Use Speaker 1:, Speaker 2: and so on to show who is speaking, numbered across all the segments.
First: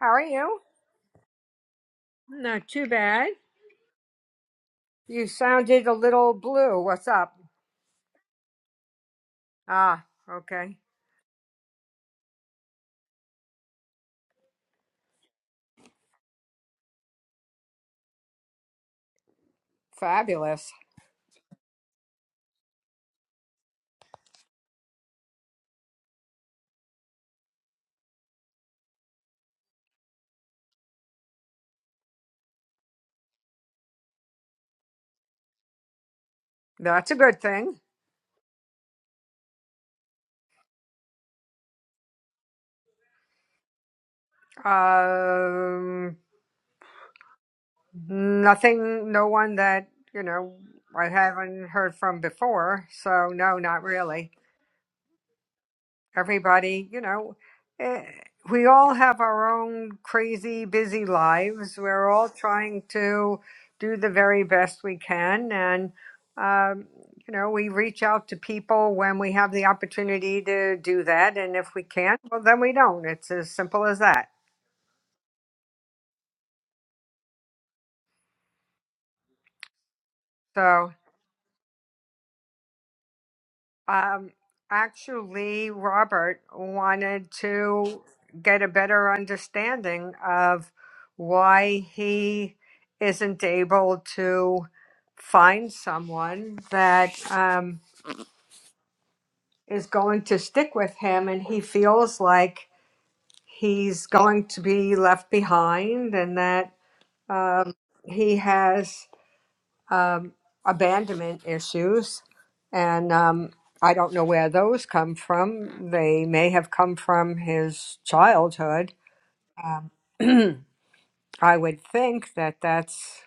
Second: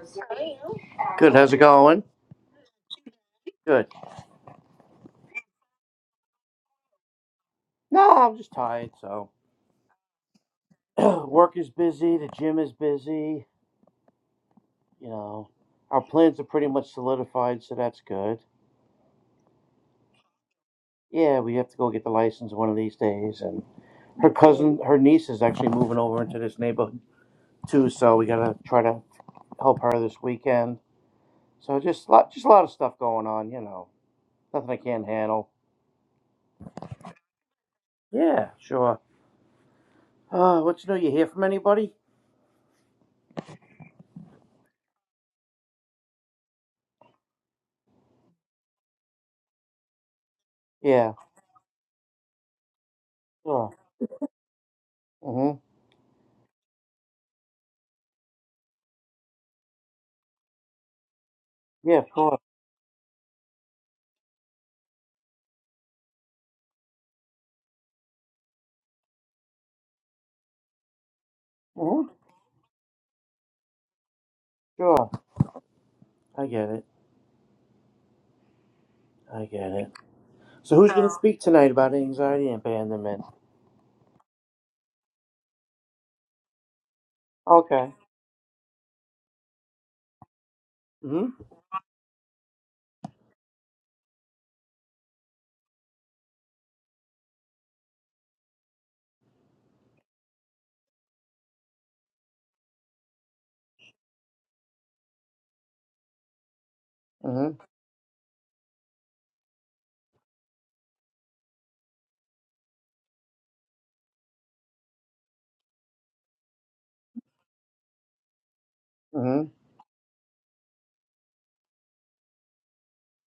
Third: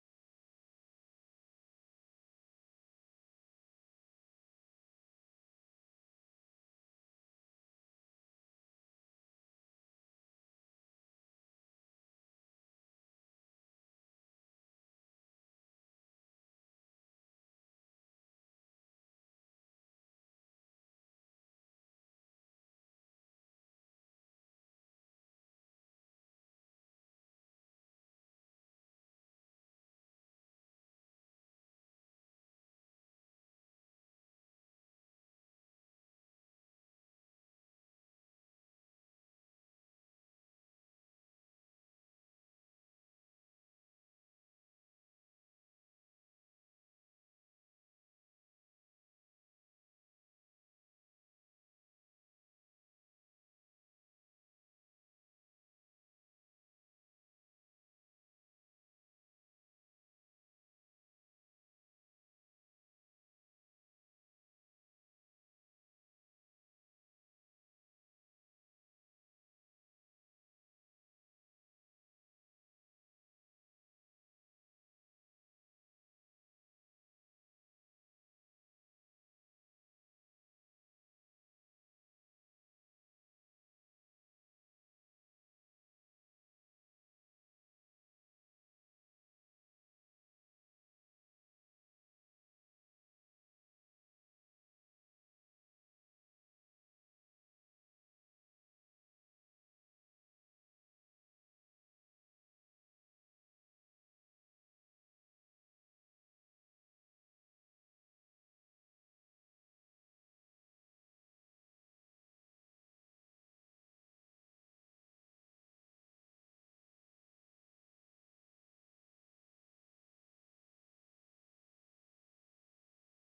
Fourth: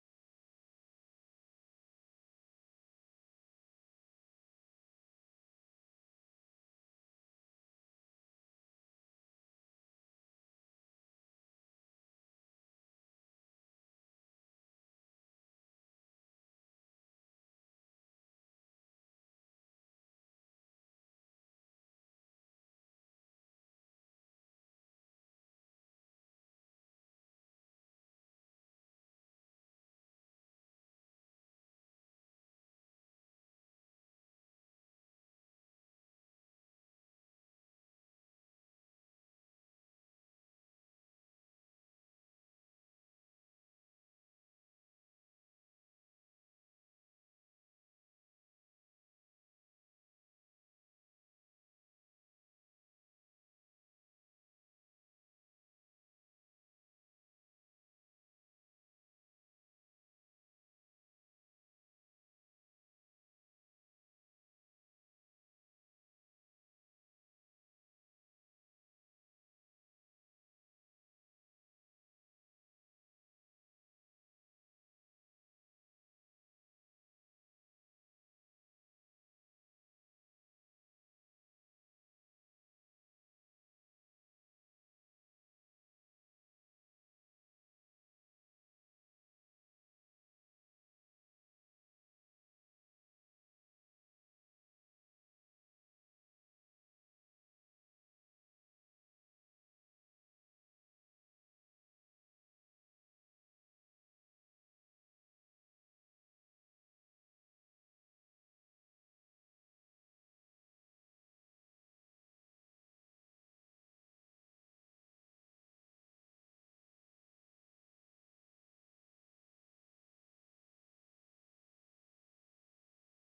Speaker 1: How are you?
Speaker 2: How's it going?
Speaker 1: Not too bad.
Speaker 2: Good.
Speaker 1: You sounded a little blue. What's up?
Speaker 2: No, I'm just tired. So,
Speaker 1: Ah, okay.
Speaker 2: work is busy. The gym is busy. You know, our plans are pretty much solidified, so that's good.
Speaker 1: Fabulous.
Speaker 2: Yeah, we have to go get the license one of these days. And her cousin, her niece, is actually moving over into this neighborhood too. So we gotta try to help her this weekend. So just lot, just a lot of stuff going on. You know, nothing I can't handle.
Speaker 1: That's a good thing.
Speaker 2: Yeah, sure. Uh, what's new? You hear from anybody?
Speaker 1: Um, nothing, no one that, you know, I
Speaker 2: Yeah,
Speaker 1: haven't heard from before. So, no,
Speaker 2: sure.
Speaker 1: not really.
Speaker 2: Mhm.
Speaker 1: everybody, you know, eh, we all have our own crazy, busy lives.
Speaker 2: Yeah,
Speaker 1: We're all
Speaker 2: sure.
Speaker 1: trying to do the very best we can. And, um, you know, we reach out to people when we have the opportunity to do that. And if we
Speaker 2: Mhm.
Speaker 1: can't, well, then we don't. It's as simple as that.
Speaker 2: Sure. I get it. I get it. So who
Speaker 1: So,
Speaker 2: speak tonight about anxiety and abandonment?
Speaker 1: Um, actually, Robert wanted
Speaker 2: Okay.
Speaker 1: to get a better understanding of
Speaker 2: Mm-hmm.
Speaker 1: why he isn't able to find someone that um, is going to stick with him, and he feels like he's going to be left behind, and that
Speaker 2: Mm-hmm.
Speaker 1: um, he has. um, abandonment issues, and um, I don't know where those come from. They may have come from his childhood.
Speaker 2: Mm-hmm.
Speaker 1: Um, I would think that that's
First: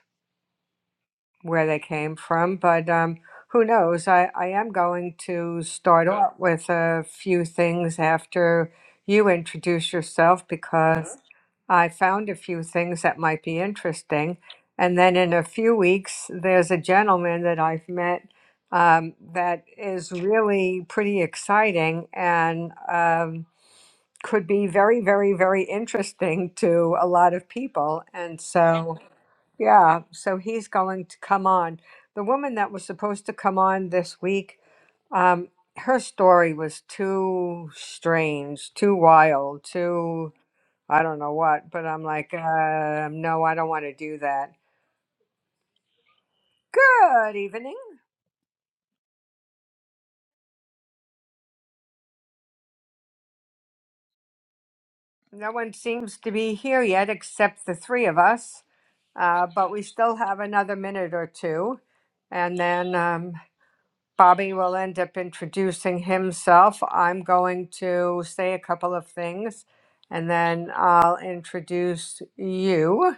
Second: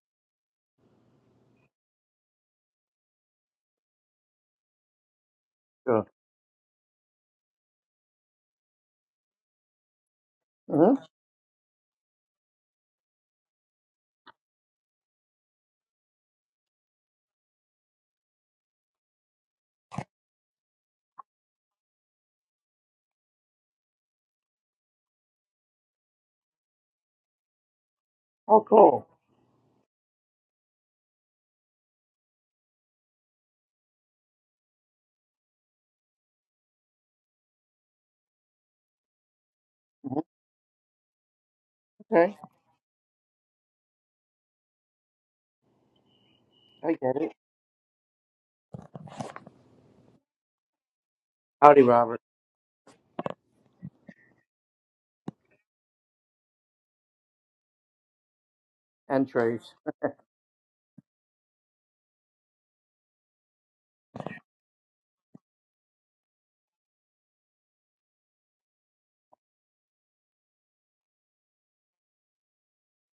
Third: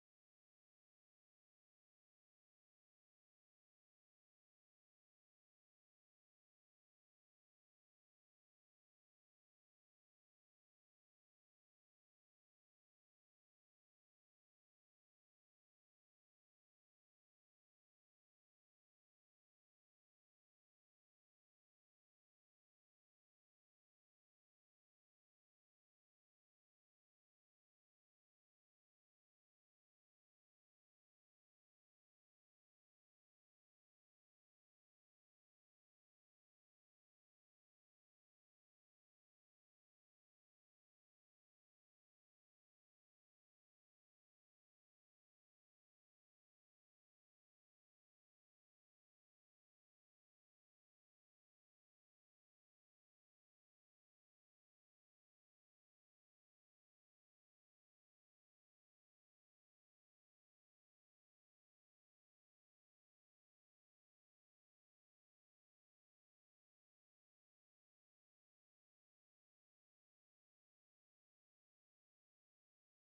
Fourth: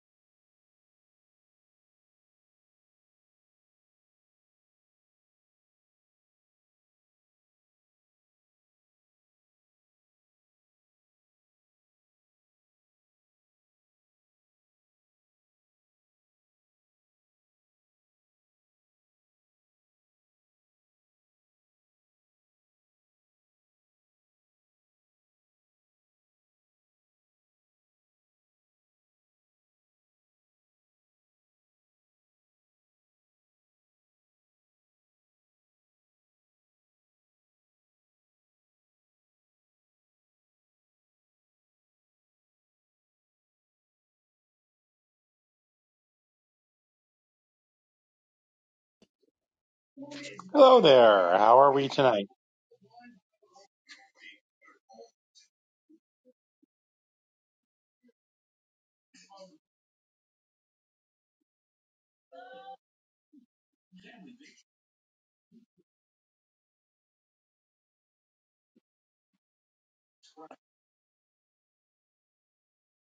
Speaker 1: where they came from, but um, who knows? I, I am going to
Speaker 2: Sure.
Speaker 1: start out with a few things after you introduce yourself
Speaker 2: Mm-hmm.
Speaker 1: because I found a few things that might be interesting. And then in a few weeks, there's a gentleman that I've met um, that is really pretty exciting and um, could be very, very, very interesting to a lot of people. And
Speaker 2: Oh,
Speaker 1: so,
Speaker 2: cool.
Speaker 1: yeah, so he's going to come on. The woman that was supposed to come on this week, um, her story was too strange, too wild,
Speaker 2: Mhm.
Speaker 1: too I don't know what, but I'm like,
Speaker 2: Okay.
Speaker 1: uh, no, I don't want to do that.
Speaker 2: I get it.
Speaker 1: Good evening.
Speaker 3: Hello there. How are
Speaker 2: Howdy,
Speaker 3: we
Speaker 2: Robert.
Speaker 3: tonight?
Speaker 1: No one seems to be here yet except the three of us,
Speaker 2: And
Speaker 1: uh, but
Speaker 2: Trace.
Speaker 1: we still have another minute or two. And then um, Bobby will end up introducing himself. I'm going to say a couple of things and then I'll introduce you.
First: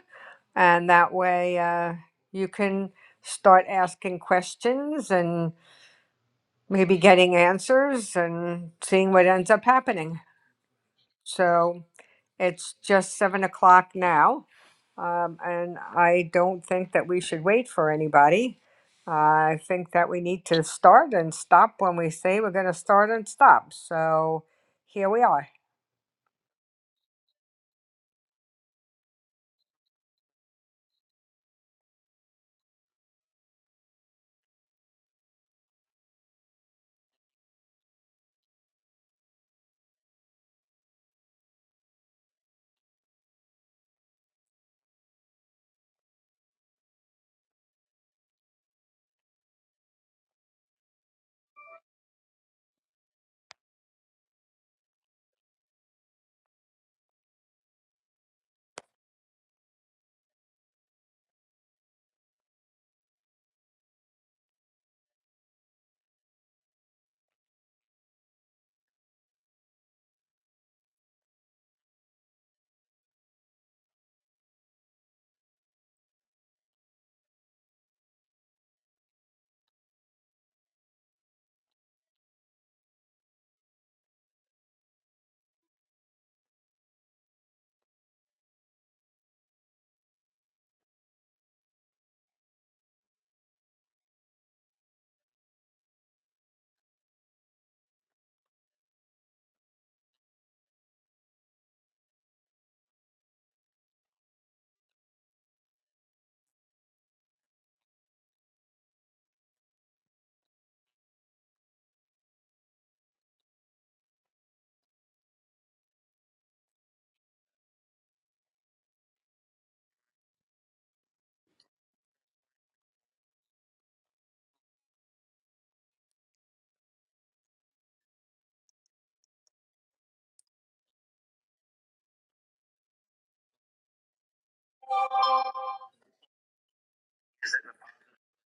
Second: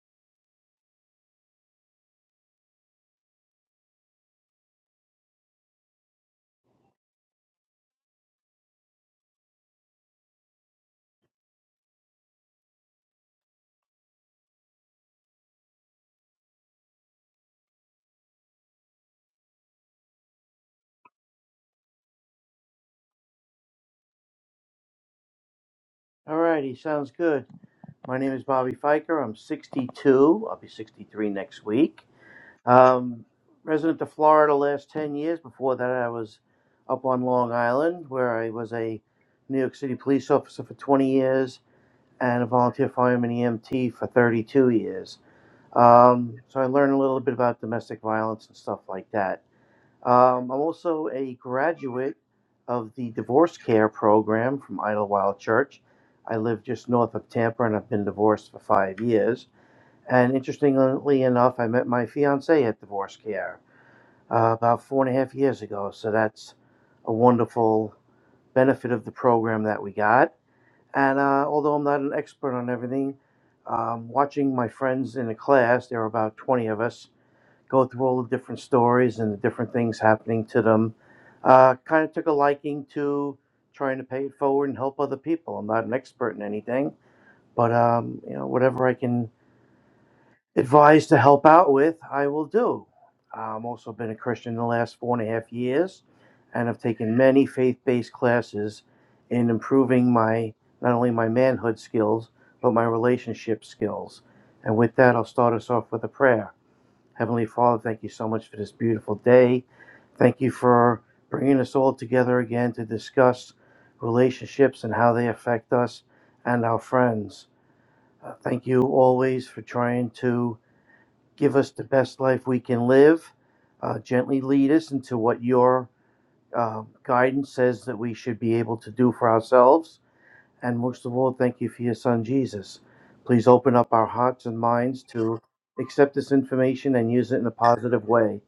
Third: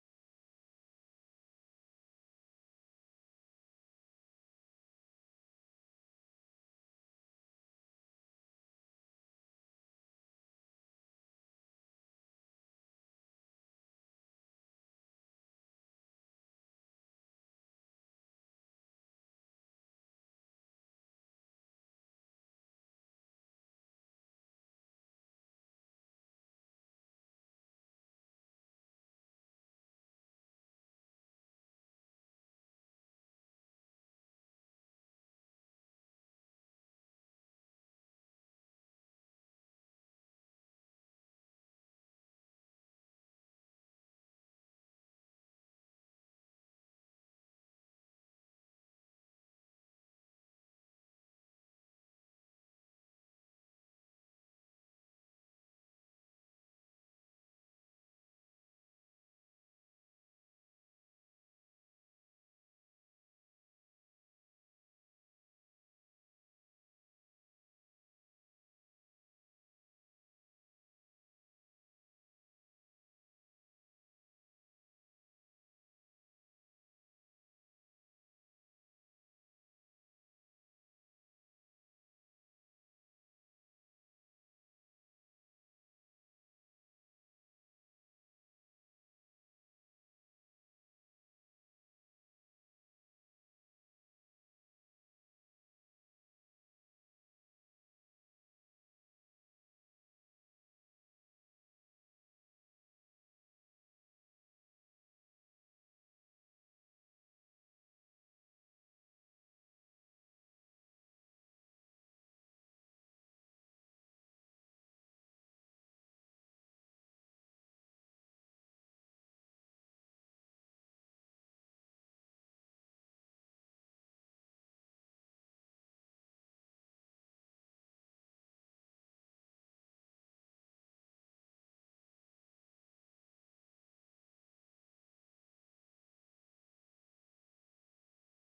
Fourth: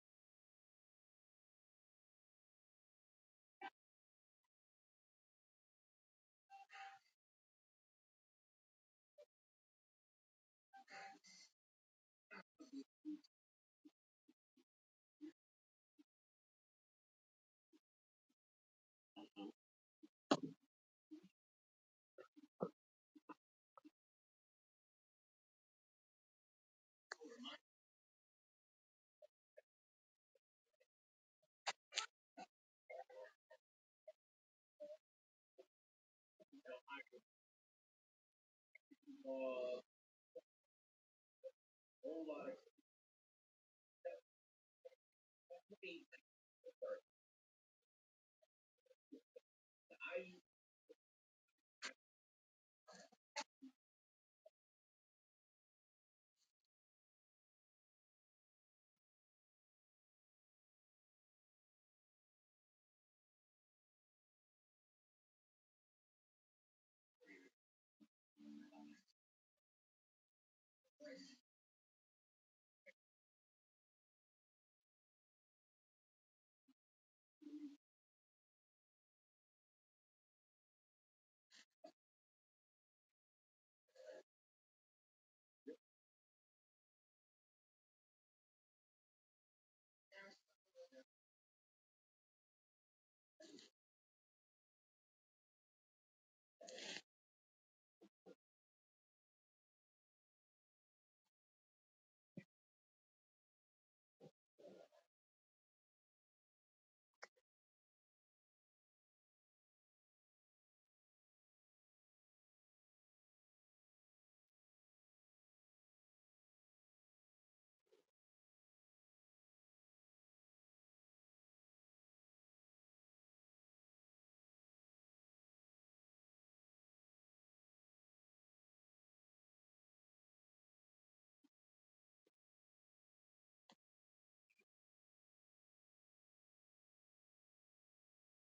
Speaker 1: And that way uh, you can start asking questions and maybe getting answers and seeing what ends up happening. So it's just seven o'clock now. Um, and I don't think that we should wait for anybody. Uh, I think that we need to start and stop when we say we're going to start and stop. So here we are.
Speaker 2: Alrighty. Sounds good. My name is Bobby Fiker. I'm 62. I'll be 63 next week. Um, resident of Florida last 10 years. Before that, I was up on Long Island where I was a New York City police officer for 20 years and a volunteer fireman EMT for 32 years. Um, so I learned a little bit about domestic violence and stuff like that. Um, I'm also a graduate of the divorce care program from Idlewild Church. I live just north of Tampa and I've been divorced for five years. And interestingly enough, I met my fiance at divorce care uh, about four and a half years ago. So that's a wonderful benefit of the program that we got. And uh, although I'm not an expert on everything, um, watching my friends in the class, there were about 20 of us, go through all the different stories and the different things happening to them, uh, kind of took a liking to trying to pay it forward and help other people. I'm not an expert in anything, but um, you know whatever I can advised to help out with, I will do. i have also been a Christian the last four and a half years, and I've taken many faith-based classes in improving my not only my manhood skills but my relationship skills. And with that, I'll start us off with a prayer. Heavenly Father, thank you so much for this beautiful day. Thank you for bringing us all together again to discuss relationships and how they affect us and our friends. Uh, thank you always for trying to give us the best life we can live, uh, gently lead us into what your uh, guidance says that we should be able to do for ourselves. And most of all, thank you for your son, Jesus. Please open up our hearts and minds to accept this information and use it in a positive way,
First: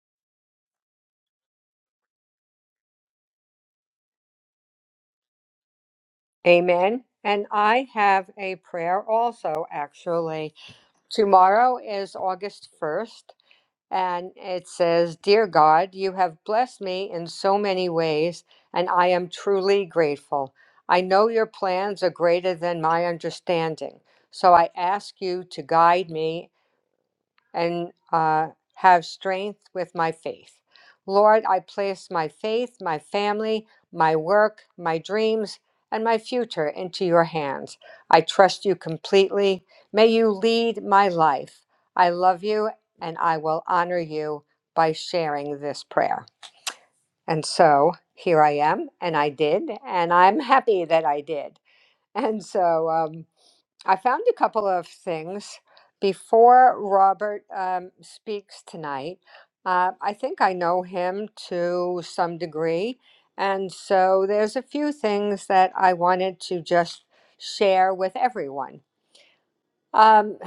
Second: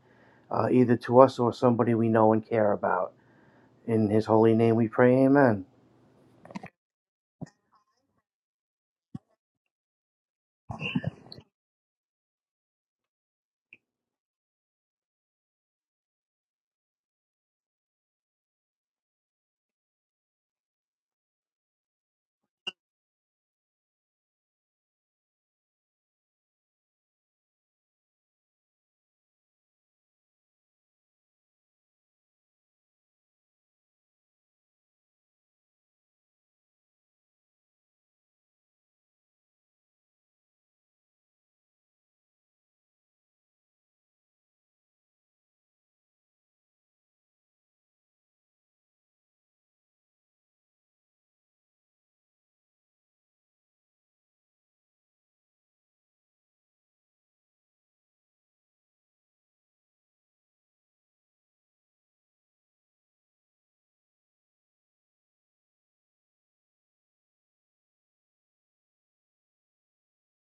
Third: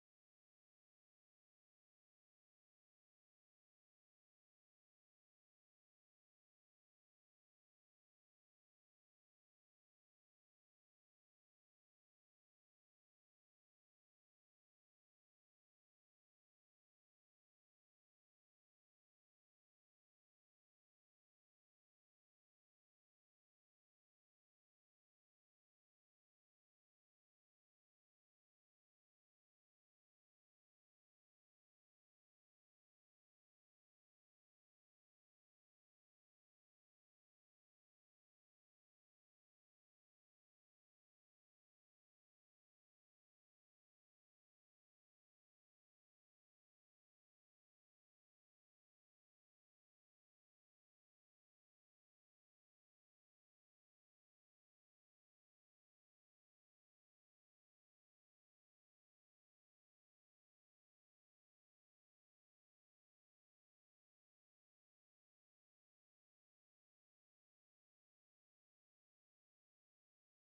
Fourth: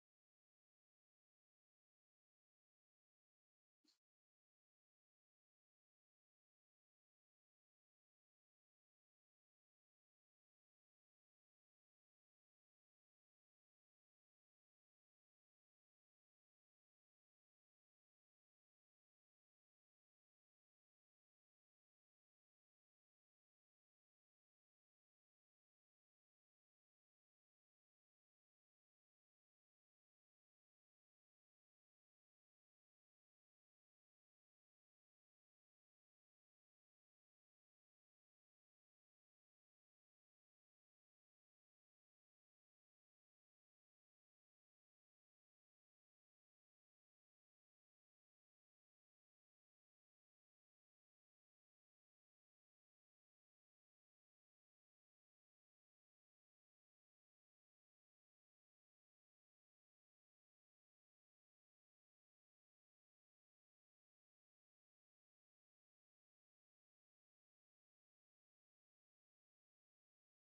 Speaker 2: uh, either to us or somebody we know and care about. In his holy name we pray, amen.
Speaker 1: Amen. And I have a prayer also, actually. Tomorrow is August 1st. And it says, Dear God, you have blessed me in so many ways, and I am truly grateful. I know your plans are greater than my understanding. So I ask you to guide me and uh, have strength with my faith. Lord, I place my faith, my family, my work, my dreams, and my future into your hands. I trust you completely. May you lead my life. I love you and I will honor you by sharing this prayer. And so here I am, and I did, and I'm happy that I did. And so, um, I found a couple of things before Robert um, speaks tonight. Uh, I think I know him to some degree. And so there's a few things that I wanted to just share with everyone. Um,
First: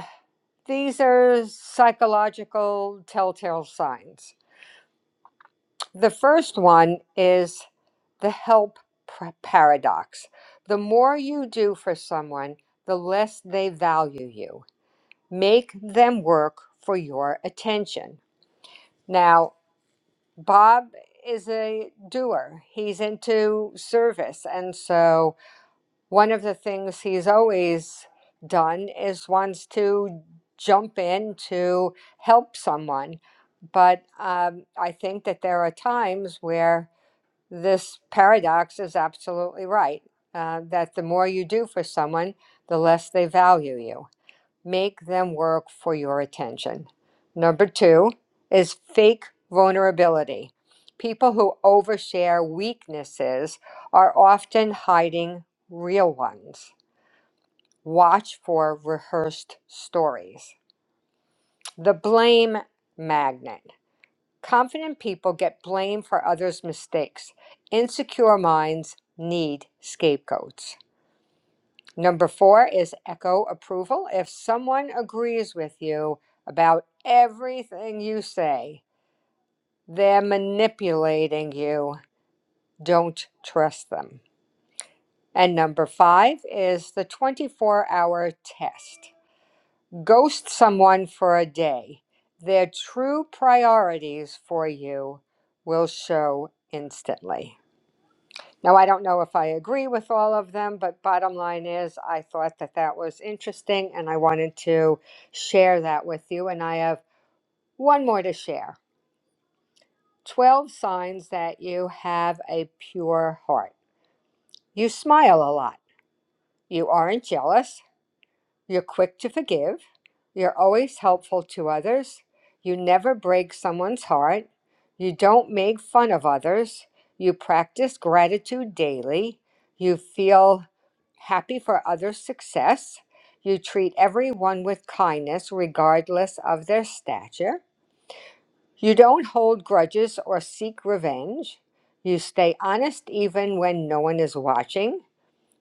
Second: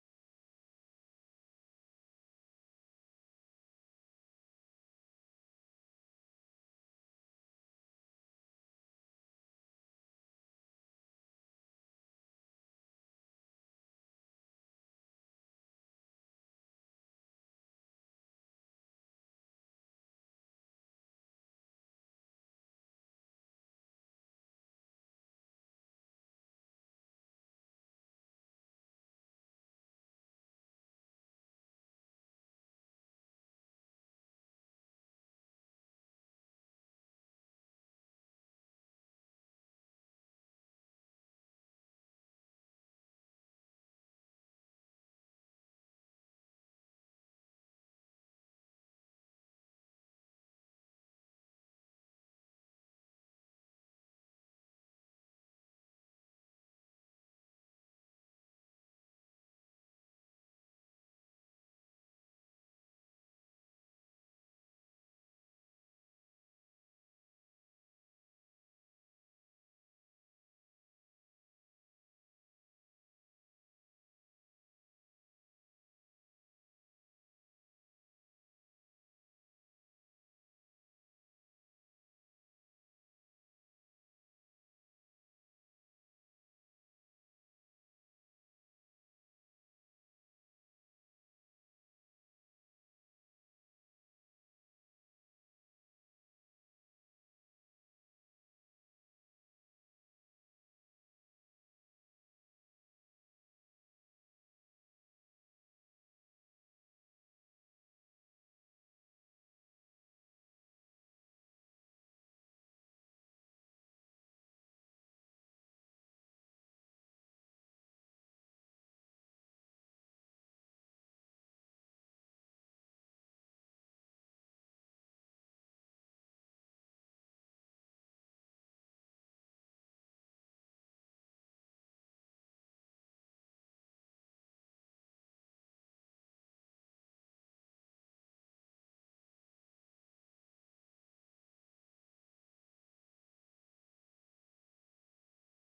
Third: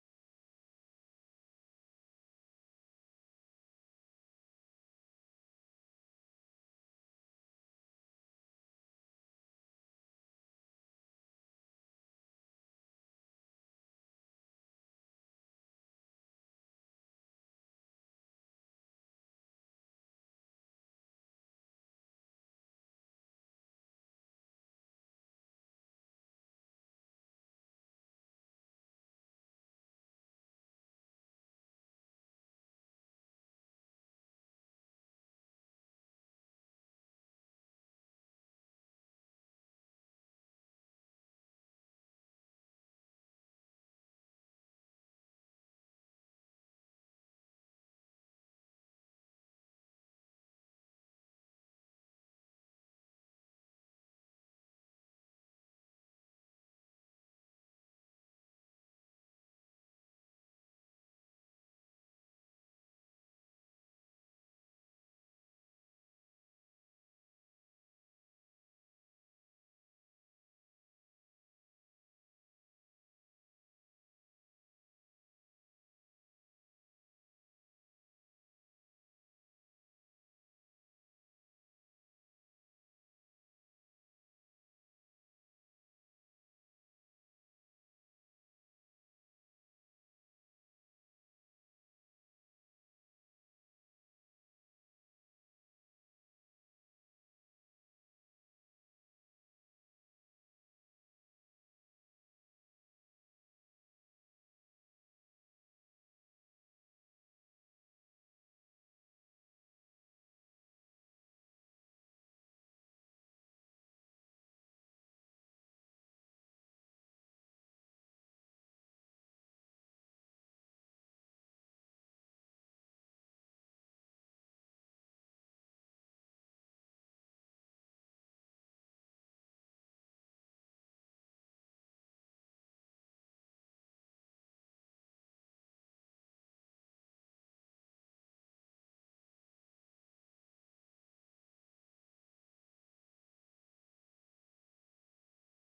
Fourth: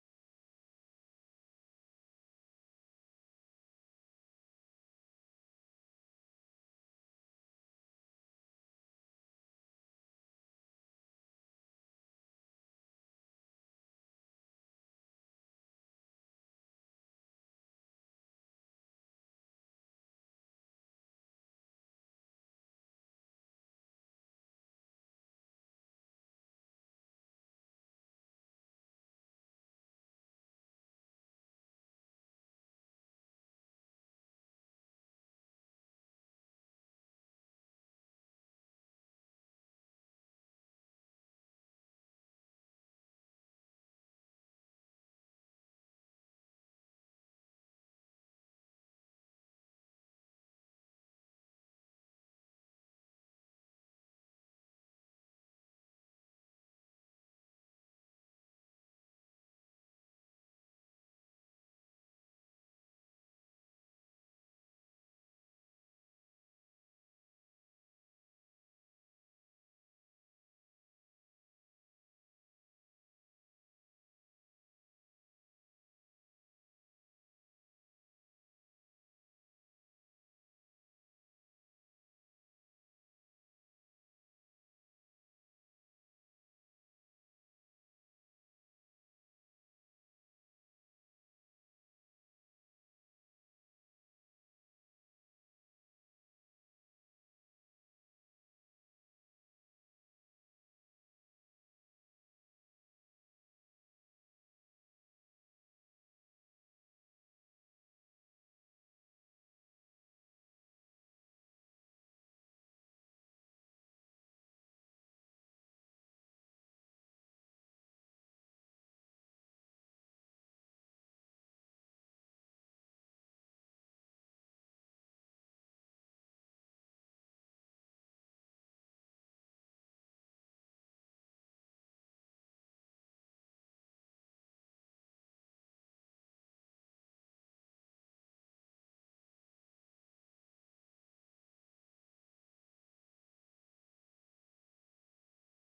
Speaker 1: these are psychological telltale signs. The first one is the help par- paradox. The more you do for someone, the less they value you. make them work for your attention. Now, Bob is a doer, he's into service. And so, one of the things he's always done is wants to jump in to help someone. But um, I think that there are times where this paradox is absolutely right uh, that the more you do for someone, the less they value you. Make them work for your attention. Number two is fake vulnerability. People who overshare weaknesses are often hiding real ones. Watch for rehearsed stories. The blame magnet. Confident people get blamed for others' mistakes. Insecure minds need scapegoats. Number four is echo approval. If someone agrees with you about everything you say, they're manipulating you. Don't trust them. And number five is the 24 hour test. Ghost someone for a day. Their true priorities for you will show instantly. Now, I don't know if I agree with all of them, but bottom line is, I thought that that was interesting and I wanted to share that with you. And I have one more to share 12 signs that you have a pure heart. You smile a lot. You aren't jealous. You're quick to forgive. You're always helpful to others. You never break someone's heart. You don't make fun of others. You practice gratitude daily. You feel happy for others' success. You treat everyone with kindness, regardless of their stature. You don't hold grudges or seek revenge. You stay honest even when no one is watching.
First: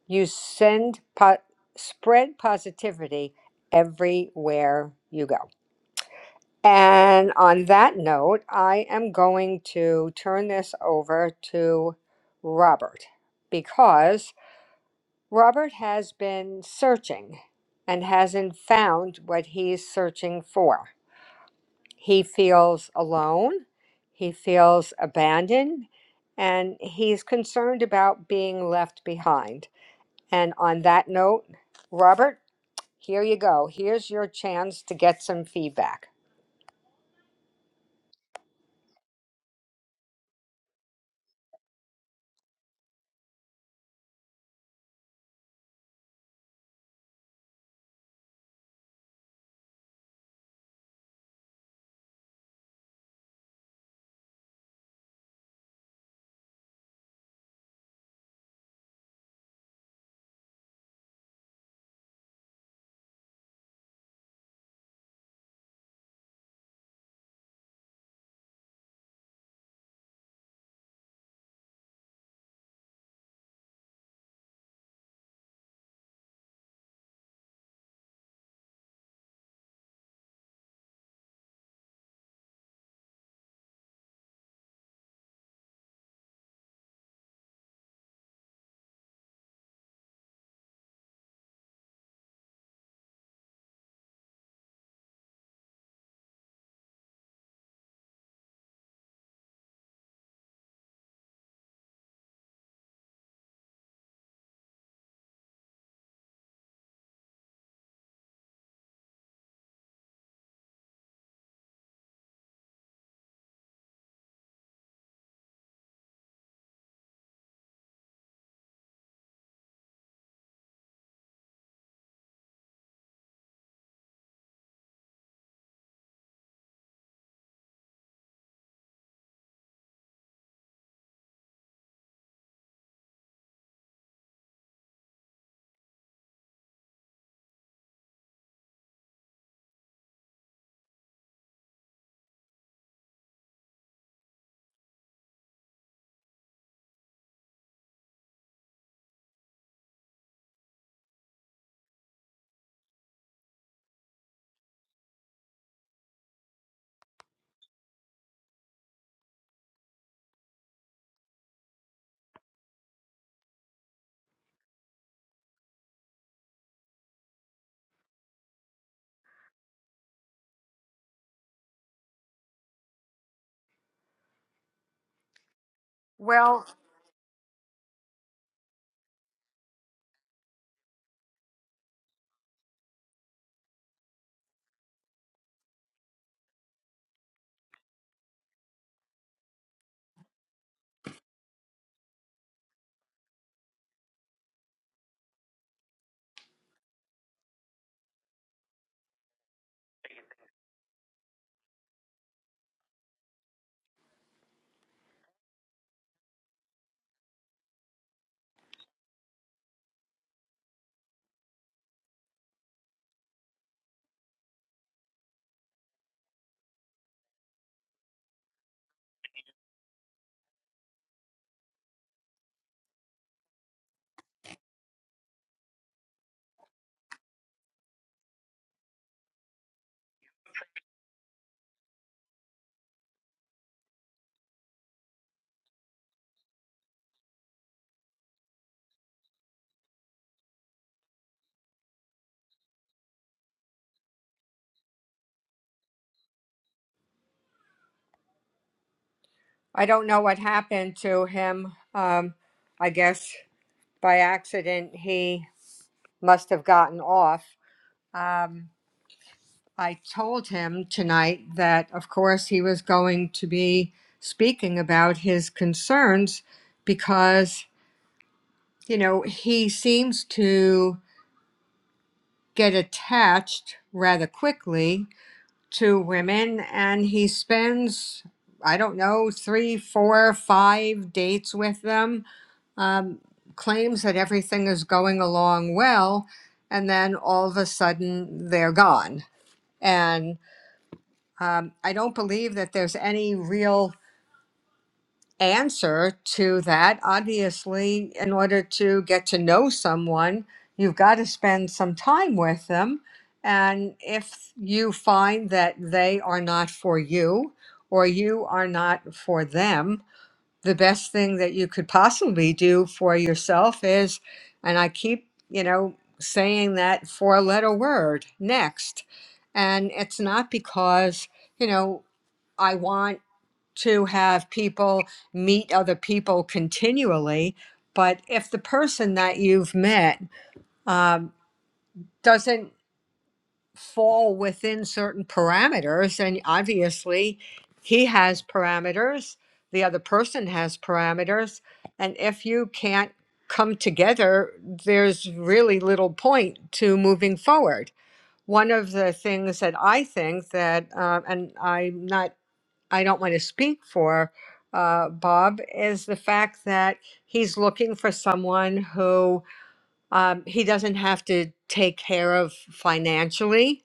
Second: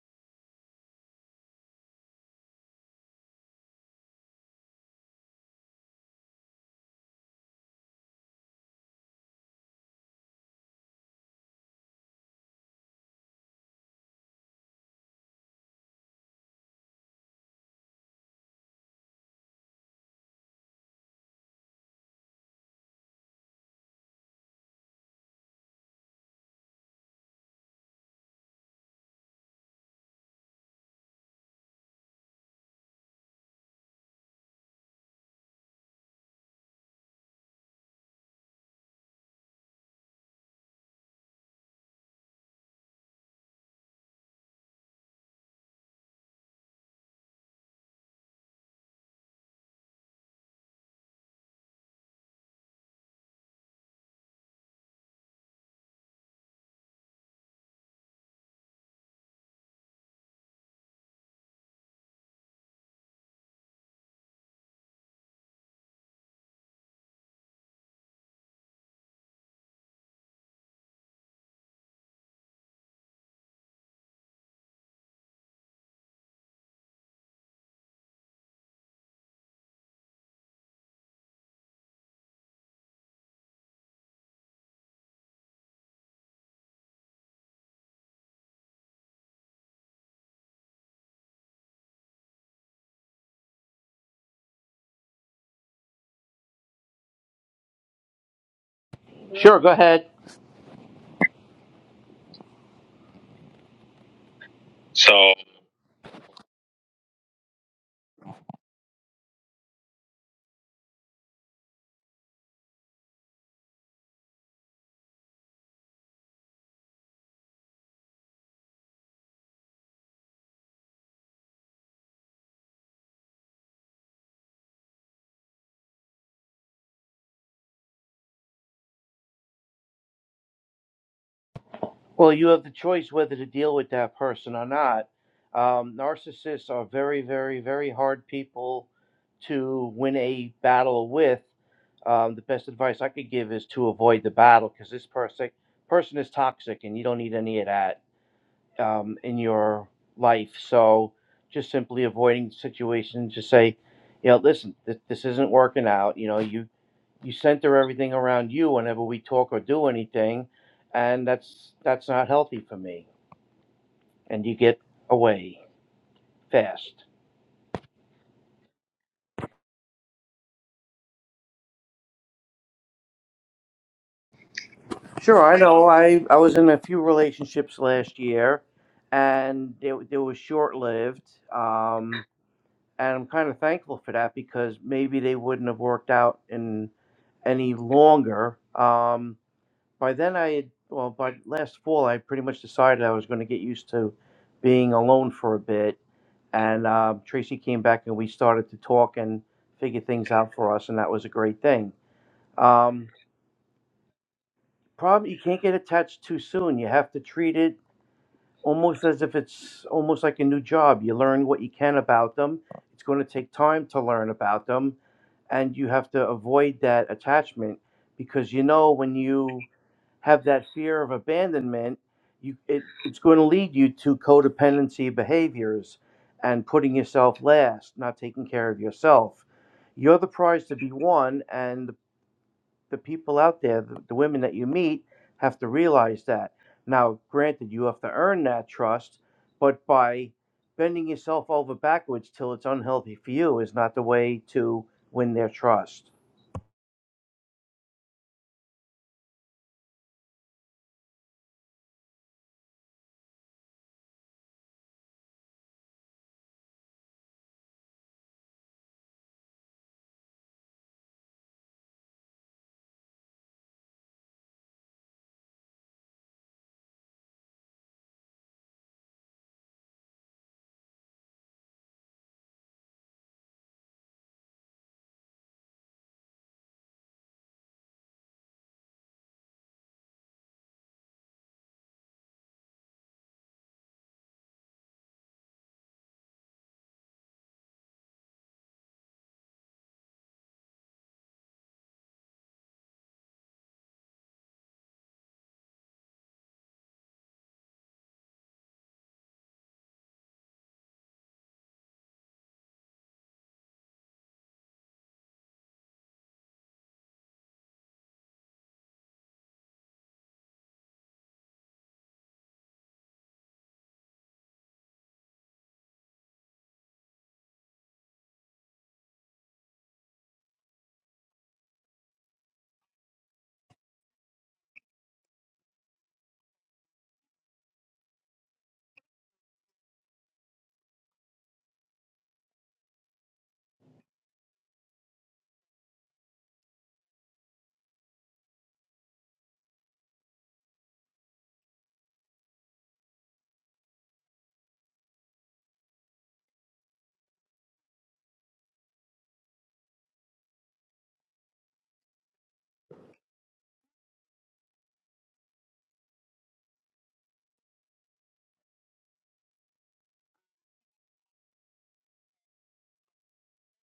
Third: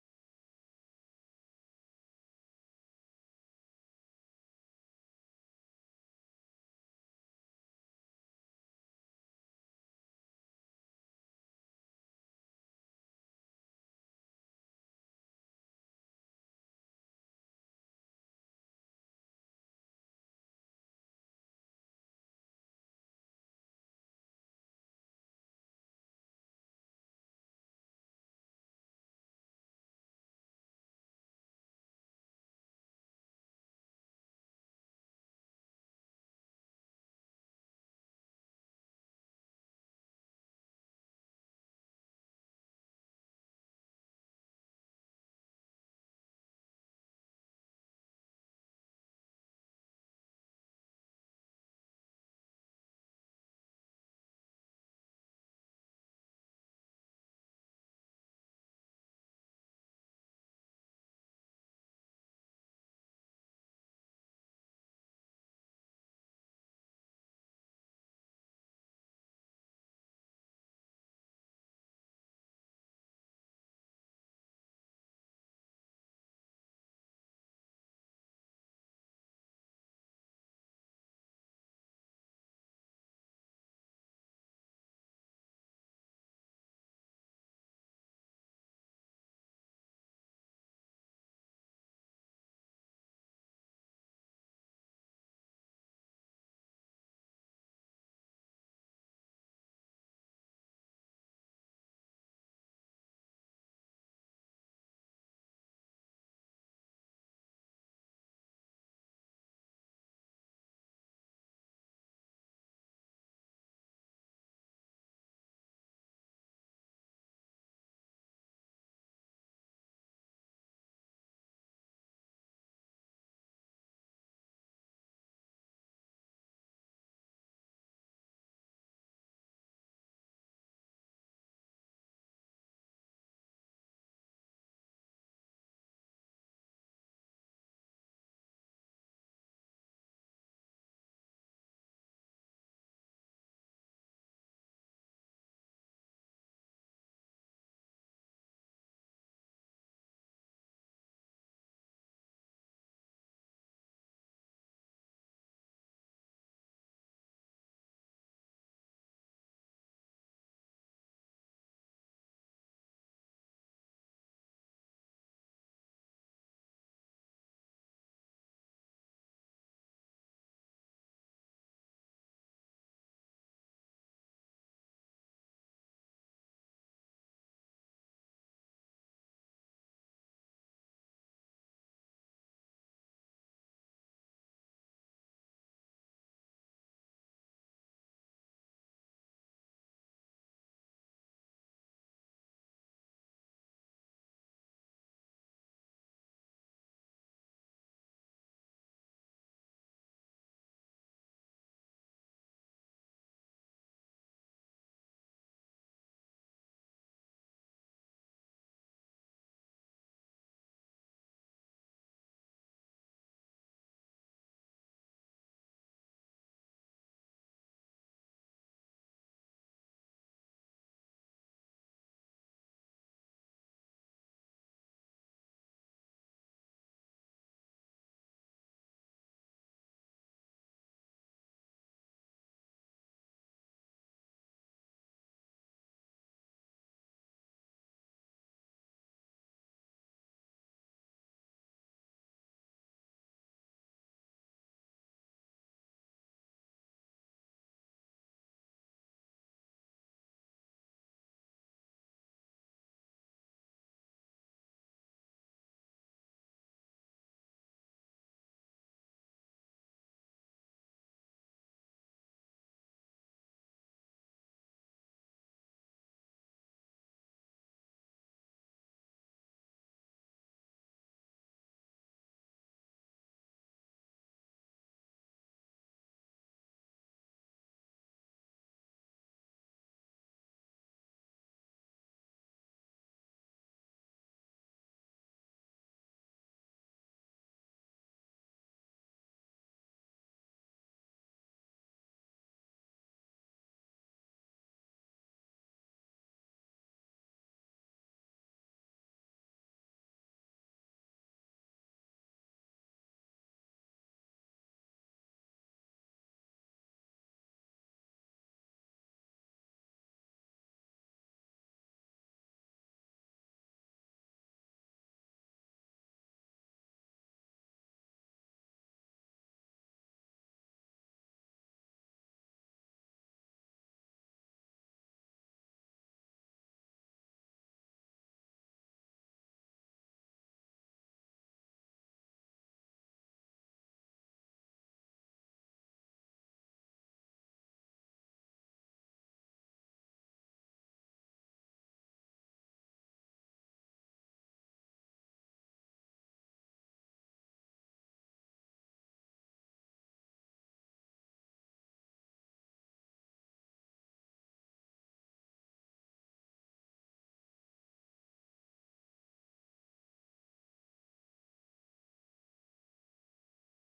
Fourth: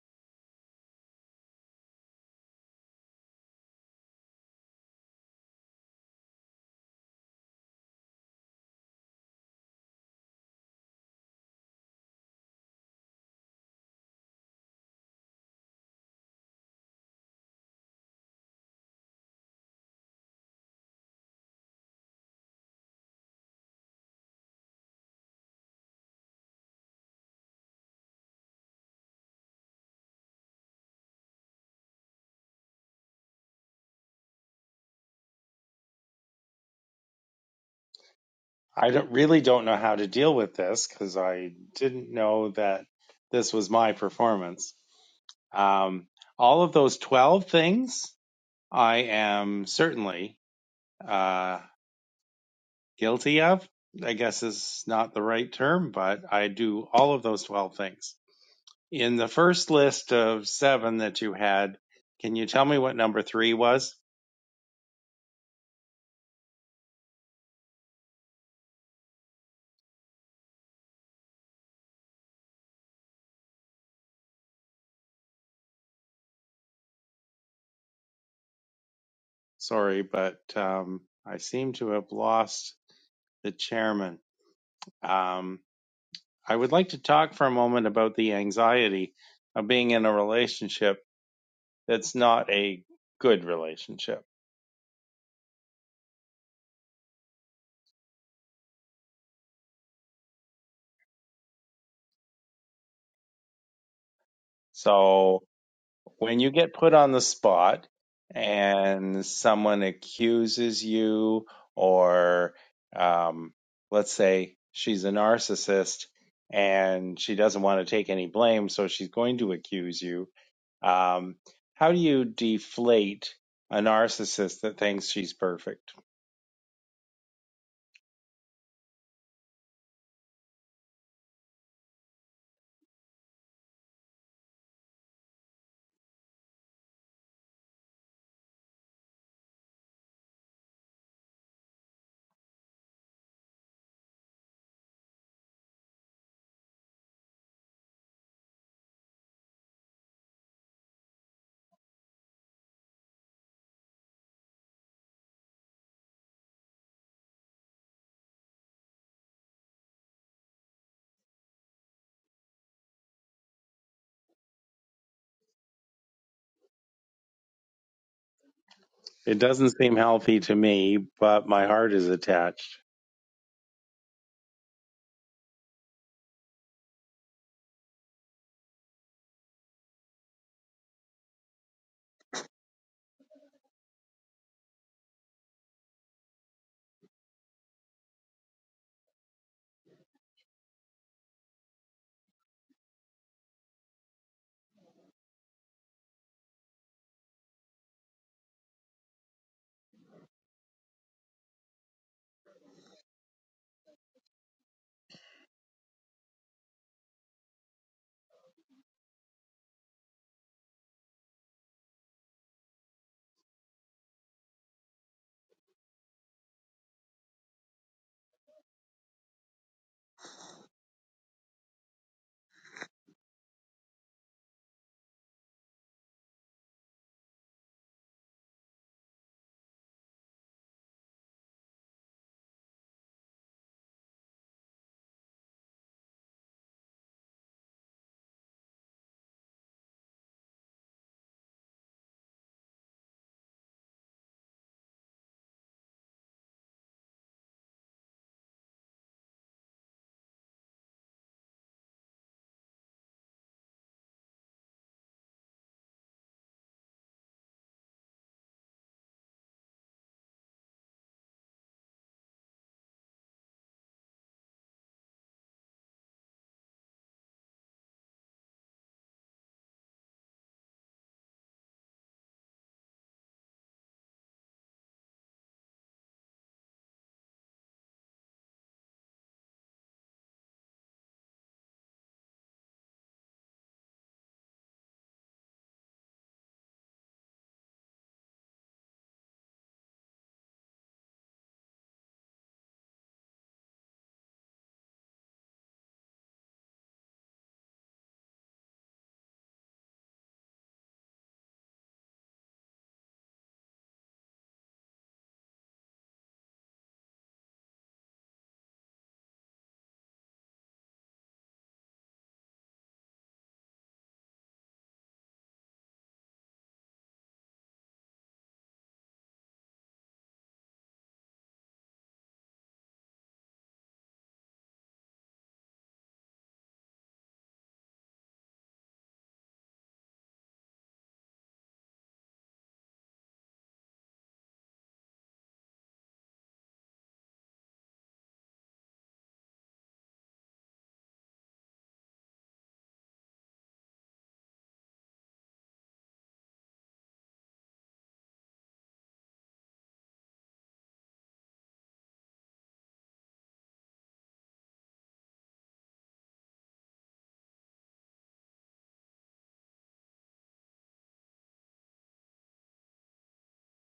Speaker 1: You send po- spread positivity everywhere you go. And on that note, I am going to turn this over to Robert because Robert has been searching and hasn't found what he's searching for. He feels alone, he feels abandoned, and he's concerned about being left behind. And on that note, Robert, Here you go. Here's your chance to get some feedback.
Speaker 3: I don't, really don't know how to deal with this because I didn't know that this was my performance. Um, all of those 12 things I am certainly uh, guilty of. I guess is not the right term, but I do all of those 12 things. In the first list of seven that you had, can you tell me what number three was? Sorry, but um, I seem to have lost the chairman. Um, I would like to talk for a moment about the anxiety of being in a relationship that's not a good relationship.
Speaker 2: Sure, go ahead.
Speaker 3: So, when you get put on the spot and someone accuses you, or um, let's say she's a narcissist and she doesn't want to take any blame, so she's going to accuse you. Um, how do you deflate a narcissist that thinks she's perfect?
Speaker 2: Well, you have the choice whether to deal with that person or not. Um, narcissists are very, very, very hard people to win a battle with. Um, the best advice I could give is to avoid the battle because this person person is toxic, and you don't need any of that um, in your life. So, just simply avoiding situations. Just say, you know, listen, th- this isn't working out. You know, you you center everything around you whenever we talk or do anything, and that's that's not healthy for me. And you get away fast.
Speaker 3: It doesn't seem healthy to me, but my heart is attached.
Speaker 2: Sure, I know. I I was
Speaker 1: Well,
Speaker 2: in a few relationships last year, and they they were short lived. Um, and I'm kind of thankful for that because maybe they wouldn't have worked out in any longer. Um, by then I had well by last fall I pretty much decided I was going to get used to being alone for a bit And uh, Tracy came back and we started to talk and figure things out for us, and that was a great thing. Um, problem you can't get attached too soon. You have to treat it almost as if it's almost like a new job. You learn what you can about them. It's going to take time to learn about them, and you have to avoid that attachment because you know when you have that fear of abandonment, you, it, it's going to lead you to codependency behaviors and putting yourself last, not taking care of yourself. You're the prize to be won, and the, the people out there, the, the women that you meet, have to realize that. Now, granted, you have to earn that trust, but by bending yourself over backwards till it's unhealthy for you is not the way to win their trust.
Speaker 1: I don't know what happened to him. Um, I guess by accident he must have gotten off. Um, I told him tonight that, of course, he was going to be speaking about his concerns because, you know, he seems to get attached rather quickly to women and he spends i don't know three four five dates with them um, claims that everything is going along well and then all of a sudden they're gone and um, i don't believe that there's any real answer to that. Obviously, in order to get to know someone, you've got to spend some time with them. And if you find that they are not for you or you are not for them, the best thing that you could possibly do for yourself is, and I keep, you know, saying that four letter word next. And it's not because, you know, I want to have people meet other people continually. But if the person that you've met um, doesn't fall within certain parameters, and obviously he has parameters, the other person has parameters, and if you can't come together, there's really little point to moving forward. One of the things that I think that, uh, and I'm not I don't want to speak for uh, Bob is the fact that he's looking for someone who um, he doesn't have to take care of financially.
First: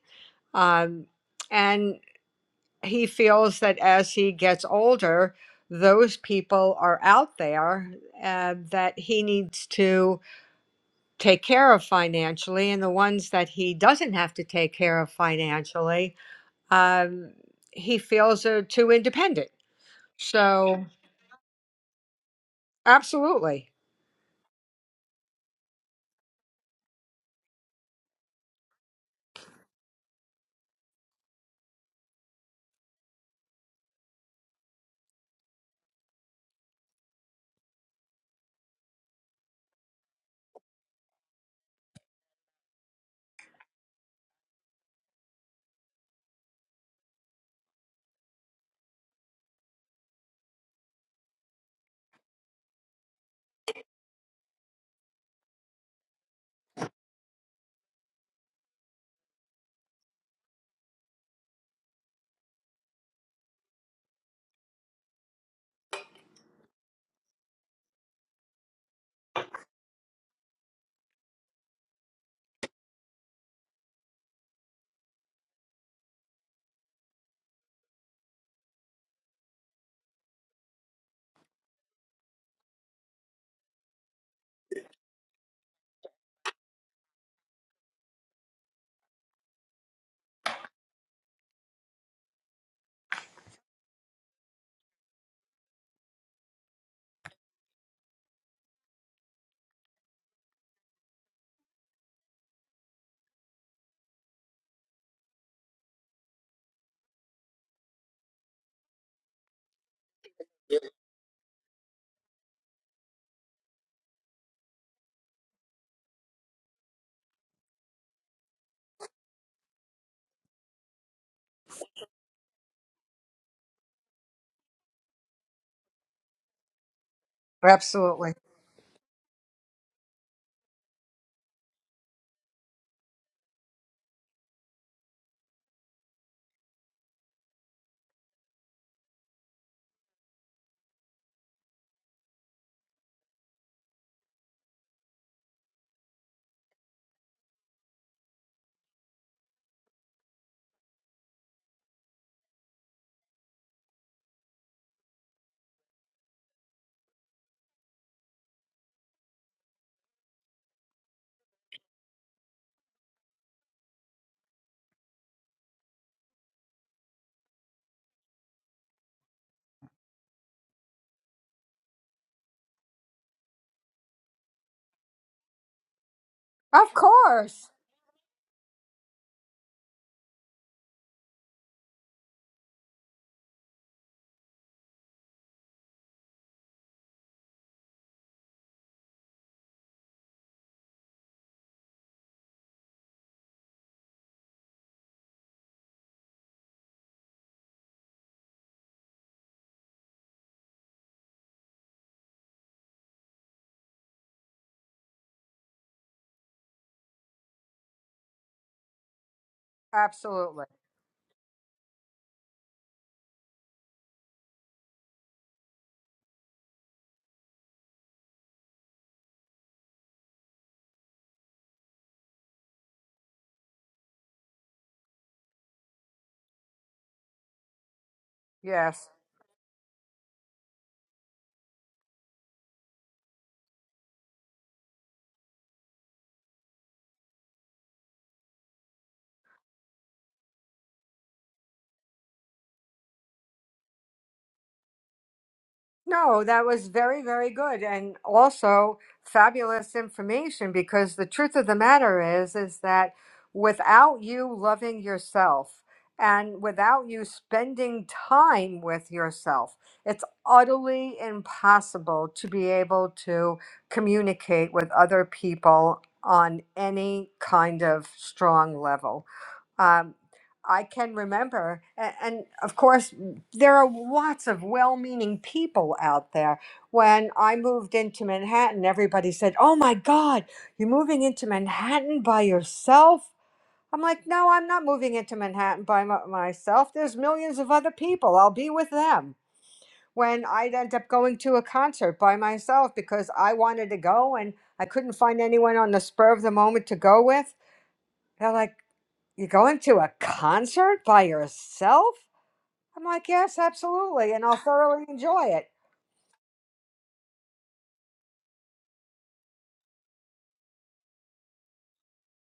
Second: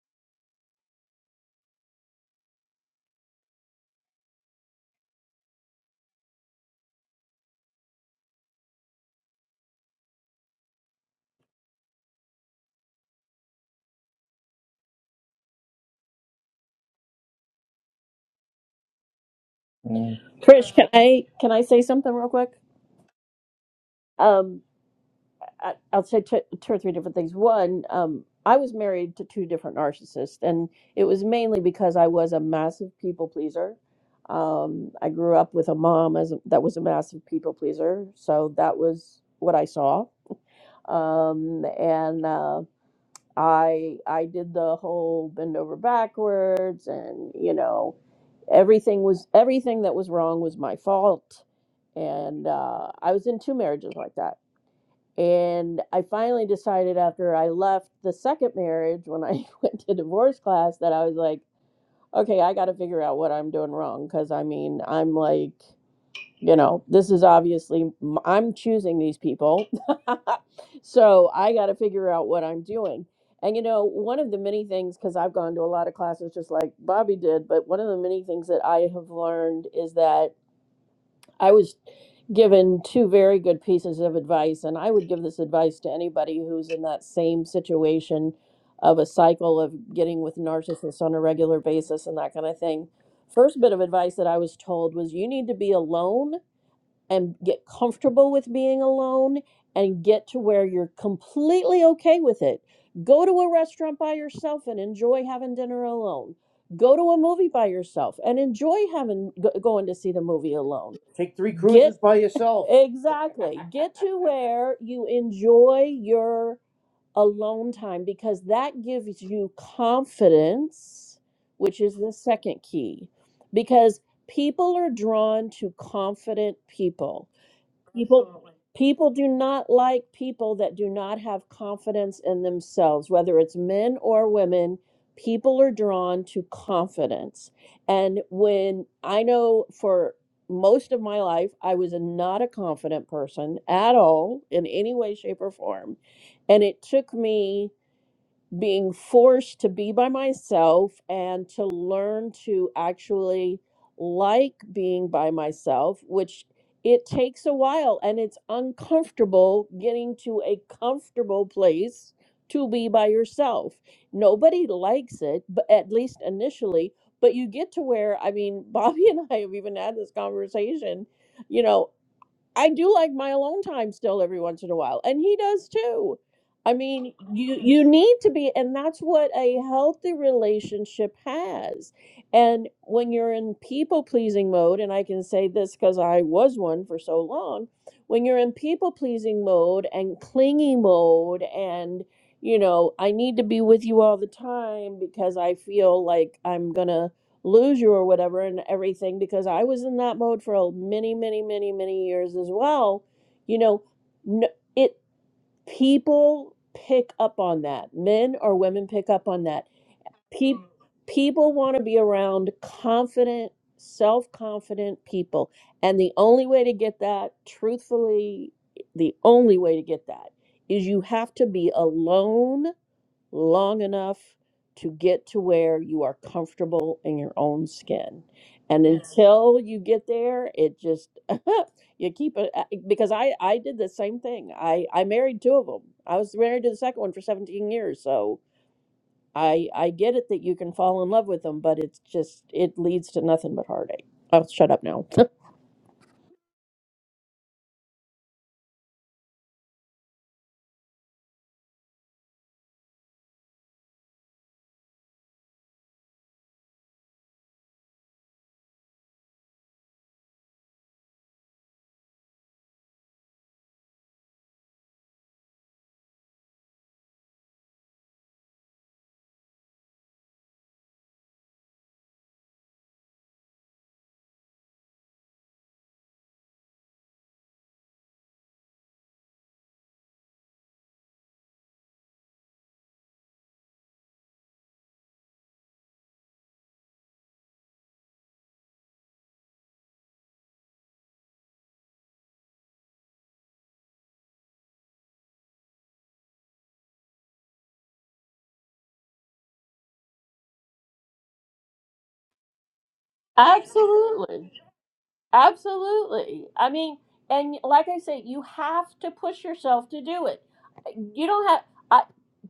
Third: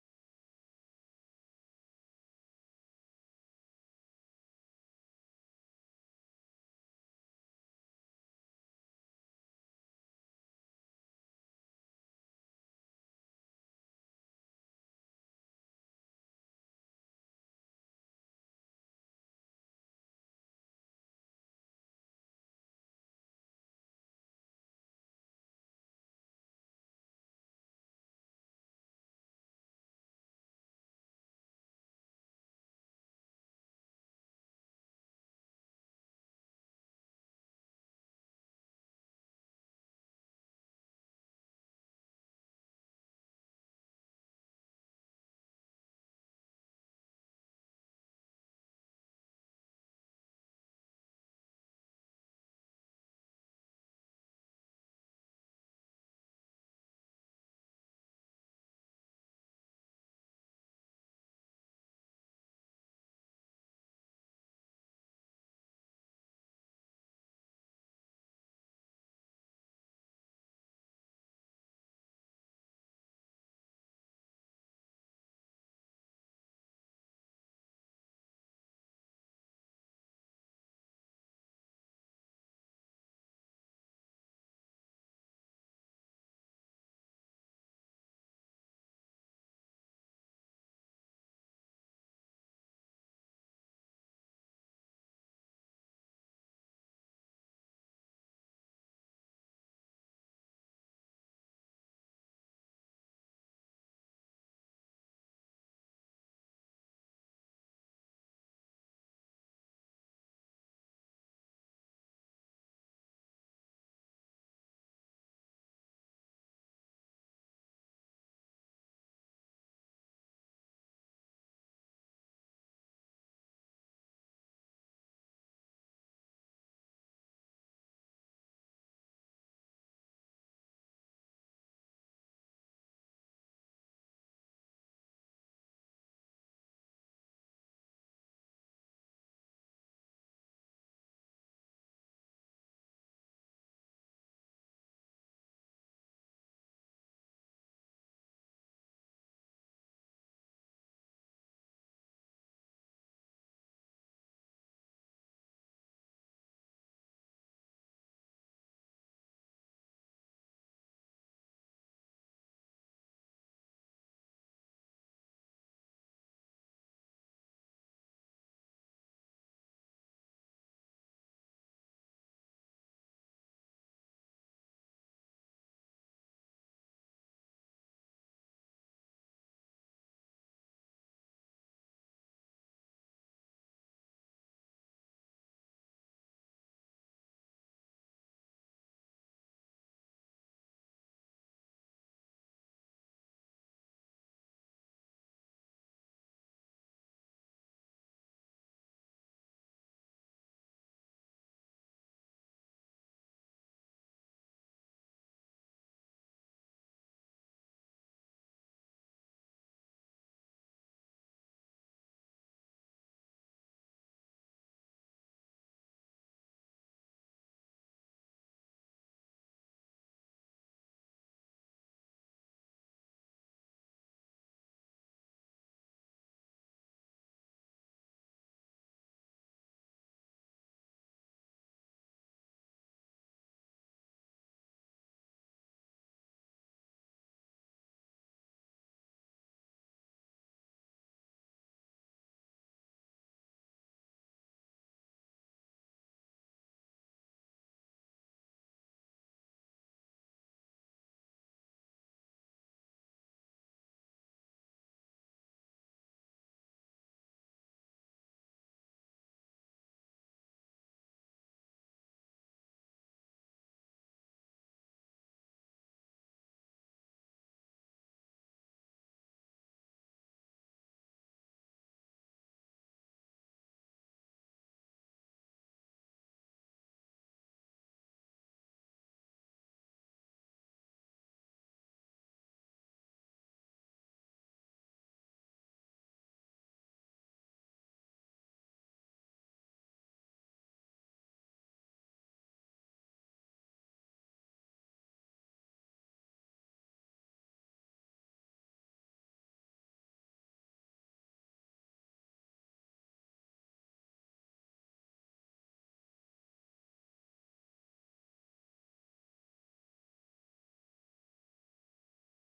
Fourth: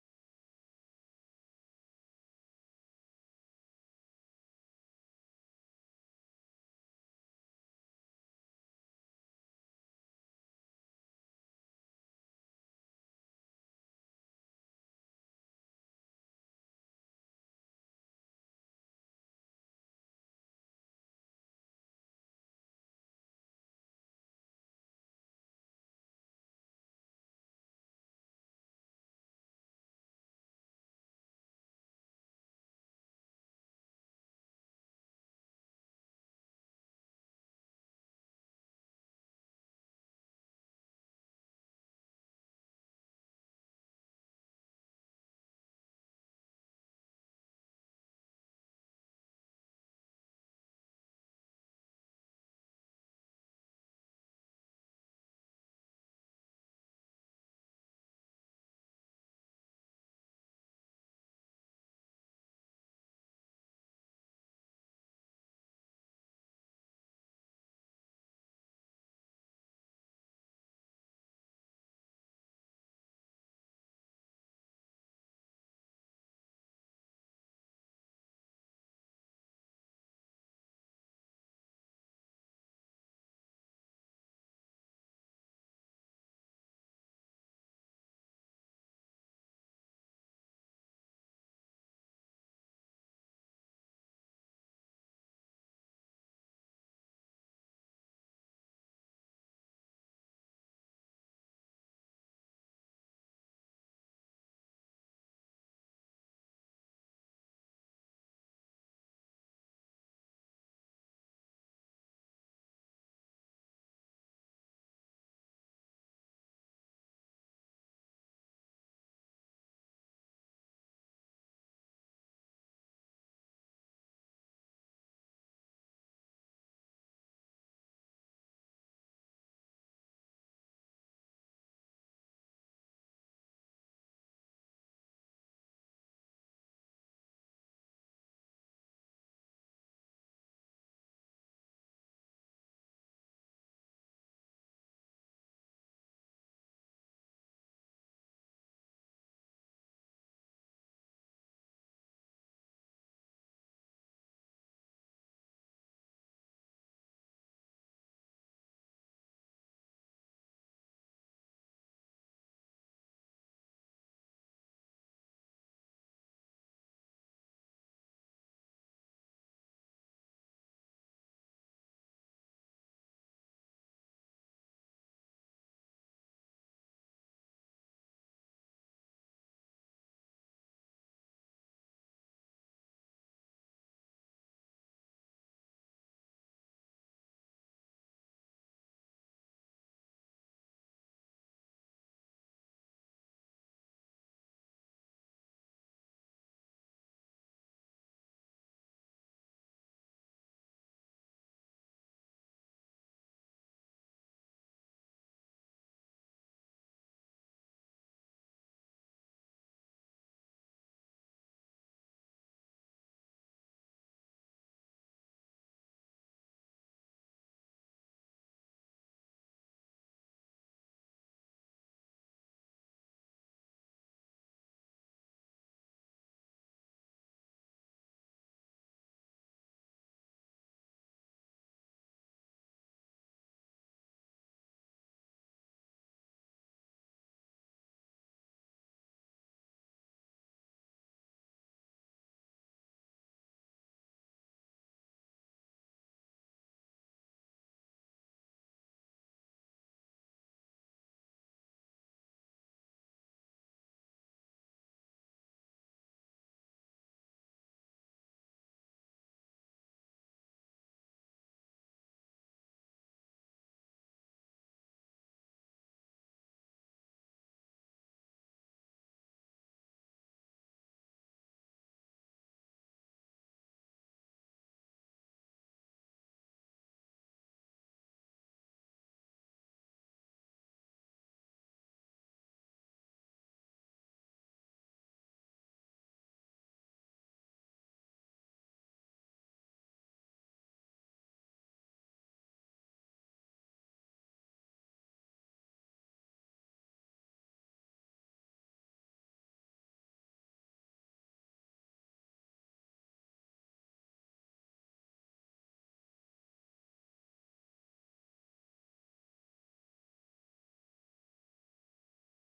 Speaker 1: Um, and he feels that as he gets older, those people are out there uh, that he needs to take care of financially. And the ones that he doesn't have to take care of financially, um, he feels are too independent.
Speaker 2: Trish,
Speaker 1: So.
Speaker 2: can I can I say something real quick?
Speaker 1: Absolutely.
Speaker 2: Um, I, I'll say t- two or three different things. One, um, I was married to two different narcissists, and it was mainly because I was a massive people pleaser. Um, I grew up with a mom as a, that was a massive people pleaser, so that was what I saw. Um, and uh, I I did the whole bend over backwards, and you know, everything was everything that was wrong was my fault, and uh, I was in two marriages like that and I finally decided after I left the second marriage, when I went to divorce class, that I was like, okay, I got to figure out what I'm doing wrong. Cause I mean, I'm like, you know, this is obviously, m- I'm choosing these people. so I got to figure out what I'm doing. And, you know, one of the many things, because I've gone to a lot of classes just like Bobby did, but one of the many things that I have learned is that I was given two very good pieces of advice, and I would give this advice to anybody who's in that same situation of a cycle of getting with narcissists on a regular basis and that kind of thing. First bit of advice that I was told was you need to be alone and get comfortable with being alone and get to where you're completely okay with it. Go to a restaurant by yourself and enjoy having dinner alone. Go to a movie by yourself and enjoy having go, going to see the movie alone. Take three Get cruises Get by yourself. Exactly. Get to where you enjoy your alone time because that gives you confidence, which is the second key. Because people are drawn to confident people People,
Speaker 1: Absolutely.
Speaker 2: people do not like people that do not have confidence in themselves, whether it's men or women. People are drawn to confidence. And when I know for most of my life, I was not a confident person at all in any way, shape, or form. And it took me being forced to be by myself and to learn to actually like being by myself, which it takes a while and it's uncomfortable getting to a comfortable place to be by yourself. Nobody likes it, but at least initially, but you get to where I mean, Bobby and I have even had this conversation. You know, I do like my alone time still every once in a while, and he does too. I
Speaker 1: Of
Speaker 2: mean, you
Speaker 1: course.
Speaker 2: you need to be, and that's what a healthy relationship has. And when you're in people pleasing mode, and I can say this because I was one for so long, when you're in people pleasing mode and clingy mode, and you know, I need to be with you all the time because I feel like I'm gonna lose you or whatever and everything because I was in that mode for many many many many years as well you know n it people pick up on that men or women pick up on that Pe- Mhm.
Speaker 1: Absolutely.
Speaker 2: people want to be around confident self-confident people and the only way to get that truthfully the only way to get that is you have to be alone long enough to get to where you are comfortable in your own skin. And Yeah.
Speaker 1: Yes.
Speaker 2: until you get there, it just you keep it I- because I I did the same thing. I I married two of them. I was married to the second one for 17 years, so I I get it that you can fall in love with them, but it's just it leads to nothing but heartache. I'll shut up now.
Speaker 1: No, that was very, very good and also fabulous information because the truth of the matter is is that without you loving yourself and without you spending time with yourself, it's utterly impossible to be able to communicate with other people on any kind of strong level. Um, I can remember, a- and of course, there are lots of well meaning people out there. When I moved into Manhattan, everybody said, Oh my God, you're moving into Manhattan by yourself? I'm like, No, I'm not moving into Manhattan by my- myself. There's millions of other people. I'll be with them. When I'd end up going to a concert by myself because I wanted to go and I couldn't find anyone on the spur of the moment to go with, they're like, you're going to a concert by yourself? I'm like, Yes, absolutely. And
Speaker 2: Absolutely.
Speaker 1: I'll thoroughly enjoy it.
Speaker 2: Absolutely. I mean, and like I say, you have to push yourself to do it. You don't have. I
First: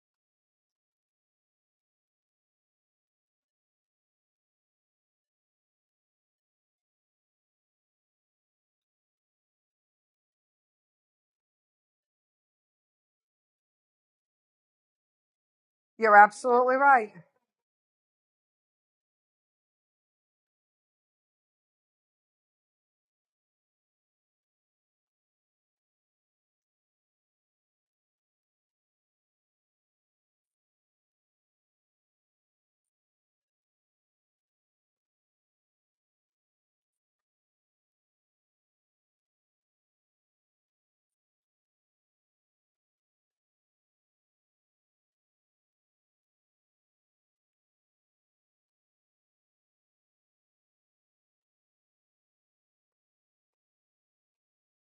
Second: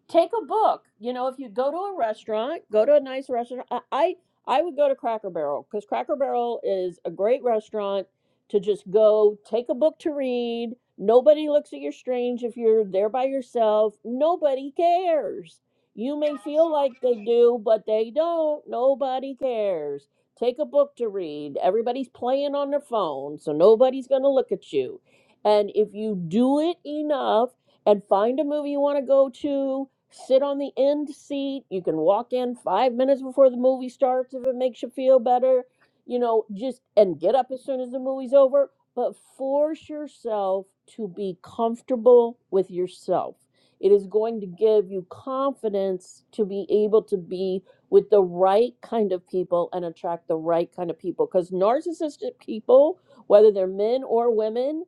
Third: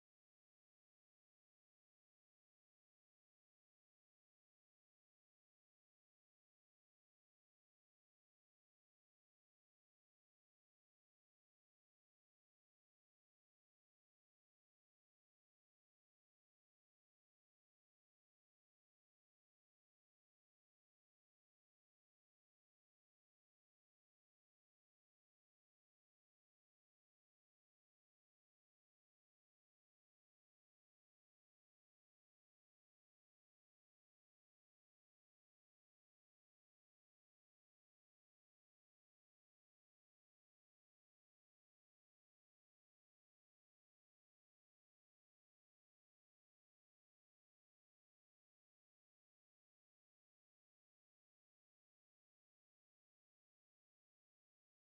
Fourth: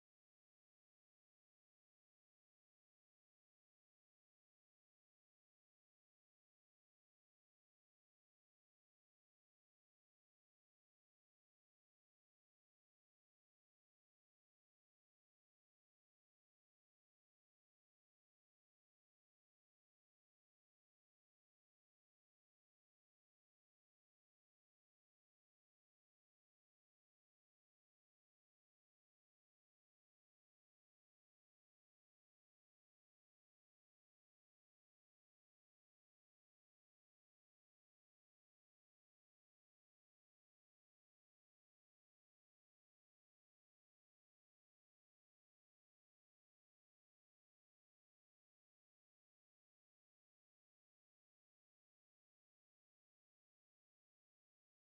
Speaker 2: take a book. You know, if you go to a restaurant, go to a nice restaurant. I I, I would go to Cracker Barrel because Cracker Barrel is a great restaurant to just go take a book to read. Nobody looks at you strange if you're there by yourself. Nobody cares.
Speaker 1: You're
Speaker 2: You may feel
Speaker 1: absolutely
Speaker 2: like
Speaker 1: right.
Speaker 2: they do, but they don't. Nobody cares take a book to read. Everybody's playing on their phone, so nobody's going to look at you. And if you do it enough and find a movie you want to go to, sit on the end seat. You can walk in five minutes before the movie starts if it makes you feel better, you know, just and get up as soon as the movie's over. But force yourself to be comfortable with yourself. It is going to give you confidence to be able to be with the right kind of people and attract the right kind of people. Because narcissistic people, whether they're men or women,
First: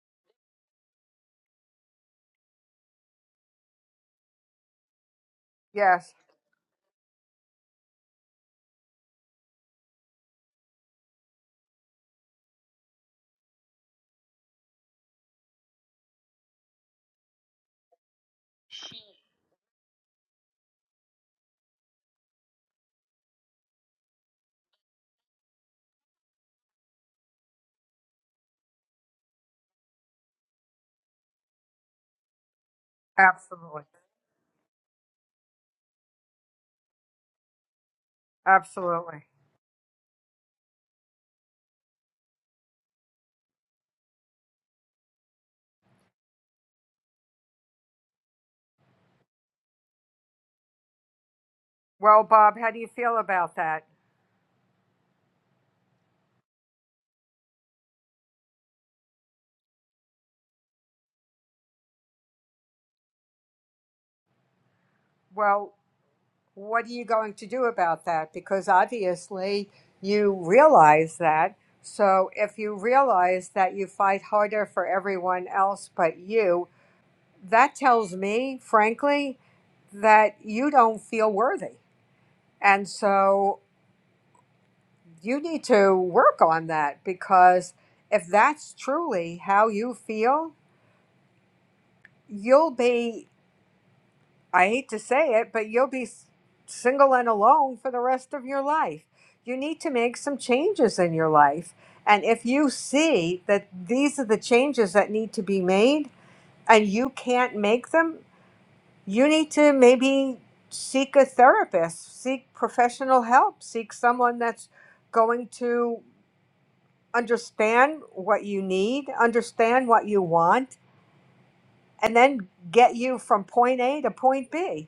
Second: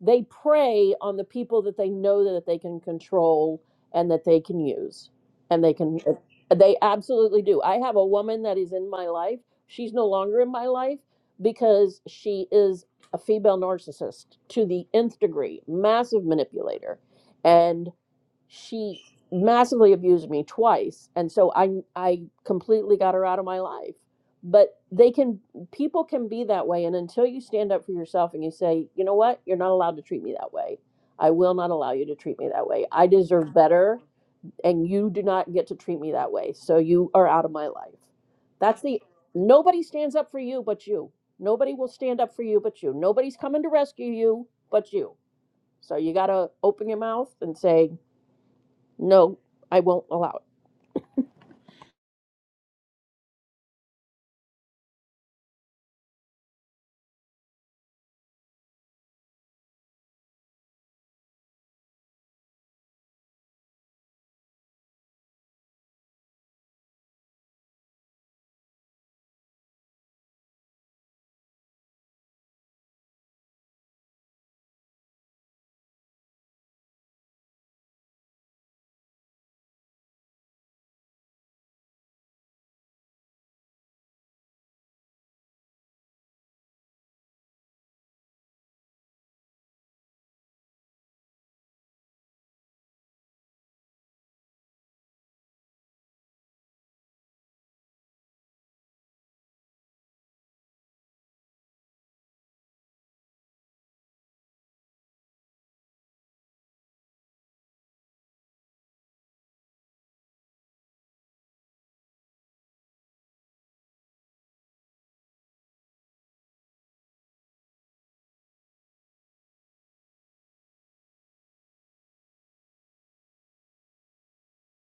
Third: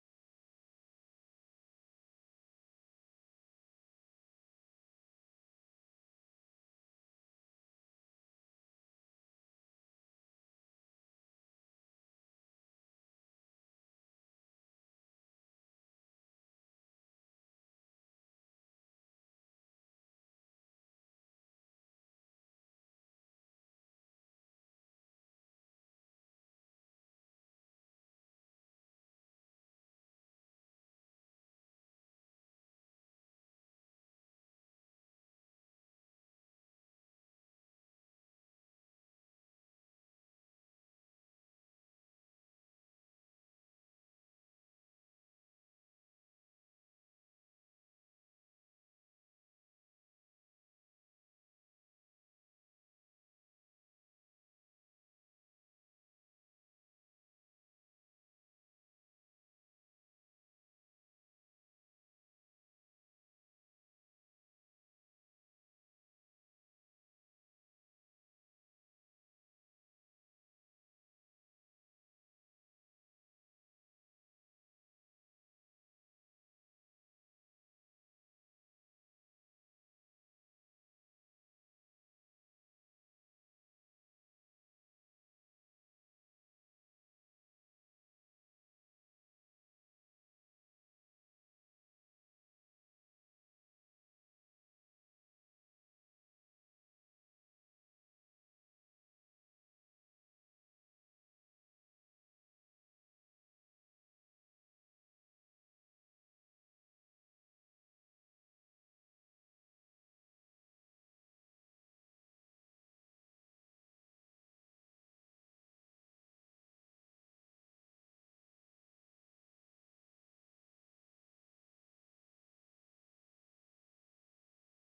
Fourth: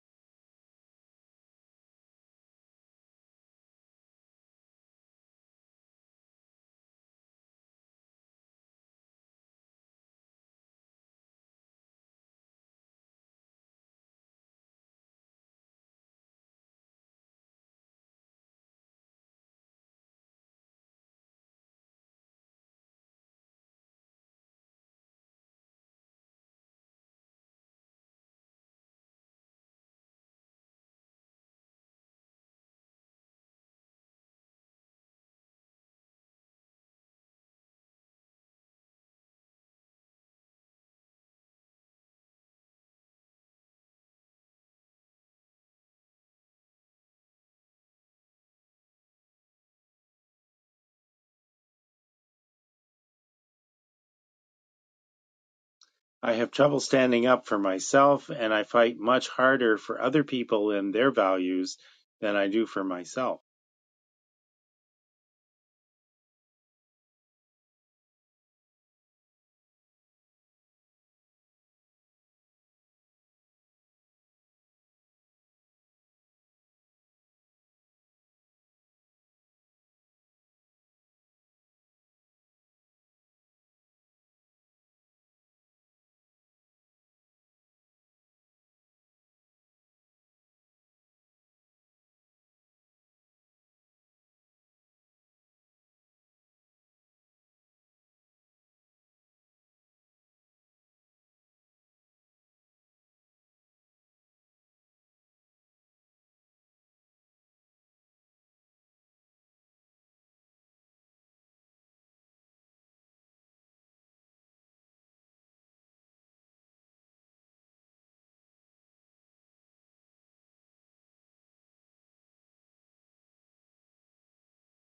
Speaker 2: they prey on the people that they know that they can control and that they can use. And they can,
Speaker 1: Yes,
Speaker 2: they absolutely do. I have a woman that is in my life. She's no longer in my life because she is a female narcissist to the nth degree, massive manipulator. And she massively abused me twice and so i i completely got her out of my life but they can people can be that way and until you stand up for yourself and you say you know what you're not allowed to treat me that way i will not allow you to treat me that way i deserve
Speaker 1: absolutely.
Speaker 2: better and you do not get to treat me that way so you are out of my life that's the
Speaker 1: Absolutely.
Speaker 2: nobody stands up for you but you nobody will stand up for you but you nobody's coming to rescue you but you so you got to open your mouth and say no, I won't allow
Speaker 1: Well, Bob, how do you feel about that?
Speaker 3: I have trouble standing up for myself, and I fight much harder for other people and their values than I do for myself.
Speaker 1: Well, what are you going to do about that? Because obviously you realize that. So if you realize that you fight harder for everyone else but you, that tells me, frankly, that you don't feel worthy. And so you need to work on that because if that's truly how you feel, you'll be, I hate to say it, but you'll be s- single and alone for the rest of your life. You need to make some changes in your life. And if you see that these are the changes that need to be made and you can't make them, you need to maybe seek a therapist, seek professional help, seek someone that's going to understand what you need, understand what you want, and then get you from point A to point B.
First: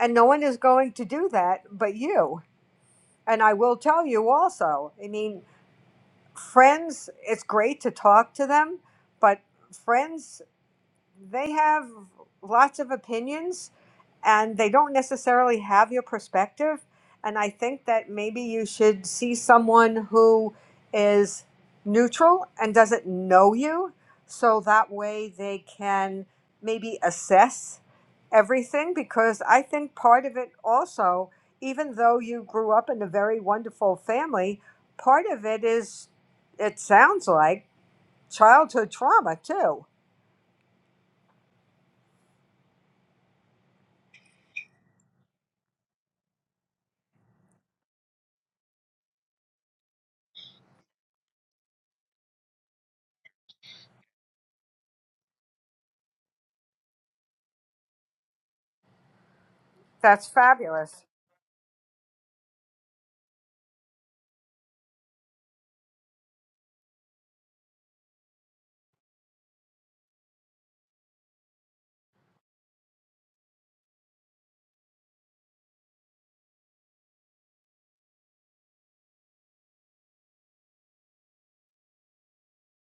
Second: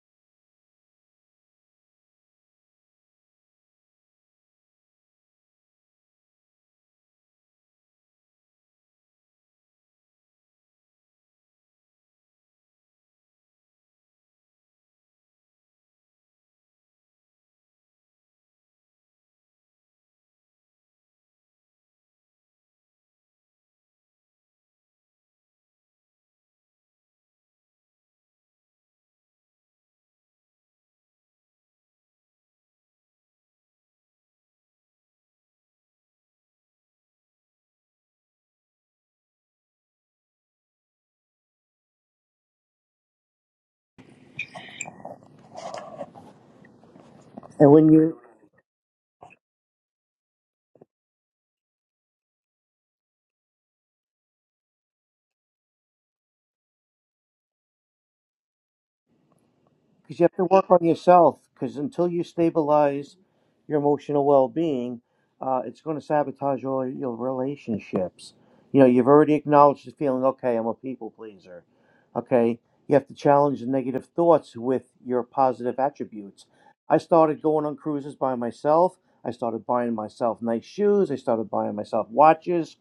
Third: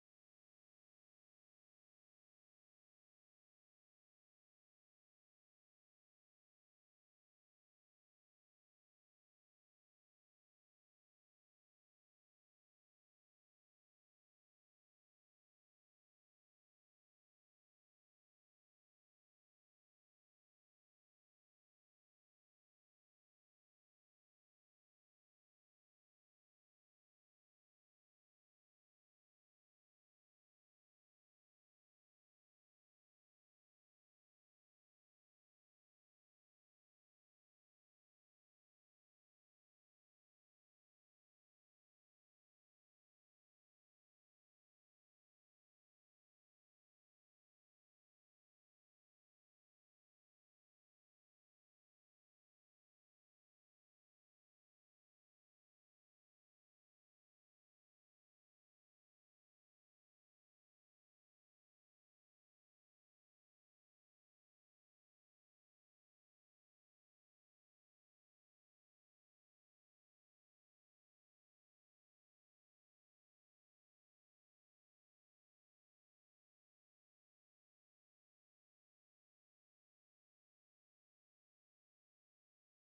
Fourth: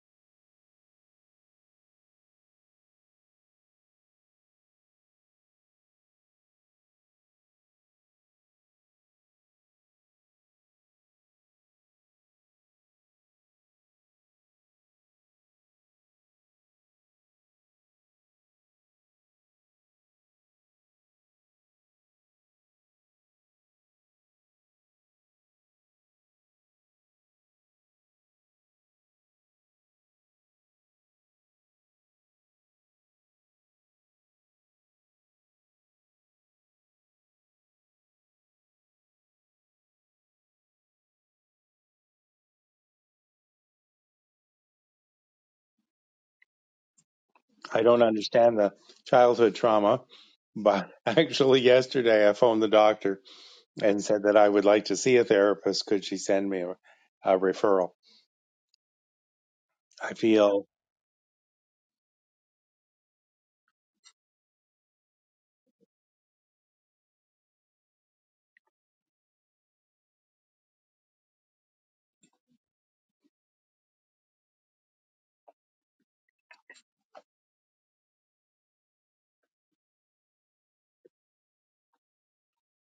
Speaker 1: And no one is going to do that but you. And I will tell you also, I mean, friends, it's great to talk to them, but friends, they have lots of opinions and they don't necessarily have your perspective. And I think that maybe you should see someone who is neutral and doesn't know you, so that way they can maybe assess everything. Because I think part of it also, even though you grew up in a very wonderful family, part of it is, it sounds like, childhood trauma too.
Speaker 2: it. And
Speaker 3: I
Speaker 2: when
Speaker 3: don't
Speaker 2: you
Speaker 3: understand the childhood trauma, but actually, yesterday I phoned the doctor and said that I would like to see a therapist. Could she send me a, a referral? I
Speaker 2: because you
Speaker 1: That's
Speaker 2: have to
Speaker 3: feel,
Speaker 2: work on
Speaker 1: fabulous.
Speaker 2: yourself because until you stabilize your emotional well-being uh, it's going to sabotage all your relationships you know you've already acknowledged the feeling okay i'm a people pleaser okay you have to challenge the negative thoughts with your positive attributes i started going on cruises by myself i started buying myself nice shoes i started buying myself watches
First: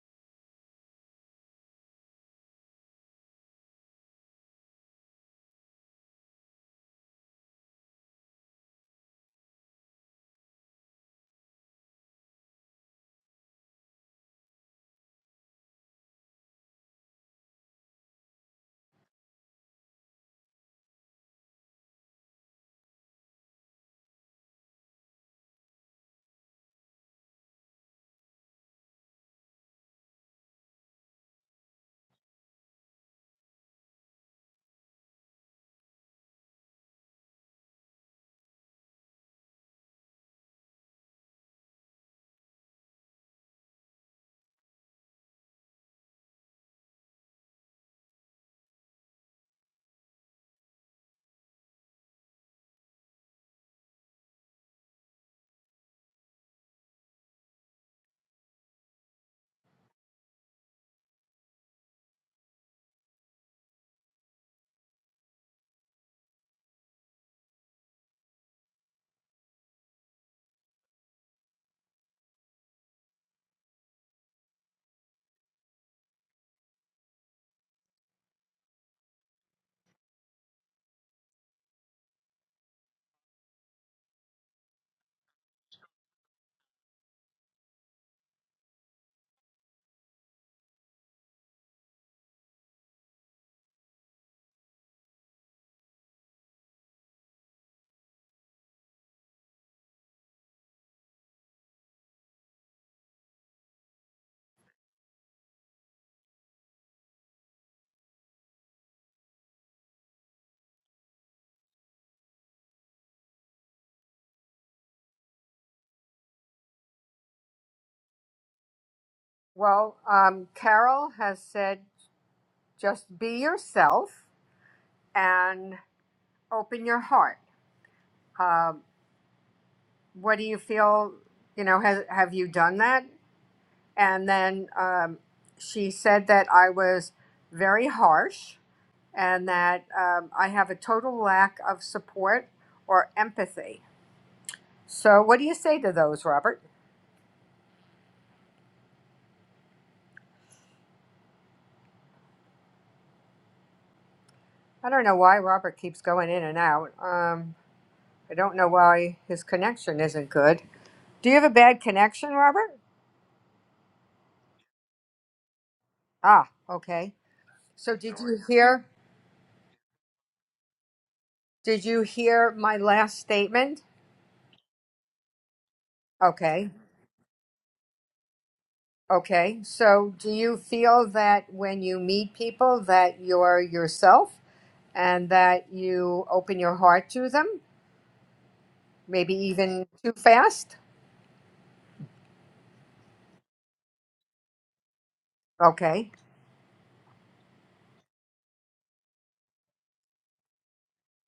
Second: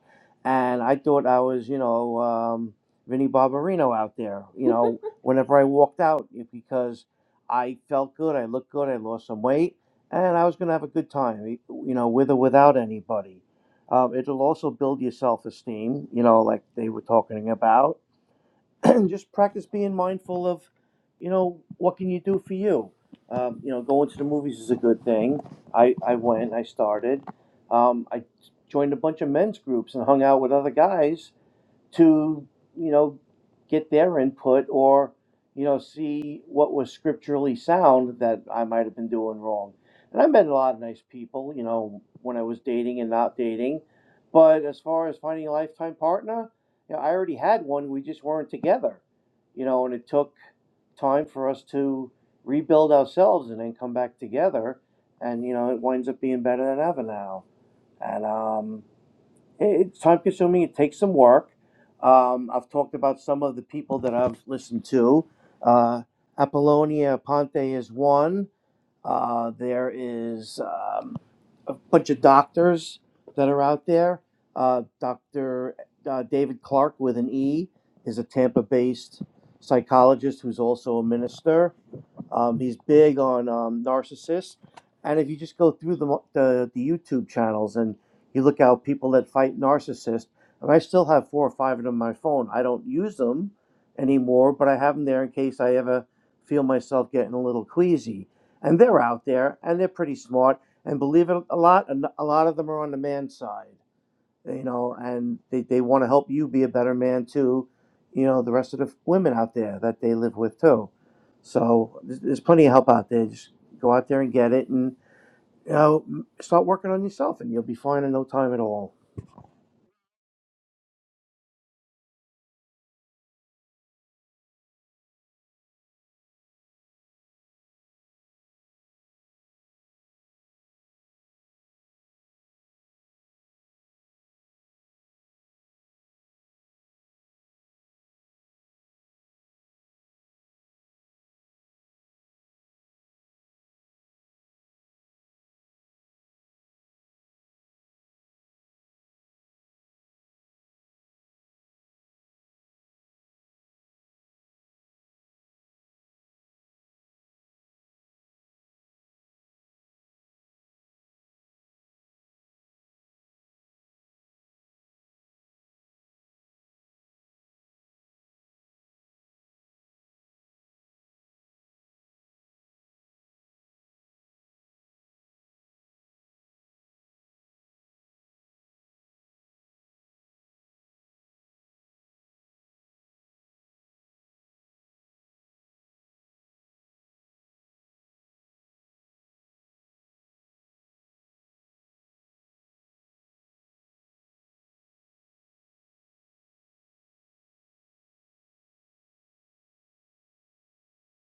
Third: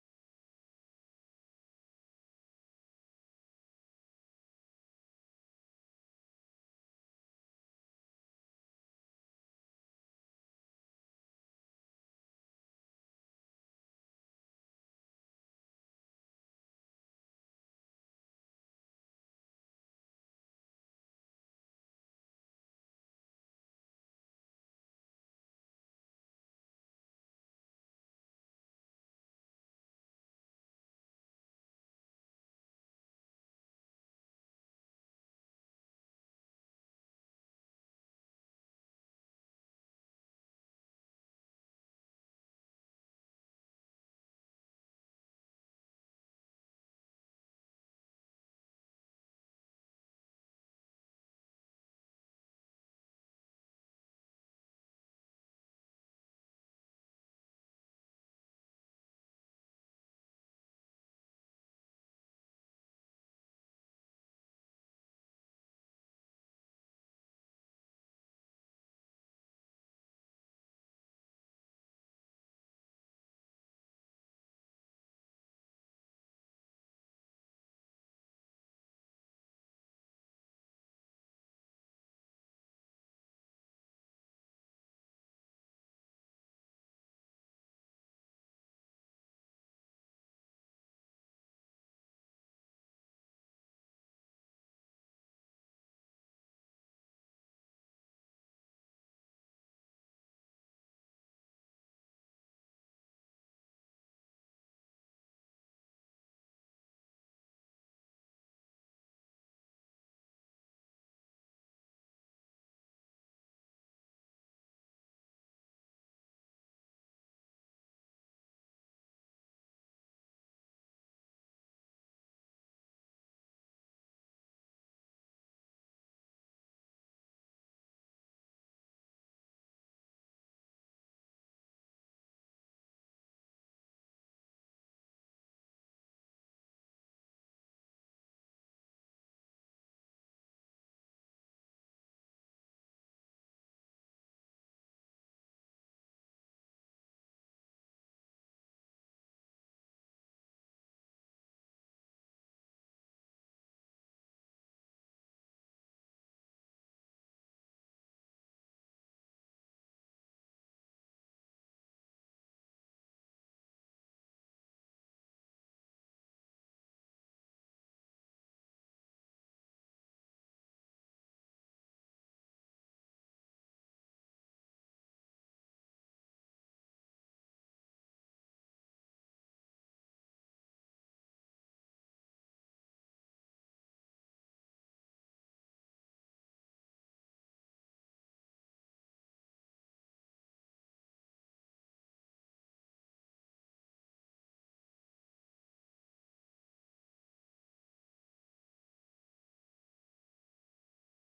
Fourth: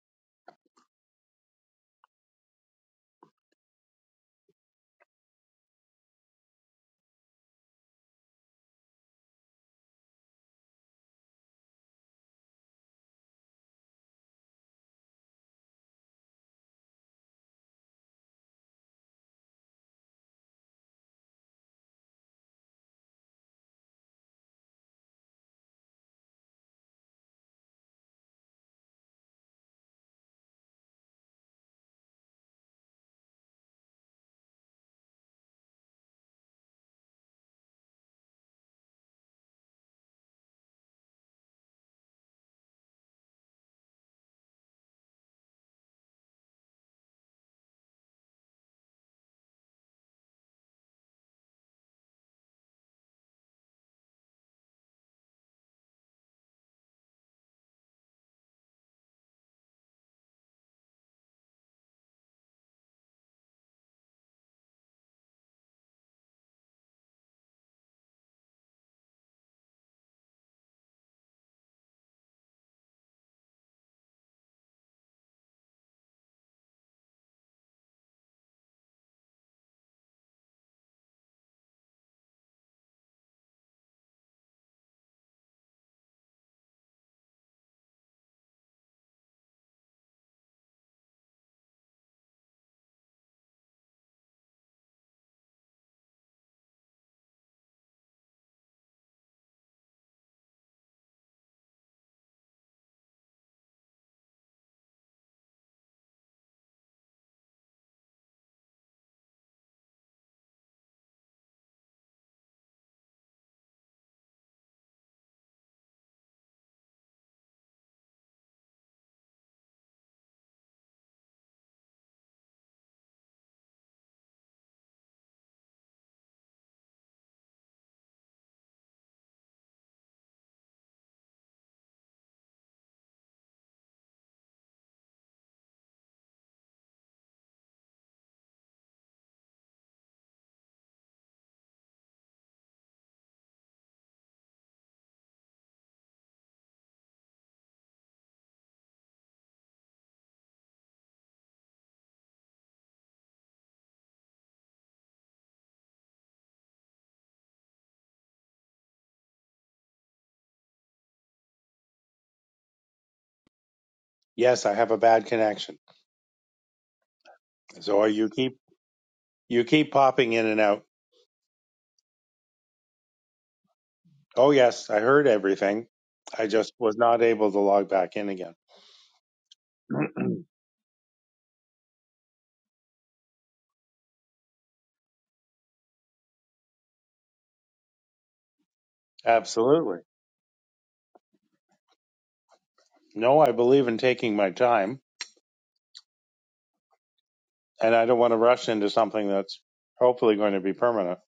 Speaker 2: and i thought i was you know um, vinnie barbarino out there you know whenever i walked out because I felt good. I looked good. I lost some weight, and I was going to have a good time, you know, with or without anybody. Um, it'll also build your self esteem, you know, like they were talking about. And just practice being mindful of, you know, what can you do for you. Um, you know, going to the movies is a good thing. I, I went. I started. Um, I joined a bunch of men's groups and hung out with other guys to you know get their input or you know see what was scripturally sound that I might have been doing wrong. And I met a lot of nice people, you know, when I was dating and not dating. But as far as finding a lifetime partner, you know, I already had one. We just weren't together, you know. And it took time for us to rebuild ourselves and then come back together. And you know, it winds up being better than ever now. And um, it's time consuming. It takes some work. Um, I've talked about some of the people that I've listened to. Uh, Apollonia Ponte is one. Uh, there is um, a bunch of doctors that are out there. Uh, Dr. Uh, David Clark with an E is a Tampa based psychologist who's also a minister. Um, he's big on um, narcissists, and if you just go through the, the the YouTube channels and you look out people that fight narcissists, and I still have four or five of them on my phone. I don't use them anymore, but I have them there in case I ever feel myself getting a little queasy. And they're out there, and they're pretty smart. And believe it a lot, a lot of them are on the man side you know, and they, they want to help you be a better man too, you know, the rest of the women out there that they live with too. So there's, there's plenty of help out there. Just go out there and get it and, you know, m- start working on yourself and you'll be fine in no time at all.
Speaker 1: Well, um, Carol has said just be yourself and open your heart. Um, what do you feel? You know, has, have you done that? And then um, she said that I was very harsh and that um, I have a total lack of support or empathy. So, what do you say to those, Robert? I don't know why Robert keeps going in and out. Um, I don't know why his connection isn't good. Do you have a bad connection, Robert?
Speaker 3: yes, I have a bad connection.
Speaker 1: Ah, okay. So,
Speaker 3: So
Speaker 1: did
Speaker 3: you
Speaker 1: you
Speaker 3: keep,
Speaker 1: hear?
Speaker 3: you keep popping in and out.
Speaker 1: Did you hear my last statement?
Speaker 3: Oh, yes, I heard everything. I
Speaker 1: Okay.
Speaker 3: just was not able to log back in again.
Speaker 1: Okay. So, do you feel that when you meet people that you're yourself and that you open your heart to them, maybe even
Speaker 3: Absolutely.
Speaker 1: too fast?
Speaker 3: No, I believe in taking my time,
Speaker 1: Okay.
Speaker 3: and I don't want to rush into something that's hopefully going to be permanent.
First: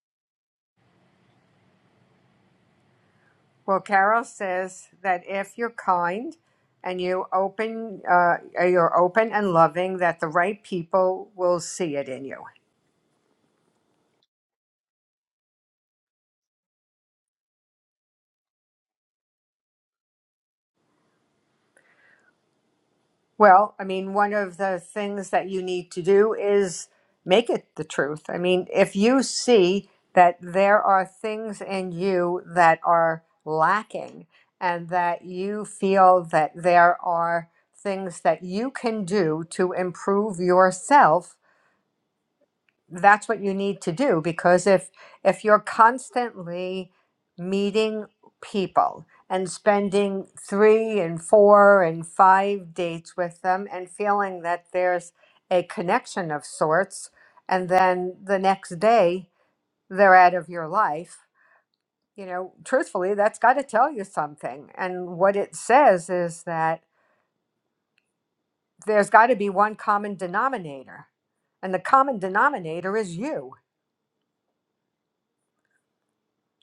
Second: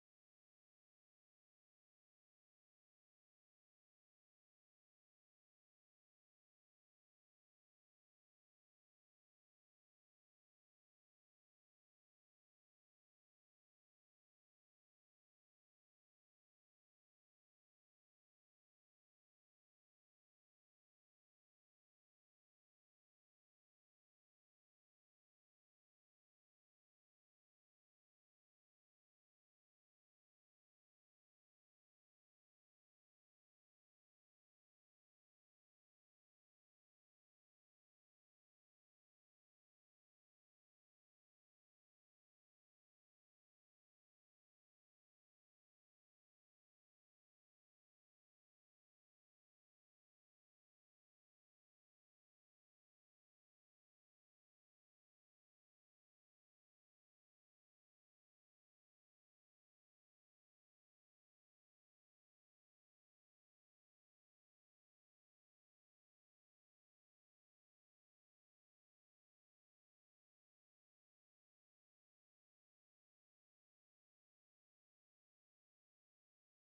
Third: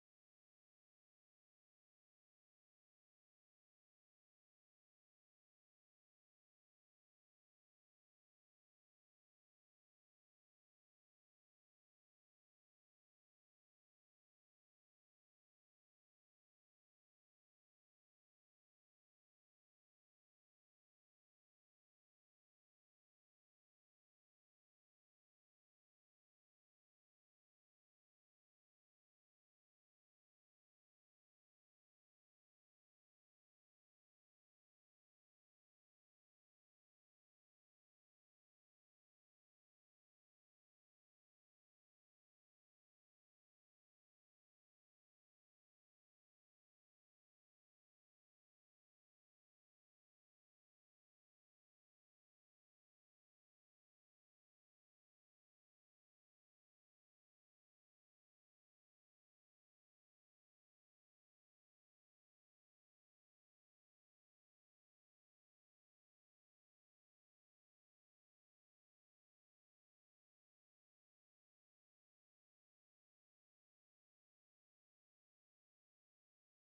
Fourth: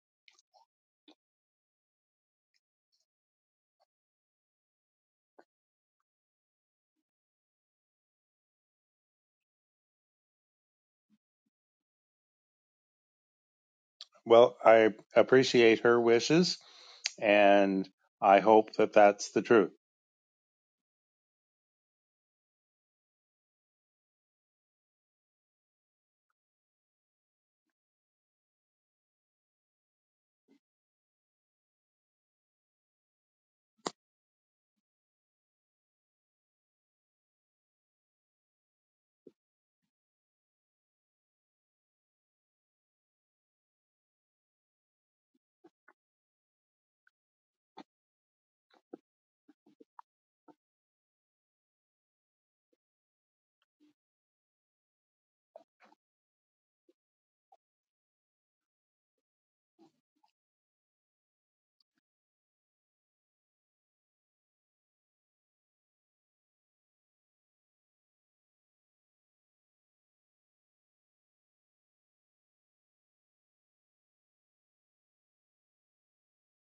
Speaker 1: Well, Carol says that if you're kind and you open uh, you're open and loving that the right people will see it in you.
Speaker 3: Well, I appreciate her wishes, and I hope that that's the truth.
Speaker 1: Well, I mean, one of the things that you need to do is make it the truth. I mean, if you see that there are things in you that are lacking and that you feel that there are things that you can do to improve yourself, that's what you need to do because if if you're constantly meeting people and spending three and four and five dates with them and feeling that there's a connection of sorts and then the next day they're out of your life you know truthfully that's got to tell you something and what it says is that there's got to be one common denominator and the common denominator is you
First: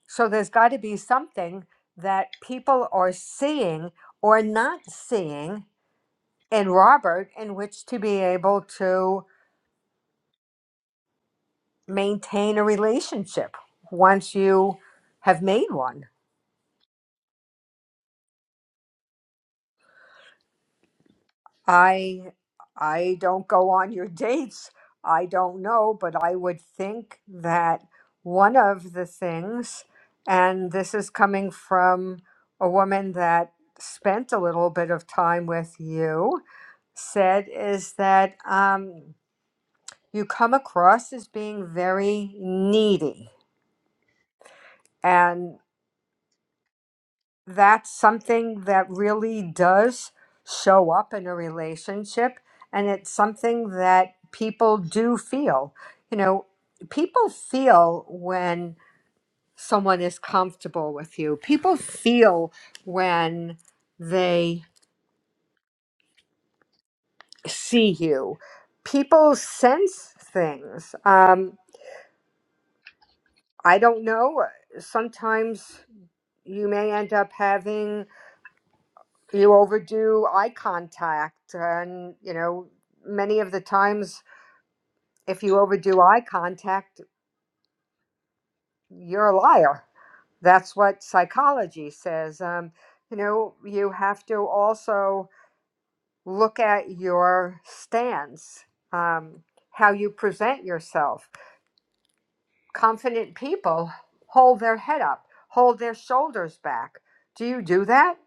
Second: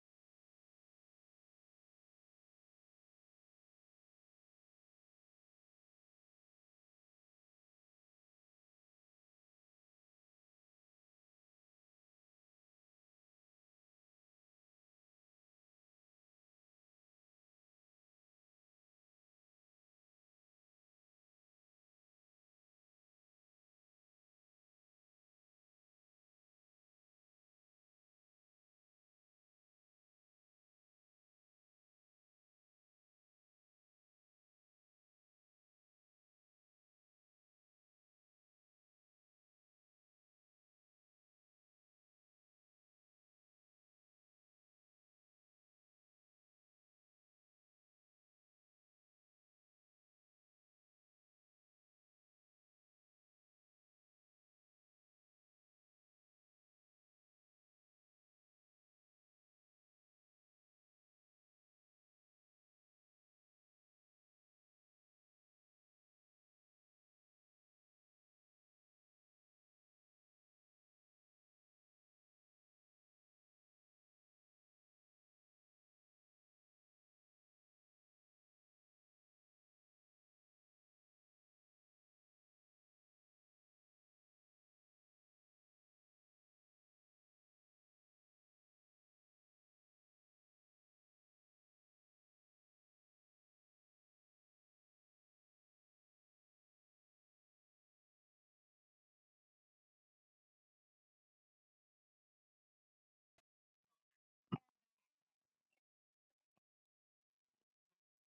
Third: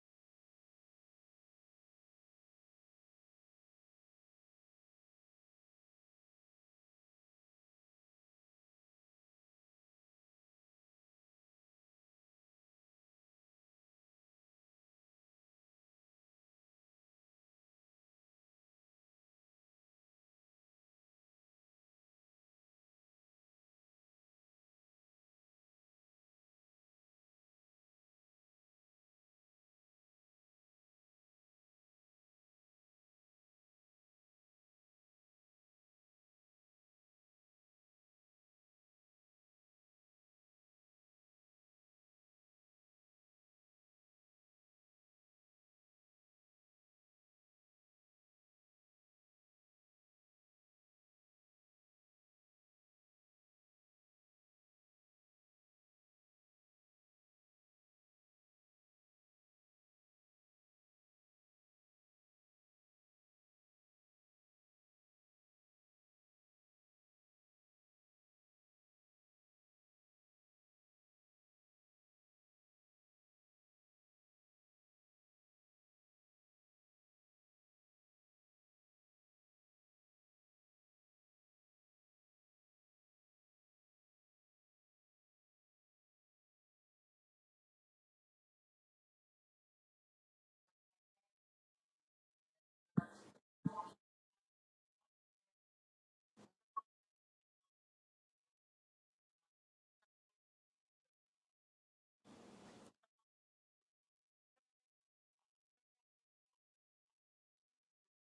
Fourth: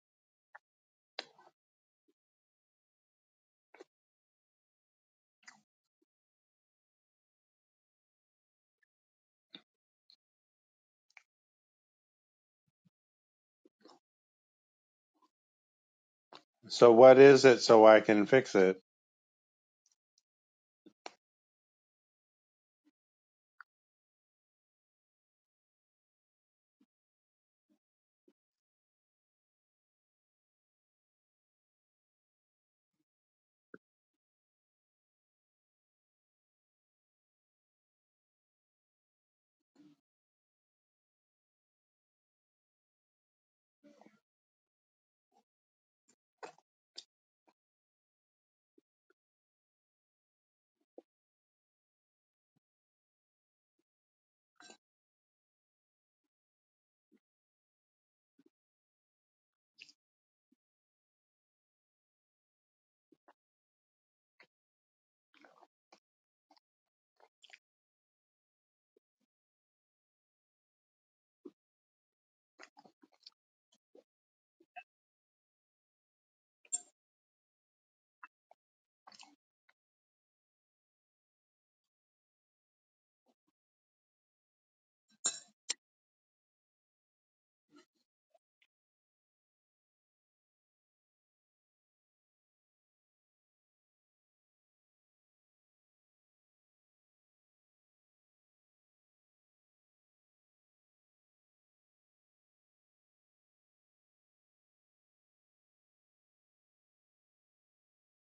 Speaker 1: So there's got to be something that people are seeing or not seeing in Robert in which to be able to maintain a relationship once you have made one.
Speaker 3: So, what is it so I can fix it?
Speaker 1: I I don't go on your dates. I don't know, but I would think that one of the things and this is coming from a woman that spent a little bit of time with you said is that um, you come across as being very needy. And that's something that really does show up in a relationship. And it's something that people do feel. You know, people feel when someone is comfortable with you, people feel when they see you. People sense things. Um, I don't know. uh, Sometimes you may end up having you overdo eye contact. And, you know, many of the times, if you overdo eye contact, you're a liar. That's what psychology says. Um, you know, you have to also look at your stance, um, how you present yourself. Confident people hold their head up, hold their shoulders back. Do you do that?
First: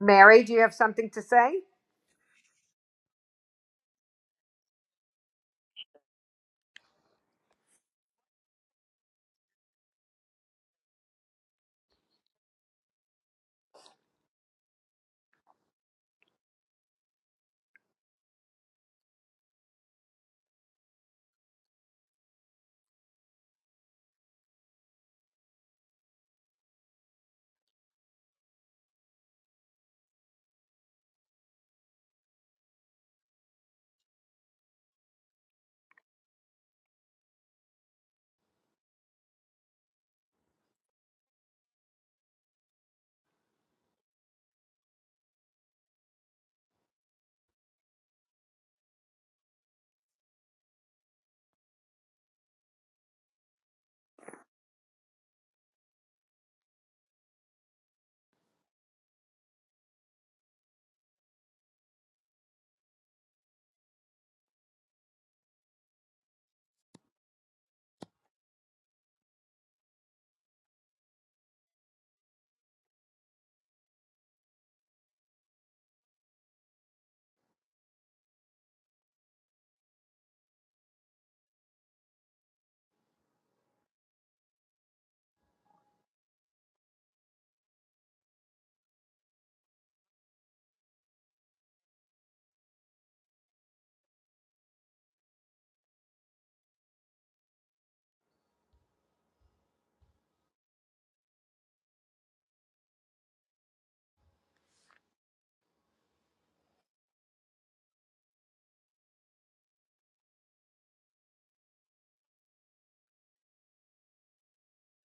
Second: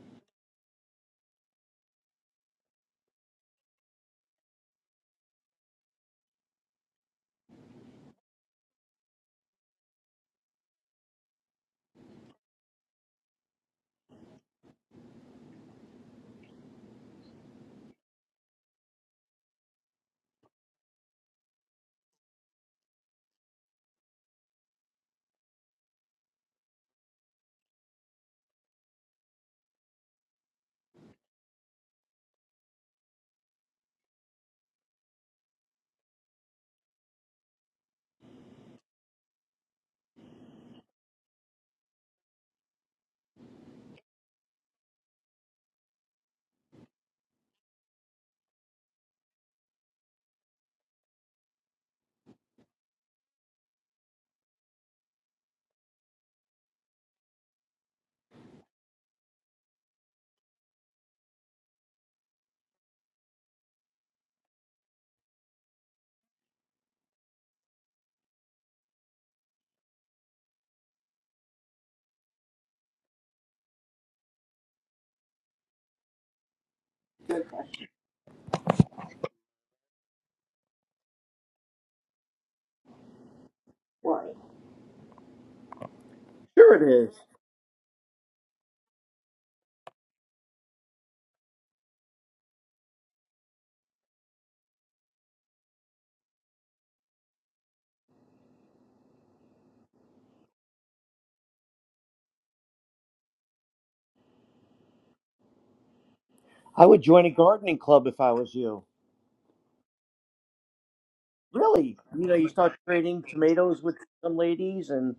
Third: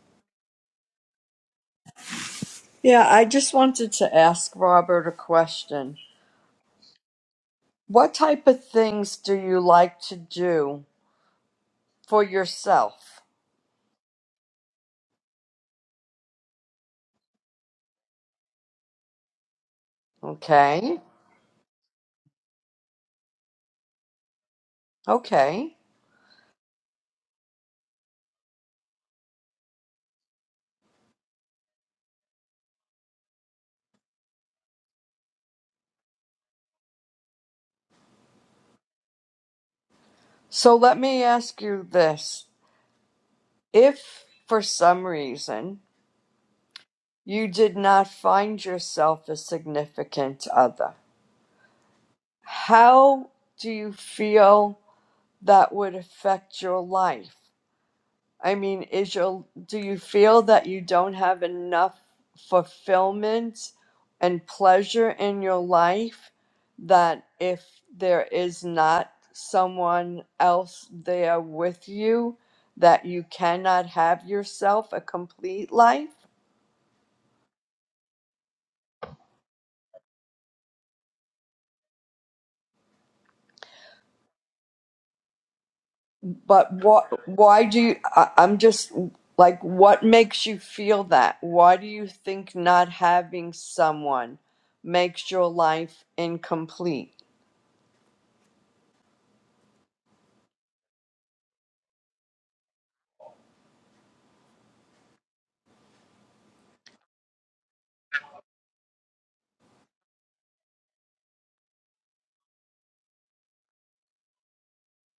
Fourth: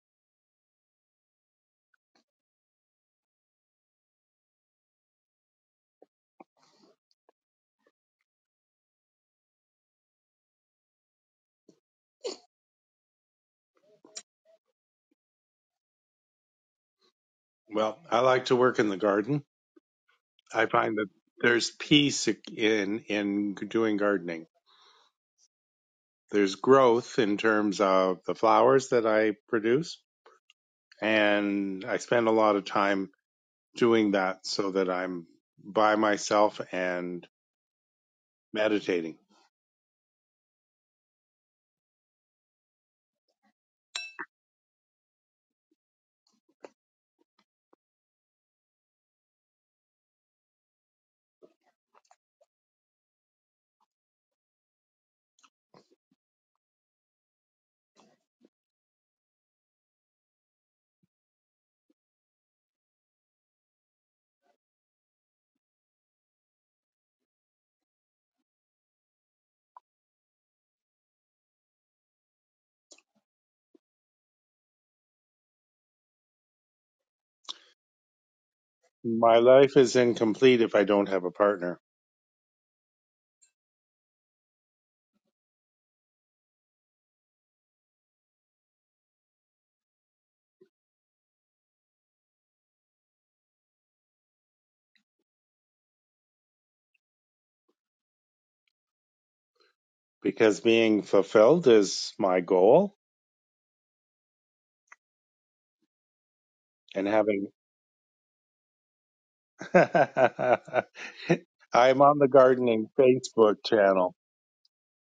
Speaker 1: Mary, do you have something to say?
Speaker 4: Yeah, I just wanted to ask Robert a question. What type of things do you like to do for yourself?
Speaker 3: Well, I like to work in the garden. I find
Speaker 4: Okay.
Speaker 3: that there's peace in in doing gardening.
Speaker 4: Okay.
Speaker 3: There's growth in terms of the flowers that I produce and I spend a lot of time doing that so that I'm by myself and meditating.
Speaker 4: So let me ask you this. If for some reason you did not find yourself a significant other, how do you feel that would affect your life? I mean, is your do you feel that you don't have enough fulfillment and pleasure in your life that if there is not someone else there with you that you cannot have yourself a complete life?
Speaker 3: My life is incomplete if I don't have a partner
Speaker 2: Right.
Speaker 4: But
Speaker 2: Sure it is.
Speaker 4: what why do you I, I'm just like what makes you feel that? Why do you think not having someone makes your life incomplete?
Speaker 3: because being fulfilled is my goal
Speaker 2: I would
Speaker 3: and
Speaker 2: join a
Speaker 3: having
Speaker 2: gardening club if I was you. Really,
Speaker 3: I'm on
Speaker 2: you
Speaker 3: the
Speaker 2: know, you start
Speaker 3: gardening
Speaker 2: trading
Speaker 3: Facebook
Speaker 2: tomatoes with
Speaker 3: channel.
Speaker 2: some ladies, and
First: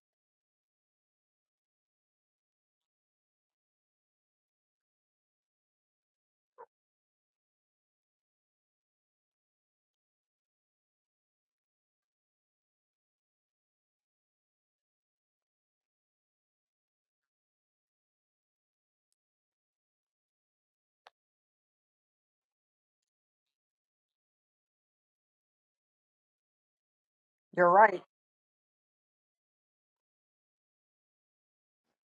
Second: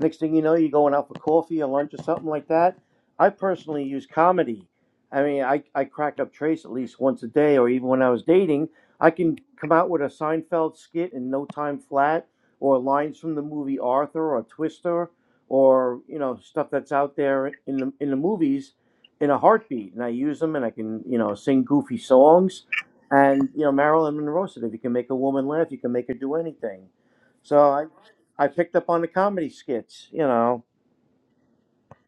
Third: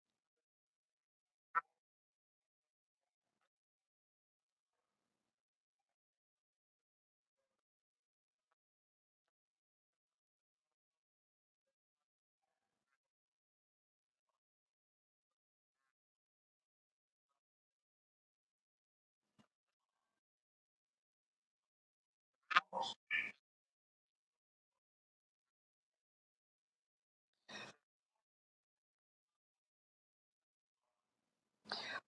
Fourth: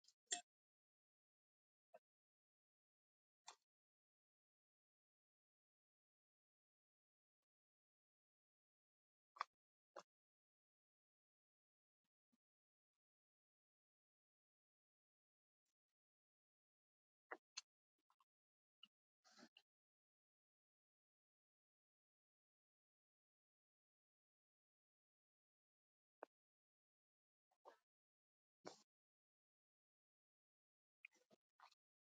Speaker 2: next thing you know, you're going out for coffee or lunch or something like that. I personally use comedy. I mean, I, I crack up Trace at least once a day, or even when I was dating, I can come out with a Seinfeld skit in no time flat, or lines from the movie Arthur or Twister, or you know stuff that's out there in the in the movies in a heartbeat, and I use them, and I can you know sing goofy songs and you know, Marilyn Monroe said, if you can make a woman laugh, you can make her do anything. So
Speaker 1: You're
Speaker 2: I,
Speaker 1: right.
Speaker 2: I picked up on the comedy skits. You know,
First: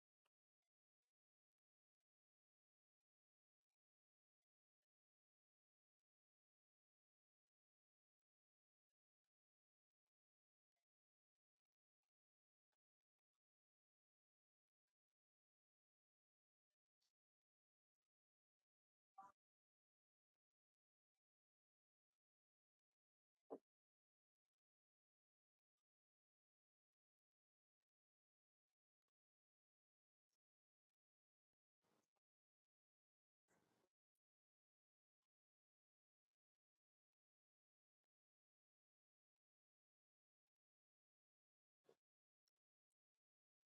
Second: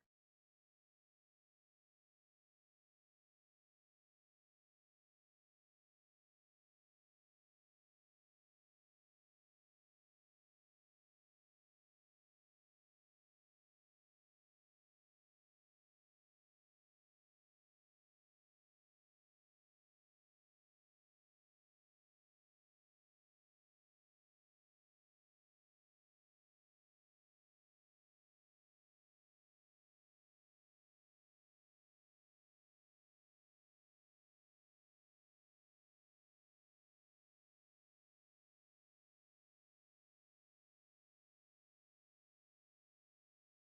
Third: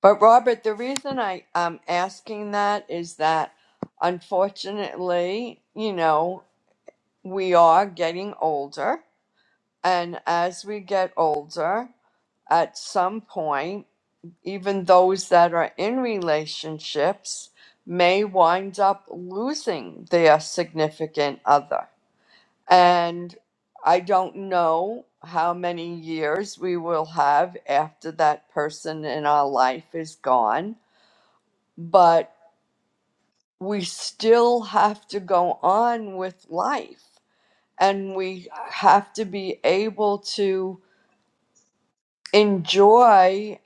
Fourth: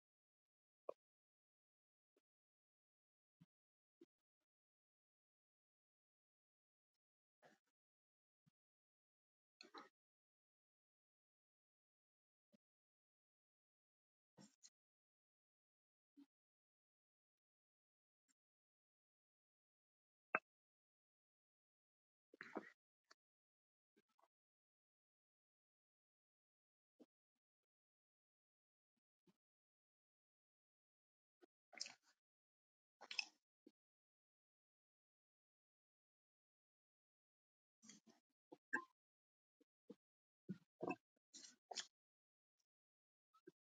Speaker 4: But Robert, the reason I am asking that is that unfortunately, you know, we are getting older. And as we get older, at some point, even those that are in relationships may wind up losing their significant other. And I don't know how many years we will have after that person in our life is gone, but we still have to go on with life and we have to be able to enjoy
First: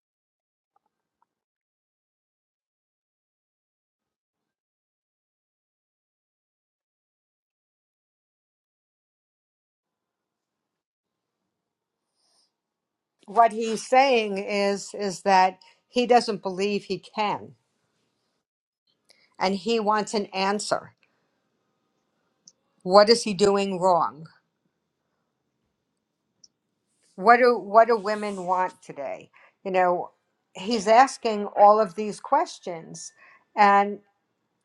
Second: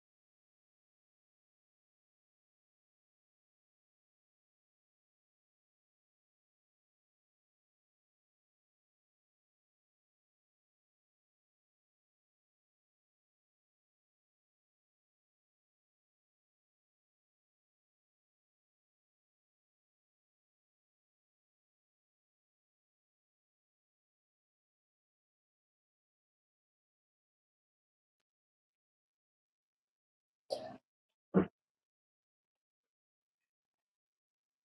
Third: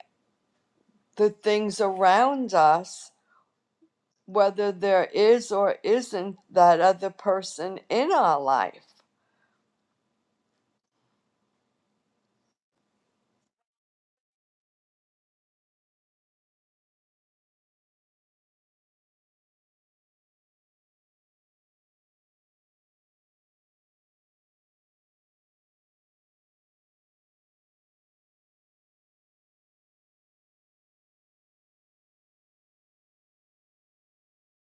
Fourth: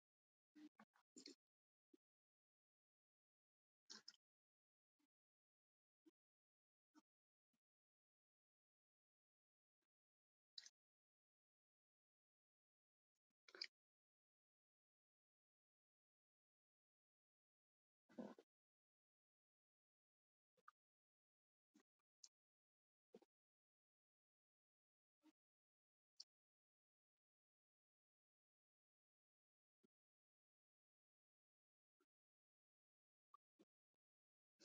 Speaker 4: the things around us, whether there is or isn't that other person in our life.
Speaker 1: What he's saying is is that he doesn't believe he can and he wants an answer. What is he doing wrong? What do what do women want today? You know, he's asking all of these questions and.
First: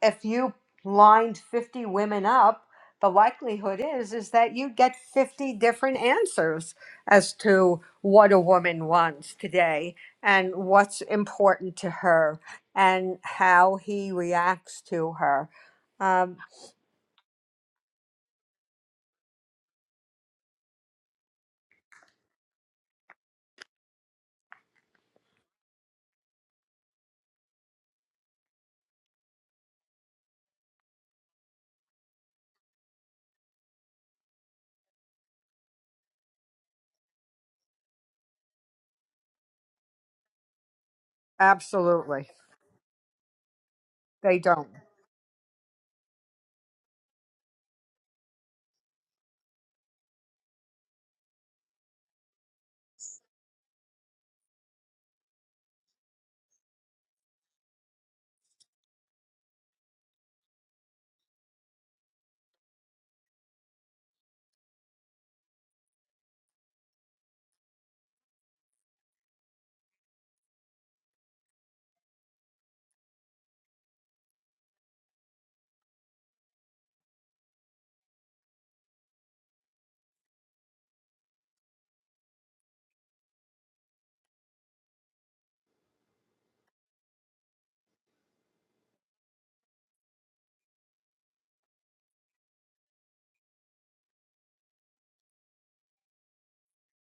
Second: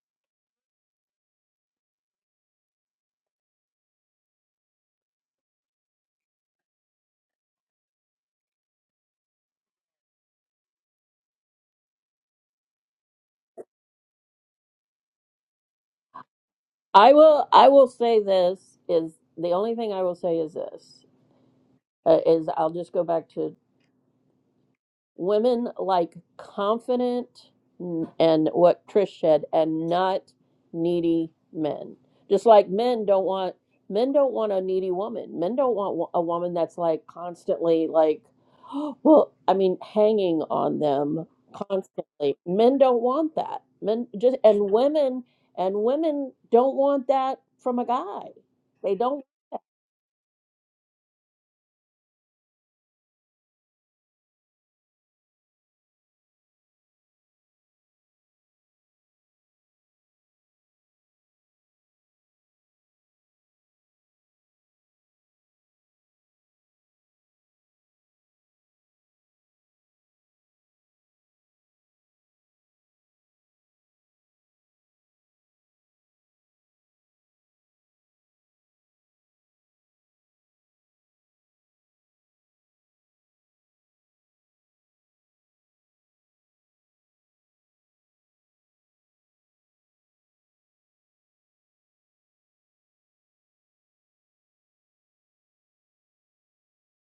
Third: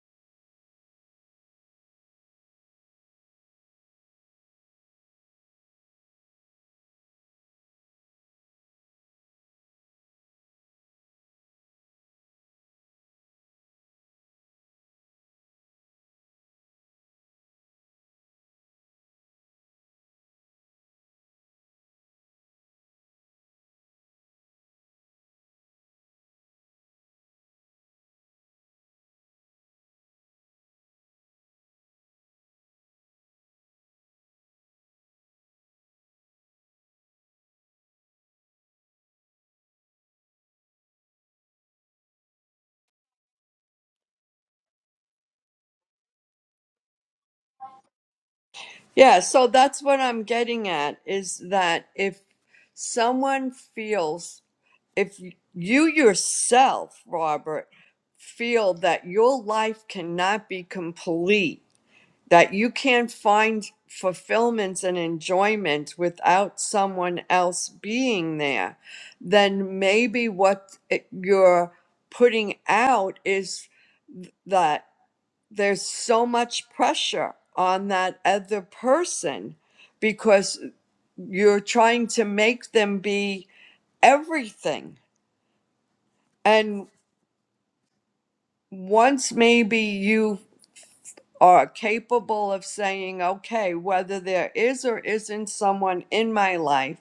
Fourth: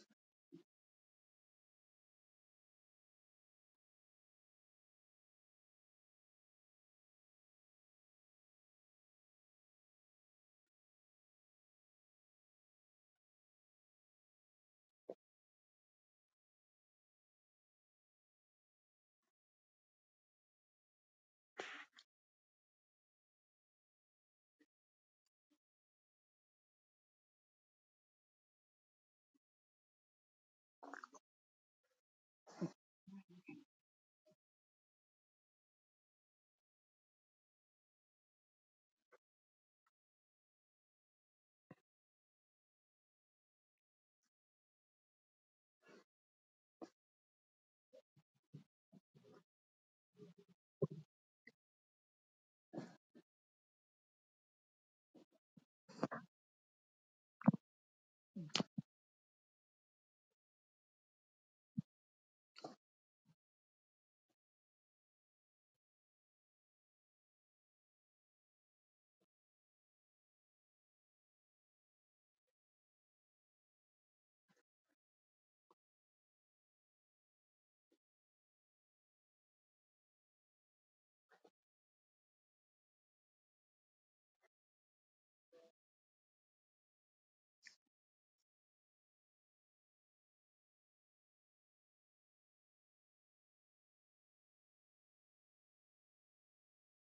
Speaker 1: if you lined 50 women up the likelihood is is that you get 50 different answers as to what a woman wants today and what's important to her and how he reacts to her um,
Speaker 2: I will. I will say this is the only thing I will say is this uh, is I'll just go back to women like confident and what Trish said, and not needy men. Just like men don't want men don't want a needy woman. Men don't want wo- a woman that's like constantly like, well, I mean, hanging on them
Speaker 1: absolutely
Speaker 2: constantly. Men don't want that. Men just
Speaker 1: they don't
Speaker 2: and women and women don't want that from a guy. They don't
Speaker 4: Yeah, so that's what I'm getting at is that if someone feels, if you yourself, Robert, feel that your life cannot be complete that you can not find fulfillments and enjoyment without someone else being there, then maybe what it- you're putting out is that there's so much pressure on that other person because you're trying to make them be everything. And once maybe you are capable of saying, okay, whether there is or isn't someone in my life,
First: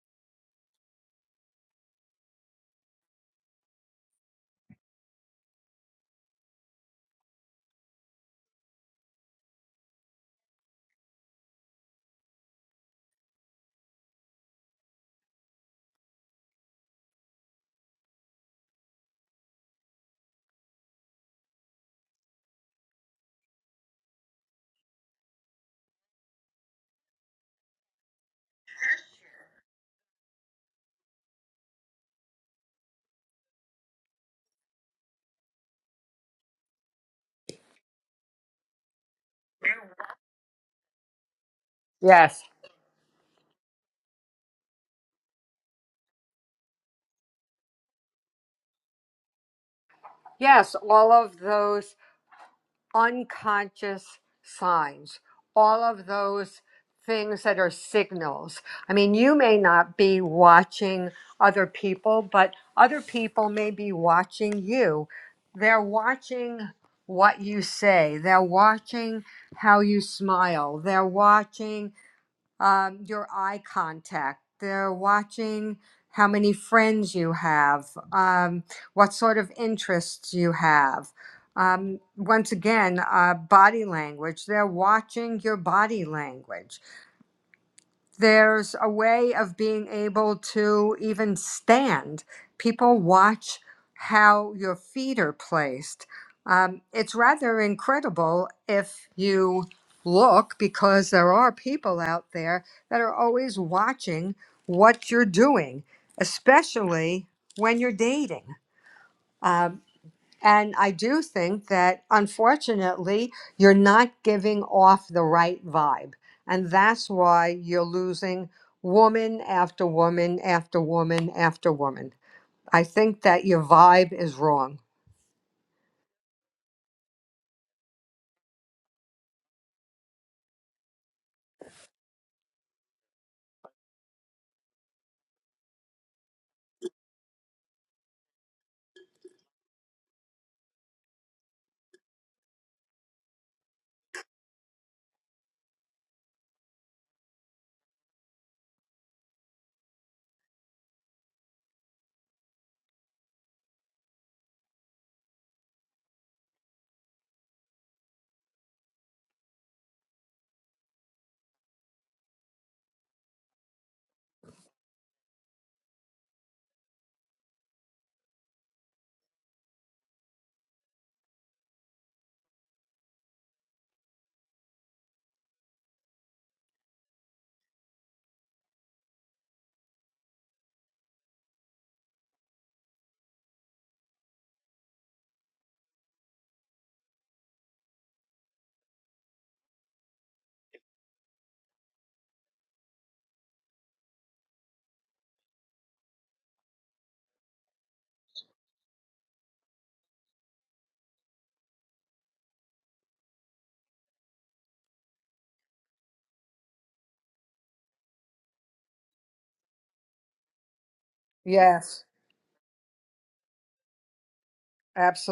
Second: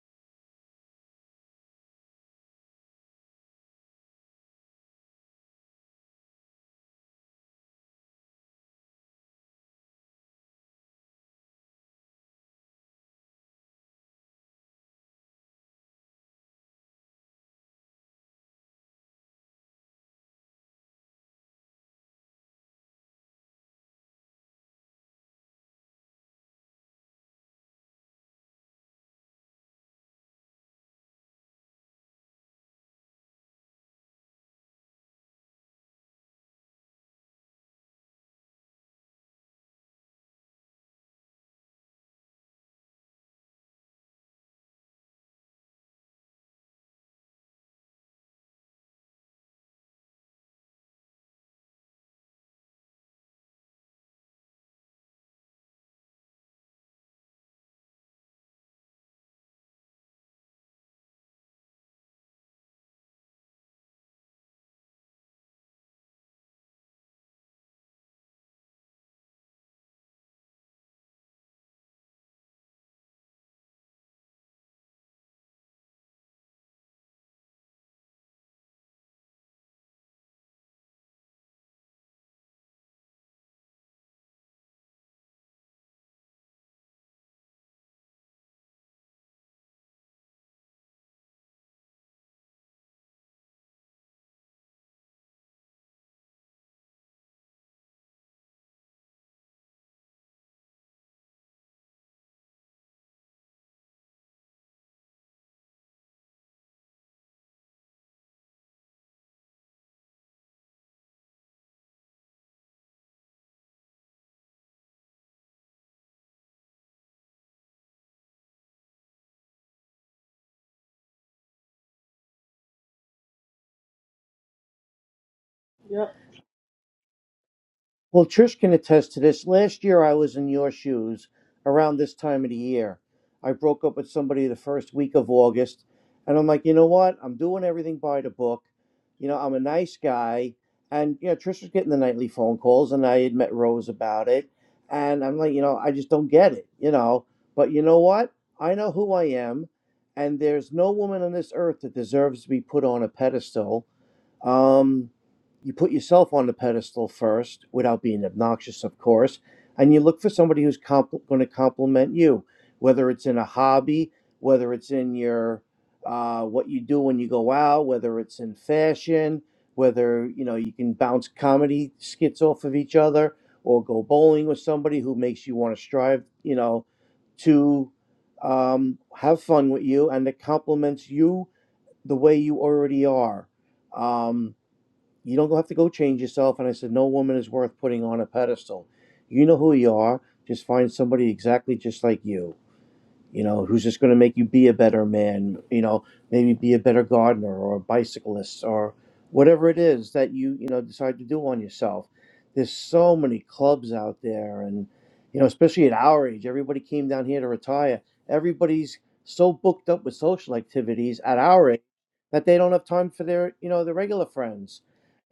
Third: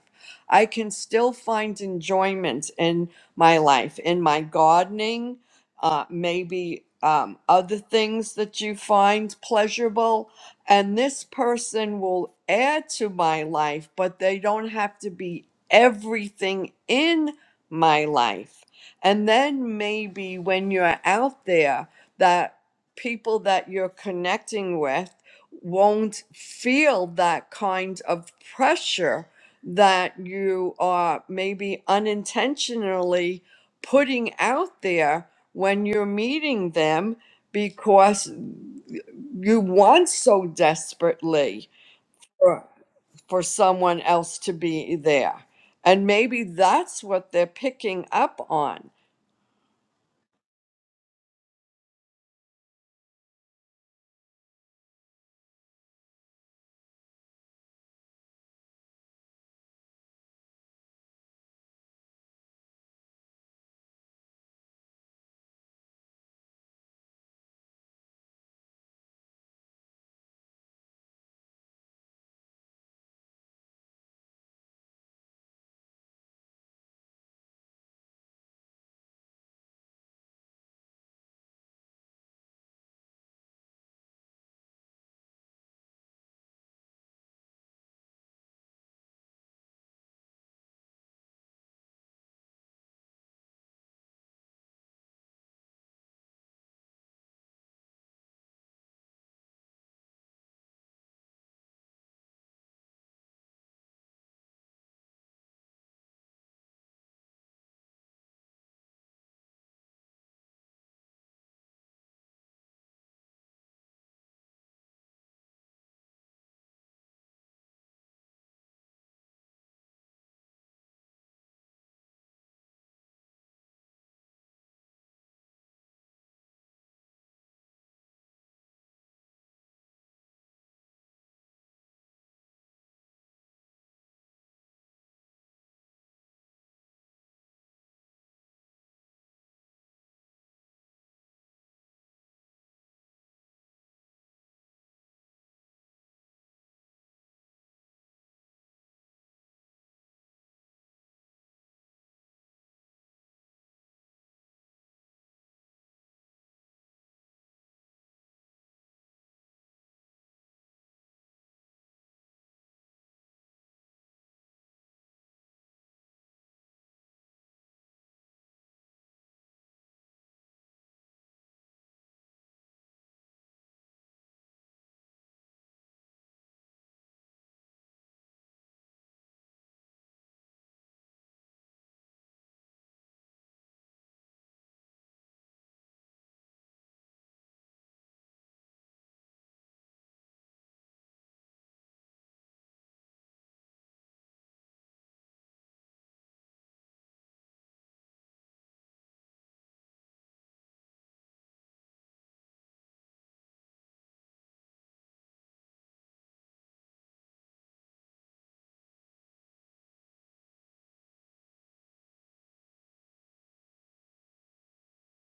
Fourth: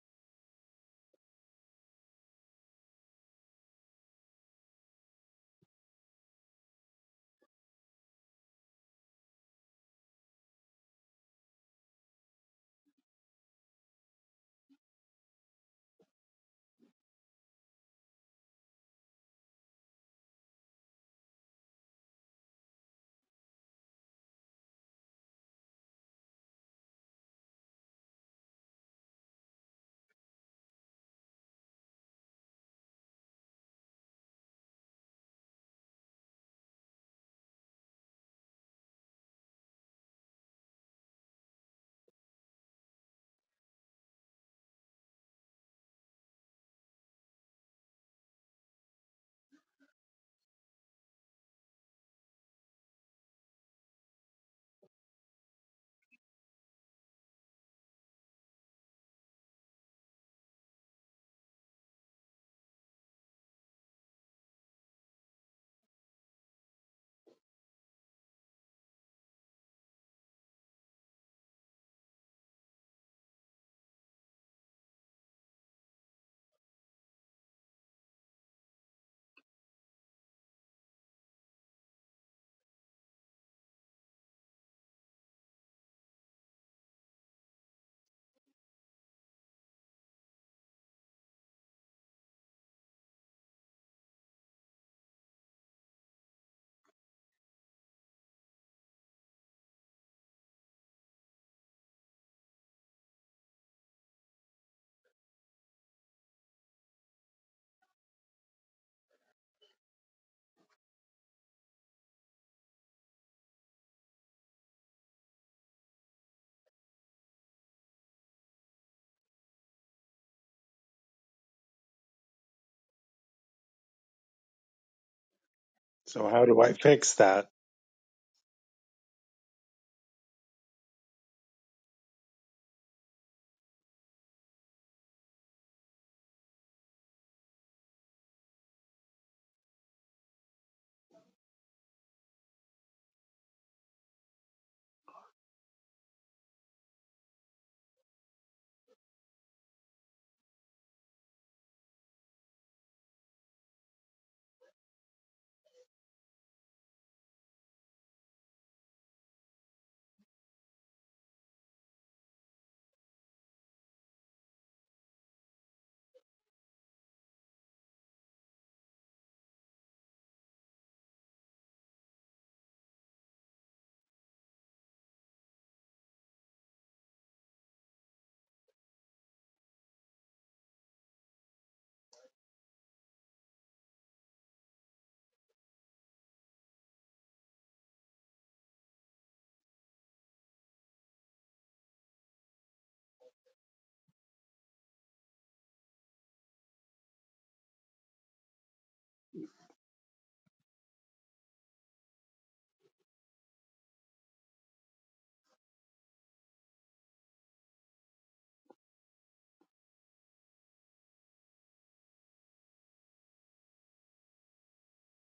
Speaker 4: I can still find enjoyment in my life, in my gardening, uh, maybe um, other things that you find pleasurable. And this person will add to my life, but they don't have to be everything in my life. And then maybe when you're out there, that people that you're connecting with won't feel that kind of pressure that you are maybe unintentionally putting out there when you're meeting them because you want so desperately
Speaker 1: yes
Speaker 4: for, for someone else to be there. And maybe that's what they're picking up on
Speaker 1: yes all of those unconscious signs, all of those things that are signals. I mean, you may not be watching other people, but other people may be watching you. They're watching what you say, they're watching how you smile, they're watching um, your eye contact. They're watching how many friends you have, um, what sort of interests you have. Um, once again, uh, body language. They're watching your body language there's a way of being able to even stand. People watch how your feet are placed. Um, it's rather incredible if you look, because there are people out there that are always watching what you're doing, especially when you're dating. Um, and I do think that unfortunately, you're not giving off the right vibe. And that's why you're losing woman after woman after woman after woman. I think that your vibe is wrong.
Speaker 3: So how do I fix that?
Speaker 2: Well, Trish can attest to this. Last year, I was in your shoes around this time of the year. I broke up with somebody the first week of August, and I'm like, you know what? I'm doing everything by the book. You know, I'm a nice guy. And, you know, Trish was getting the nightly phone calls, and I had met Rose about it. And I'm like, you know, I just don't get it, you know. But you know what? I know who I am, and there's no woman on this earth that deserves to be put on a pedestal um, you put yourself on the pedestal first without being obnoxious, of course, and you look for somebody who's compl- going to compliment you, whether it's in a hobby, whether it's in your uh, what you do when you go out, whether it's in fashion, whether you know you can bounce comedy skits off of each other or go bowling with somebody who makes you want to strive, you know, to um, have fun with you and that compliments you the way you already are. Um, you don't have to go change yourself. And I said, No woman is worth putting on a pedestal. You know who you are. Just find somebody exactly just like you you know, who's just going to make you be a better man, you know, maybe be a better gardener or a bicyclist or whatever it is that you, you know, decide to do on yourself. There's so many clubs out there. And, you know, especially at our age, everybody came down here to retire. Everybody's so booked up with social activities at our age
Speaker 1: Yes,
Speaker 2: that they don't have time for their, you know, their regular friends.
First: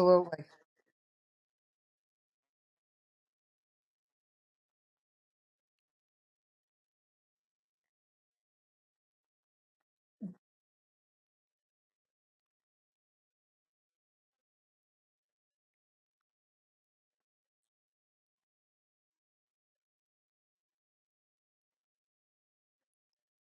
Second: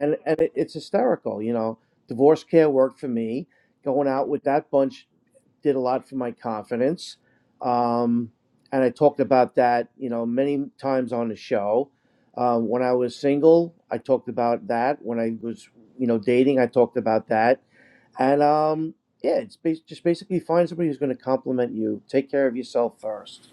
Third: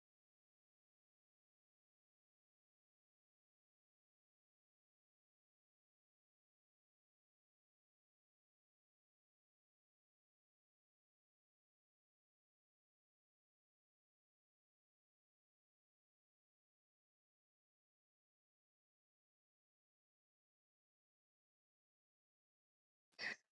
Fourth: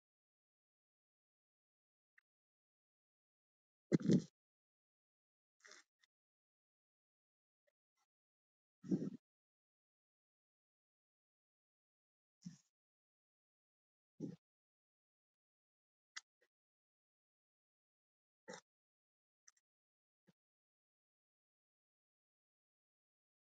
Speaker 2: And, and it, it's hysterical, you know. Divorce care worked for me. Going out with that bunch did a lot for my confidence um, and I talked about that, you know, many times on the show. Uh, when I was single, I talked about that. When I was, you know, dating, I talked about that. And um, yeah, it's bas- just basically find somebody who's going to compliment you. Take care of yourself first.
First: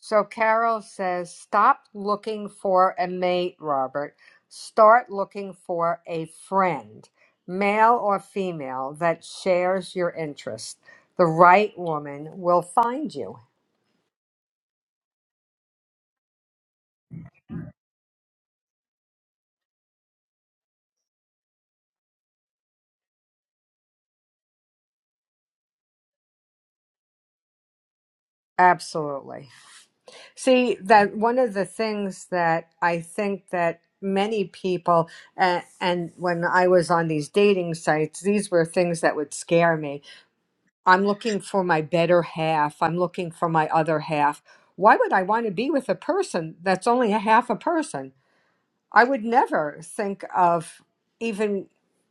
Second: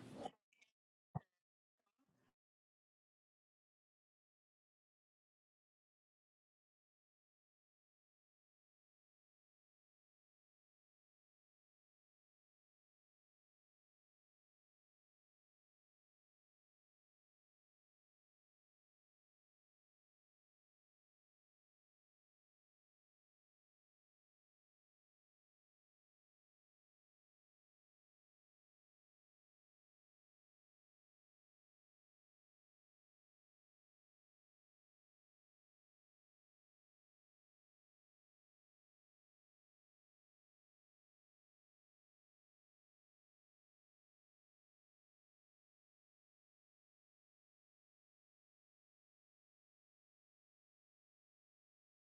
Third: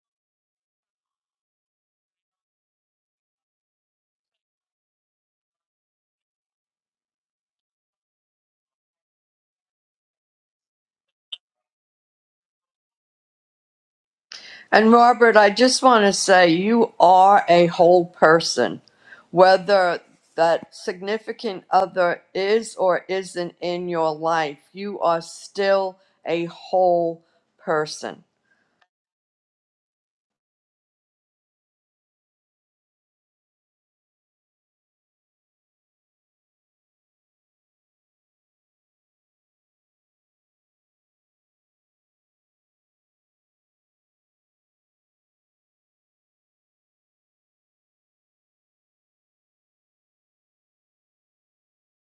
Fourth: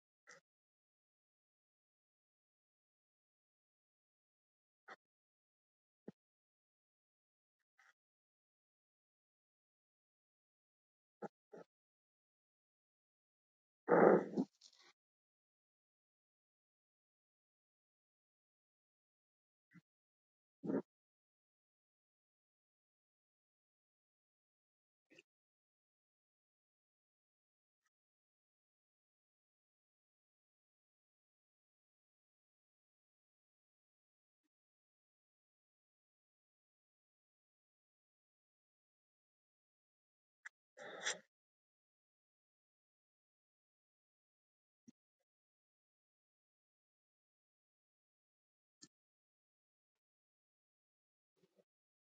Speaker 1: So Carol says, stop looking for a mate, Robert. Start looking for a friend, male or female, that shares your interest. The right woman will find you.
Speaker 4: And Robert, I just want to say you are a whole person, whether that significant other is or isn't in your life, you are still a whole person.
Speaker 1: Absolutely. See, that one of the things that I think that many people and, and when I was on these dating sites, these were things that would scare me. I'm looking for my better half. I'm looking for my other half. Why would I want to be with a person that's only a half a person? I would never think of even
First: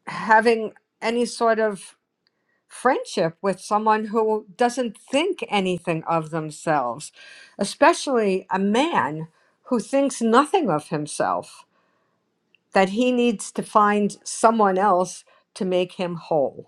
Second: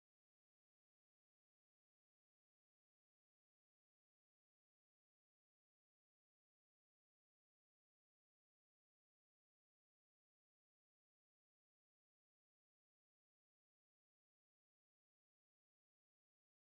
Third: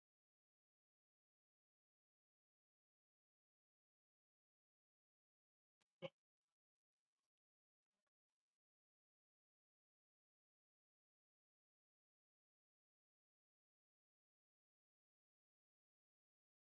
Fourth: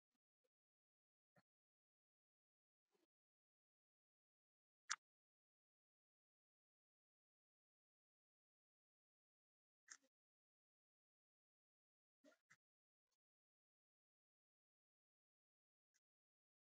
Speaker 1: having any sort of friendship with someone who doesn't think anything of themselves, especially a man who thinks nothing of himself, that he needs to find someone else to make him whole.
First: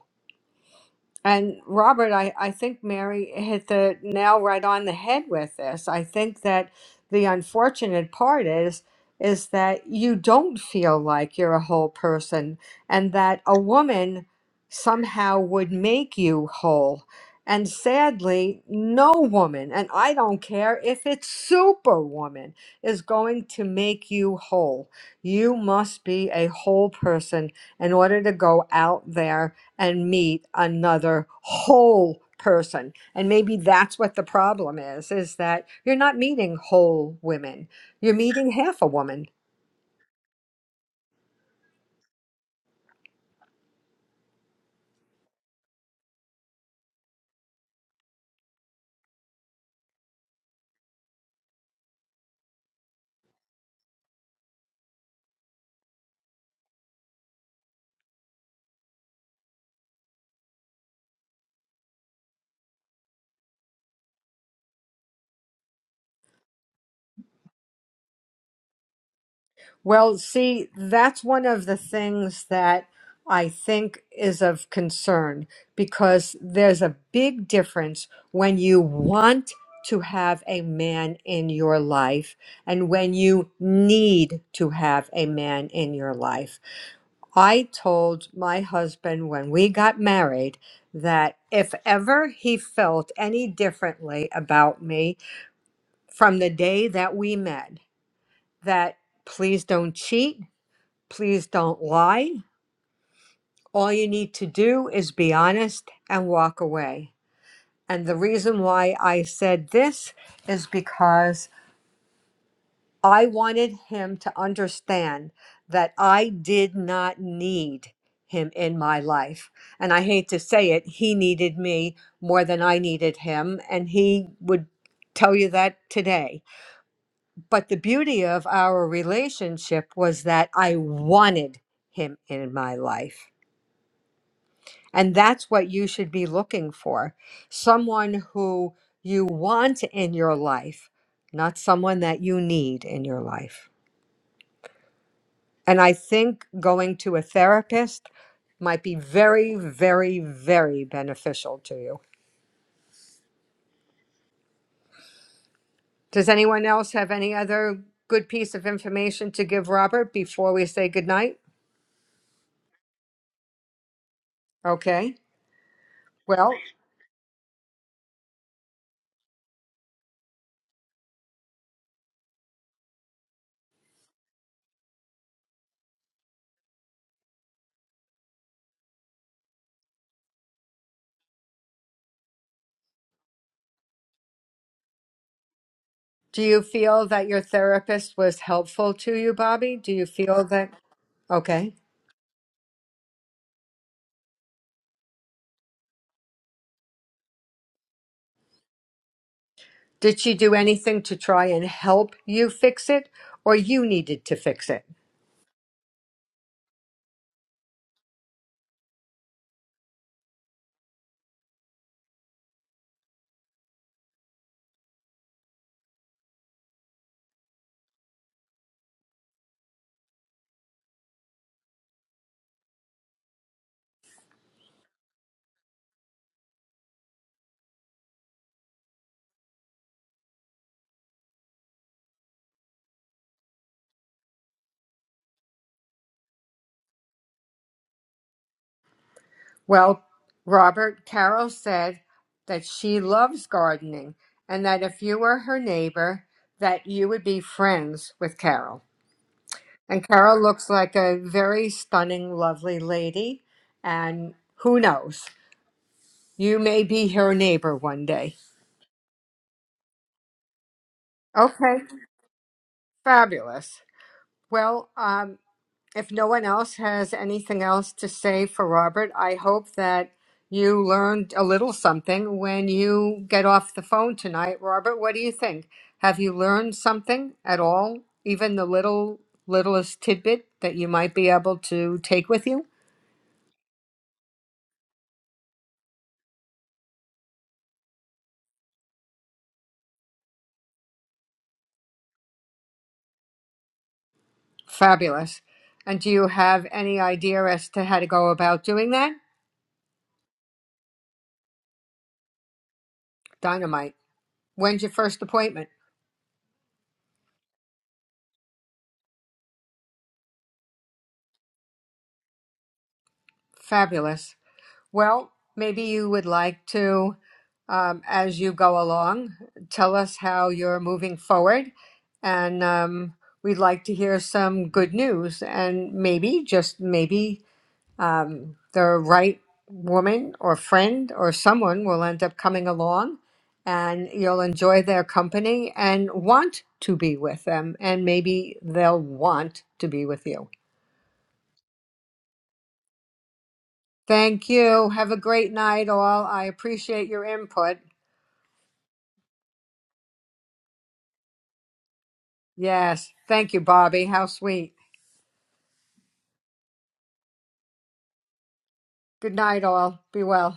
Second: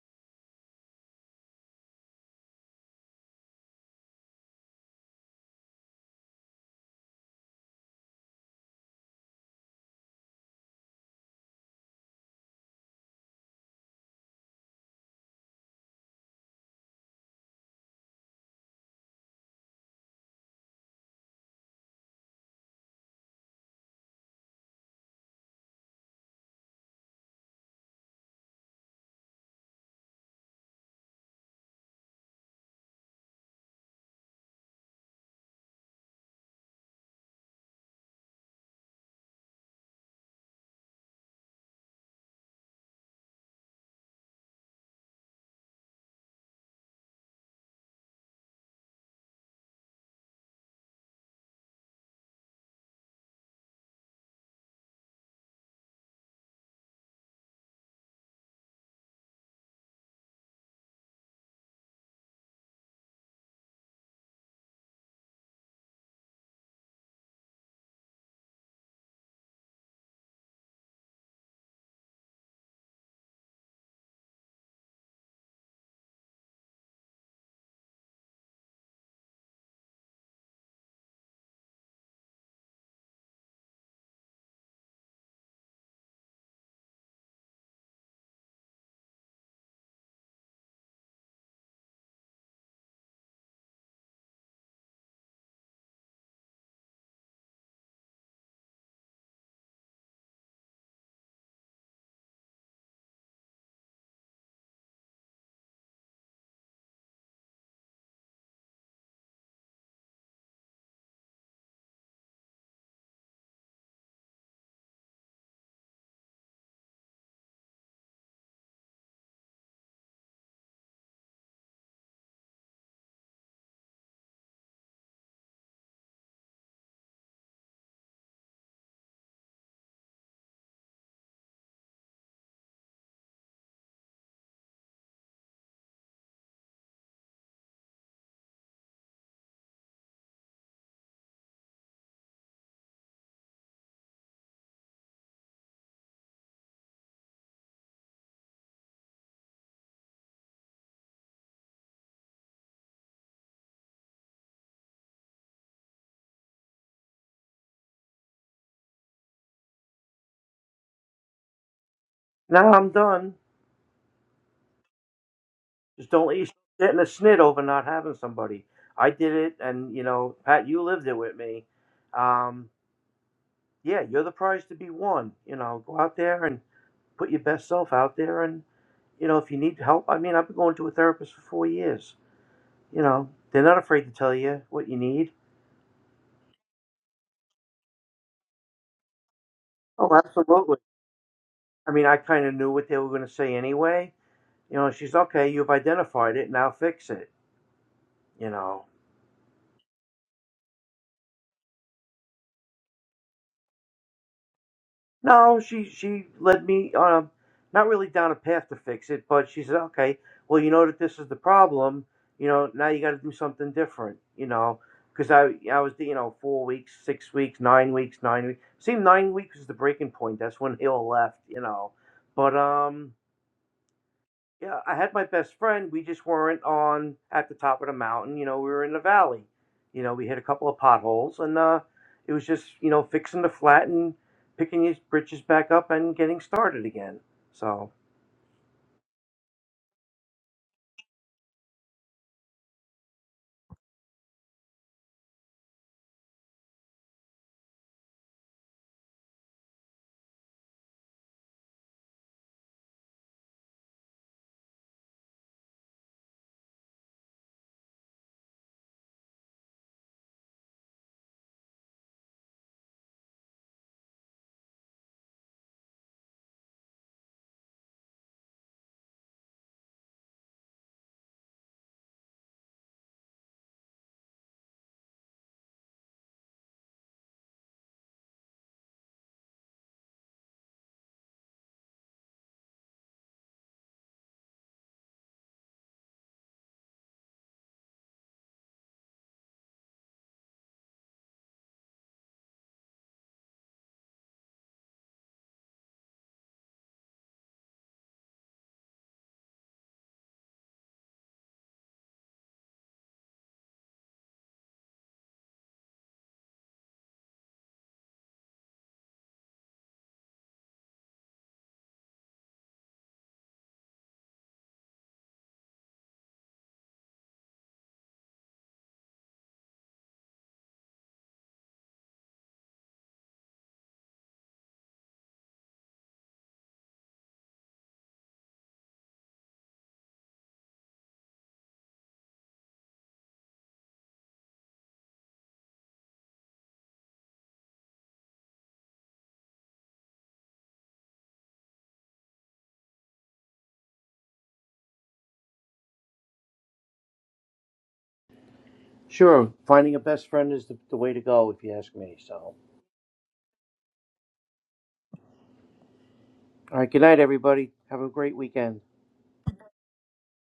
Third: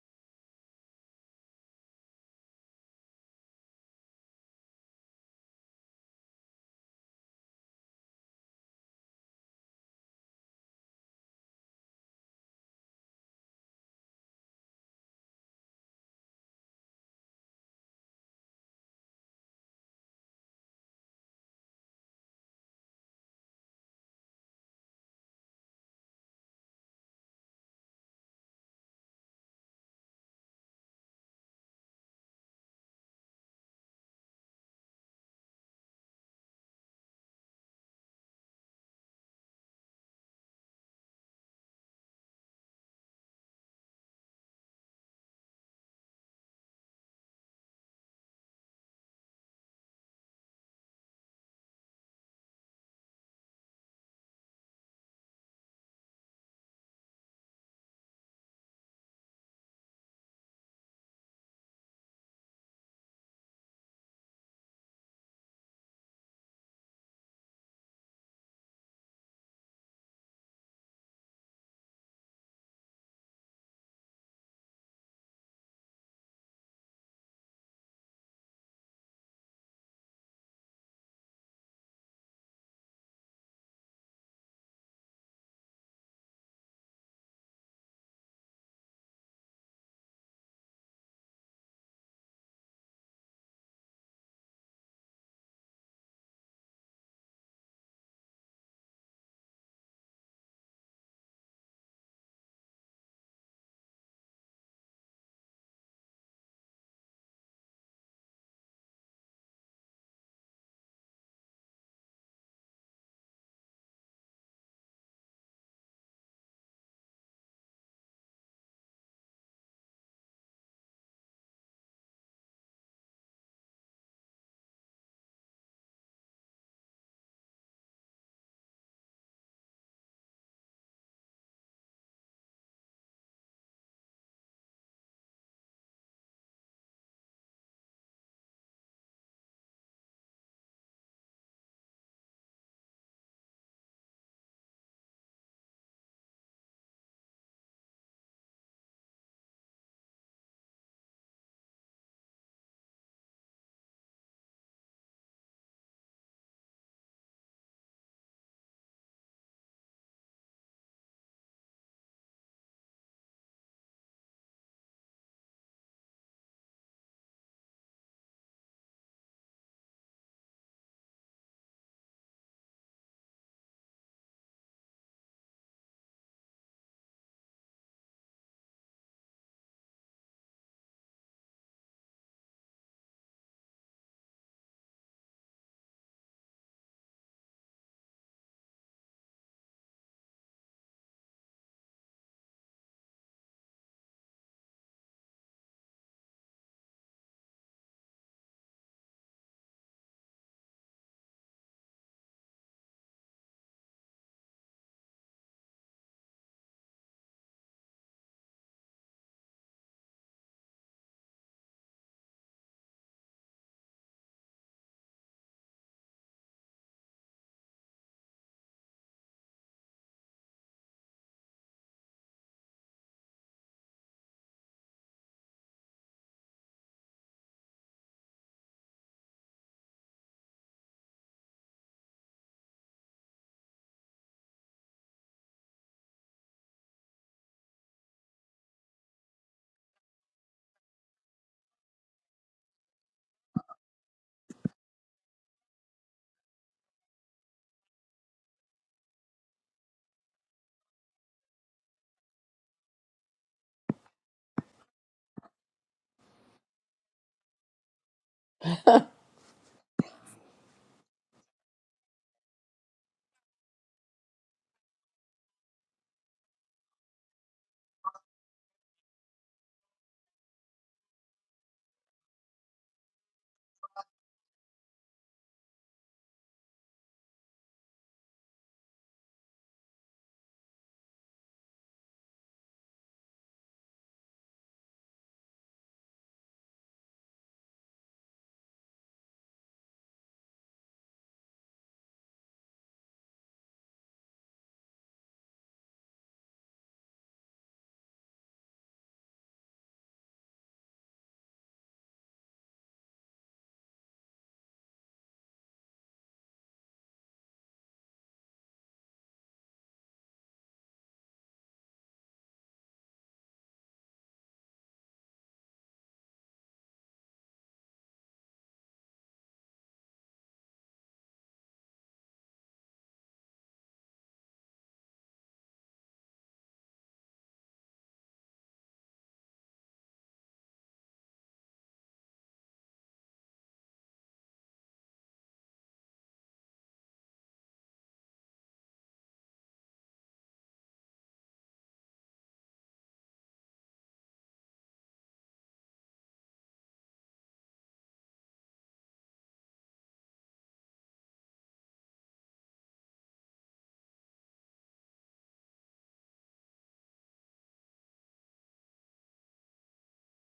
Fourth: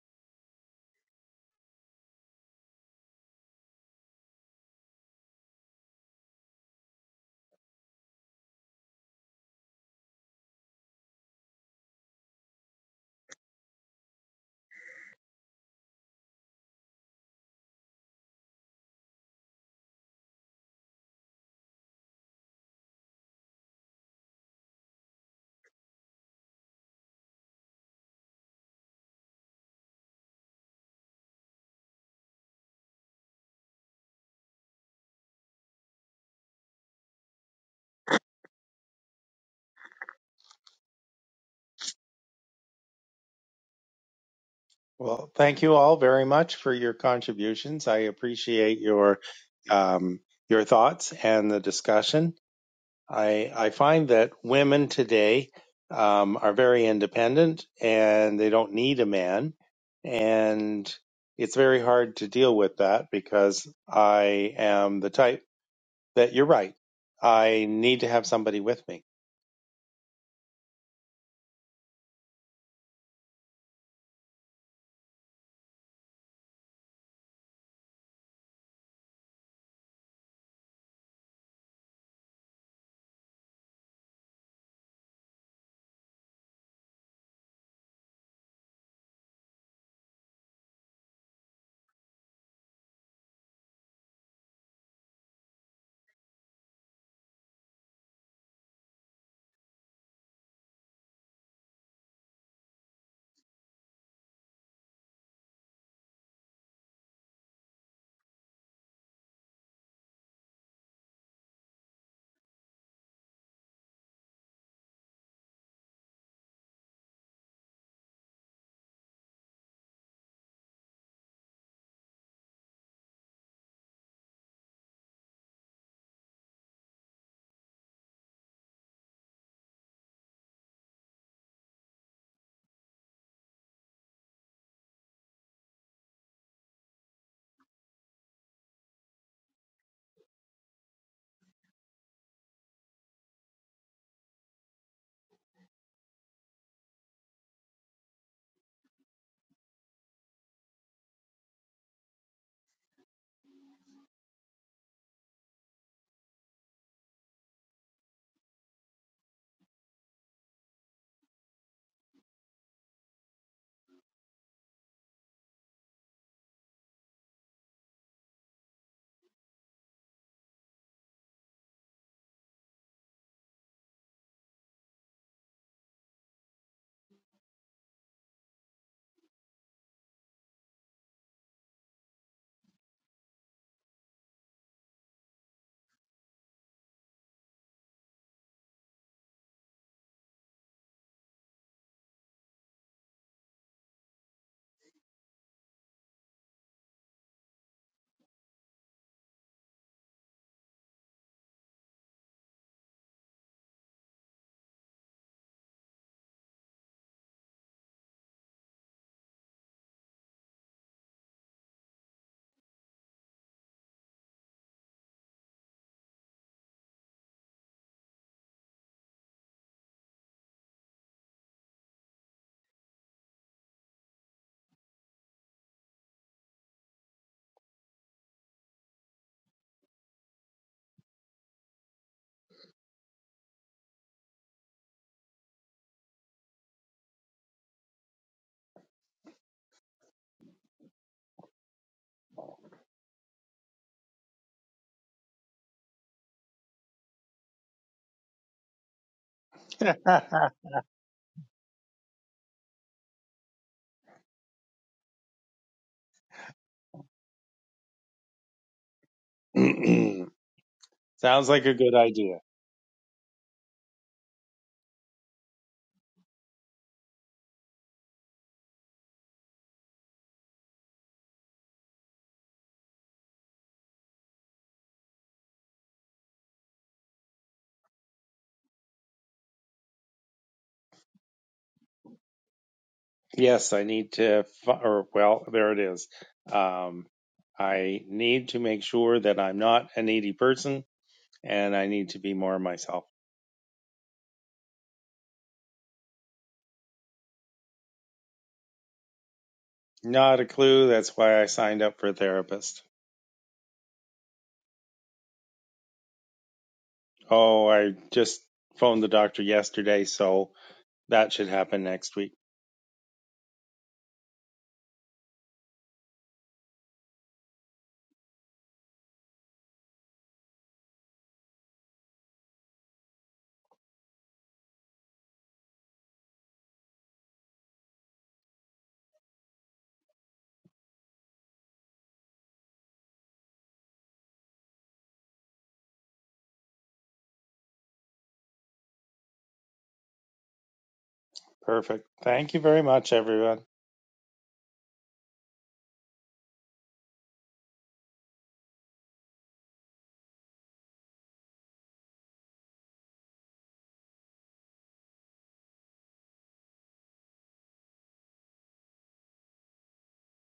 Speaker 1: And Robert, I, I think Mary hit the nail right on the head with this. I think that the unfortunate part is is that you don't feel like you're a whole person and that a woman somehow would make you whole. And sadly, no woman, and I don't care if it's superwoman, is going to make you whole. You must be a whole person in order to go out there and meet another whole person and maybe that's what the problem is is that you're not meeting whole women you're meeting half a woman
Speaker 3: Well, thank you all very much for your contributions. I appreciate your um, your thoughts and the discussion. I I find that women today um, are very independent and they don't need a man, and it's very hard to deal with that because I am the type that you're right. I need to have somebody with me.
Speaker 1: well see that's one of the things that i think is of concern because there's a big difference when you want to have a man in your life and when you need to have a man in your life I told my husband when we got married that if ever he felt any differently about me from the day that we met, that please don't cheat, please don't lie. All you need to do is be honest and walk away. And the reason why I said this is because I wanted him to understand that I did not need him in my life. And I hate to say it, he needed me more than I needed him. And he would tell you that today. But the beauty of our relationship was that I wanted him in my life. And that's what you should be looking for someone who you want in your life, not someone that you need in your life. And I think going to a therapist might be very, very, very beneficial to you. Does anyone else have any other good piece of information to give Robert before we say goodnight?
Speaker 2: Now I'm done.
Speaker 1: Okay.
Speaker 2: Just don't let
Speaker 1: Well,
Speaker 2: yourself sit in a snit over not having somebody. I did it, and you know, Pat, you lived it with me. Um, yeah, you're the prize to be won. You know, go out there and put your best self out there and you know if you need help i mean i've been going to a therapist for four years you know they're not afraid to tell you what you need
Speaker 1: do you feel that your therapist was helpful to you, Bobby? Do you
Speaker 2: oh
Speaker 1: feel that?
Speaker 2: absolutely
Speaker 1: Okay.
Speaker 2: i mean i kind of knew what they were going to say anyway you know she's okay you've identified it now fix it you know
Speaker 1: Did she do anything to try and help you fix it or you needed to fix it?
Speaker 2: No, she she led me um not really down a path to fix it, but she said, "Okay, well, you know that this is the problem. You know, now you got to do something different. You know, because I I was you know four weeks, six weeks, nine weeks, nine weeks. Seemed nine weeks was the breaking point. That's when they all left. You know, but um." yeah, I had my best friend. We just weren't on at the top of the mountain. You know, we were in the valley. You know, we hit a couple of potholes, and uh, it was just you know fixing the flat and picking his britches back up and getting started again. So
Speaker 1: Well, Robert Carroll said that she loves gardening and that if you were her neighbor, that you would be friends with Carol. And Carol looks like a very stunning, lovely lady. And who knows? You may be her neighbor one day.
Speaker 3: Sounds like a
Speaker 1: Okay,
Speaker 3: good idea.
Speaker 1: fabulous. Well, um. if no one else has anything else to say for Robert, I hope that you learned a little something when you get off the phone tonight. Robert, what do you think? Have you learned something at all, even the little littlest tidbit that you might be able to take with you?
Speaker 3: Yes, I need to, fi- or well, there it is. Um, I need to make sure that I'm not a needy person and I need to be more myself.
Speaker 1: Fabulous. And do you have any idea as to how to go about doing that?
Speaker 3: Not a clue. That's why I signed up for a therapist.
Speaker 1: Dynamite. When's your first appointment?
Speaker 3: Oh, I just phoned the doctor yesterday, so that should happen next week.
Speaker 1: Fabulous. Well, maybe you would like to, um, as you go along, tell us how you're moving forward. And um, we'd like to hear some good news. And maybe, just maybe, um, the right woman or friend or someone will end up coming along and you'll enjoy their company and want to be with them. And maybe they'll want to be with you.
Speaker 3: Perfect. Thank you very much, everyone.
Speaker 1: Thank you. Have a great night, all. I appreciate your input.
Speaker 2: sure, finding a best friend is the, the way to go if you ask me. So
Speaker 1: Yes. Thank you, Bobby. How sweet.
Speaker 2: all right, good night, everybody. Have a great weekend.
Speaker 1: Good night, all. Be well.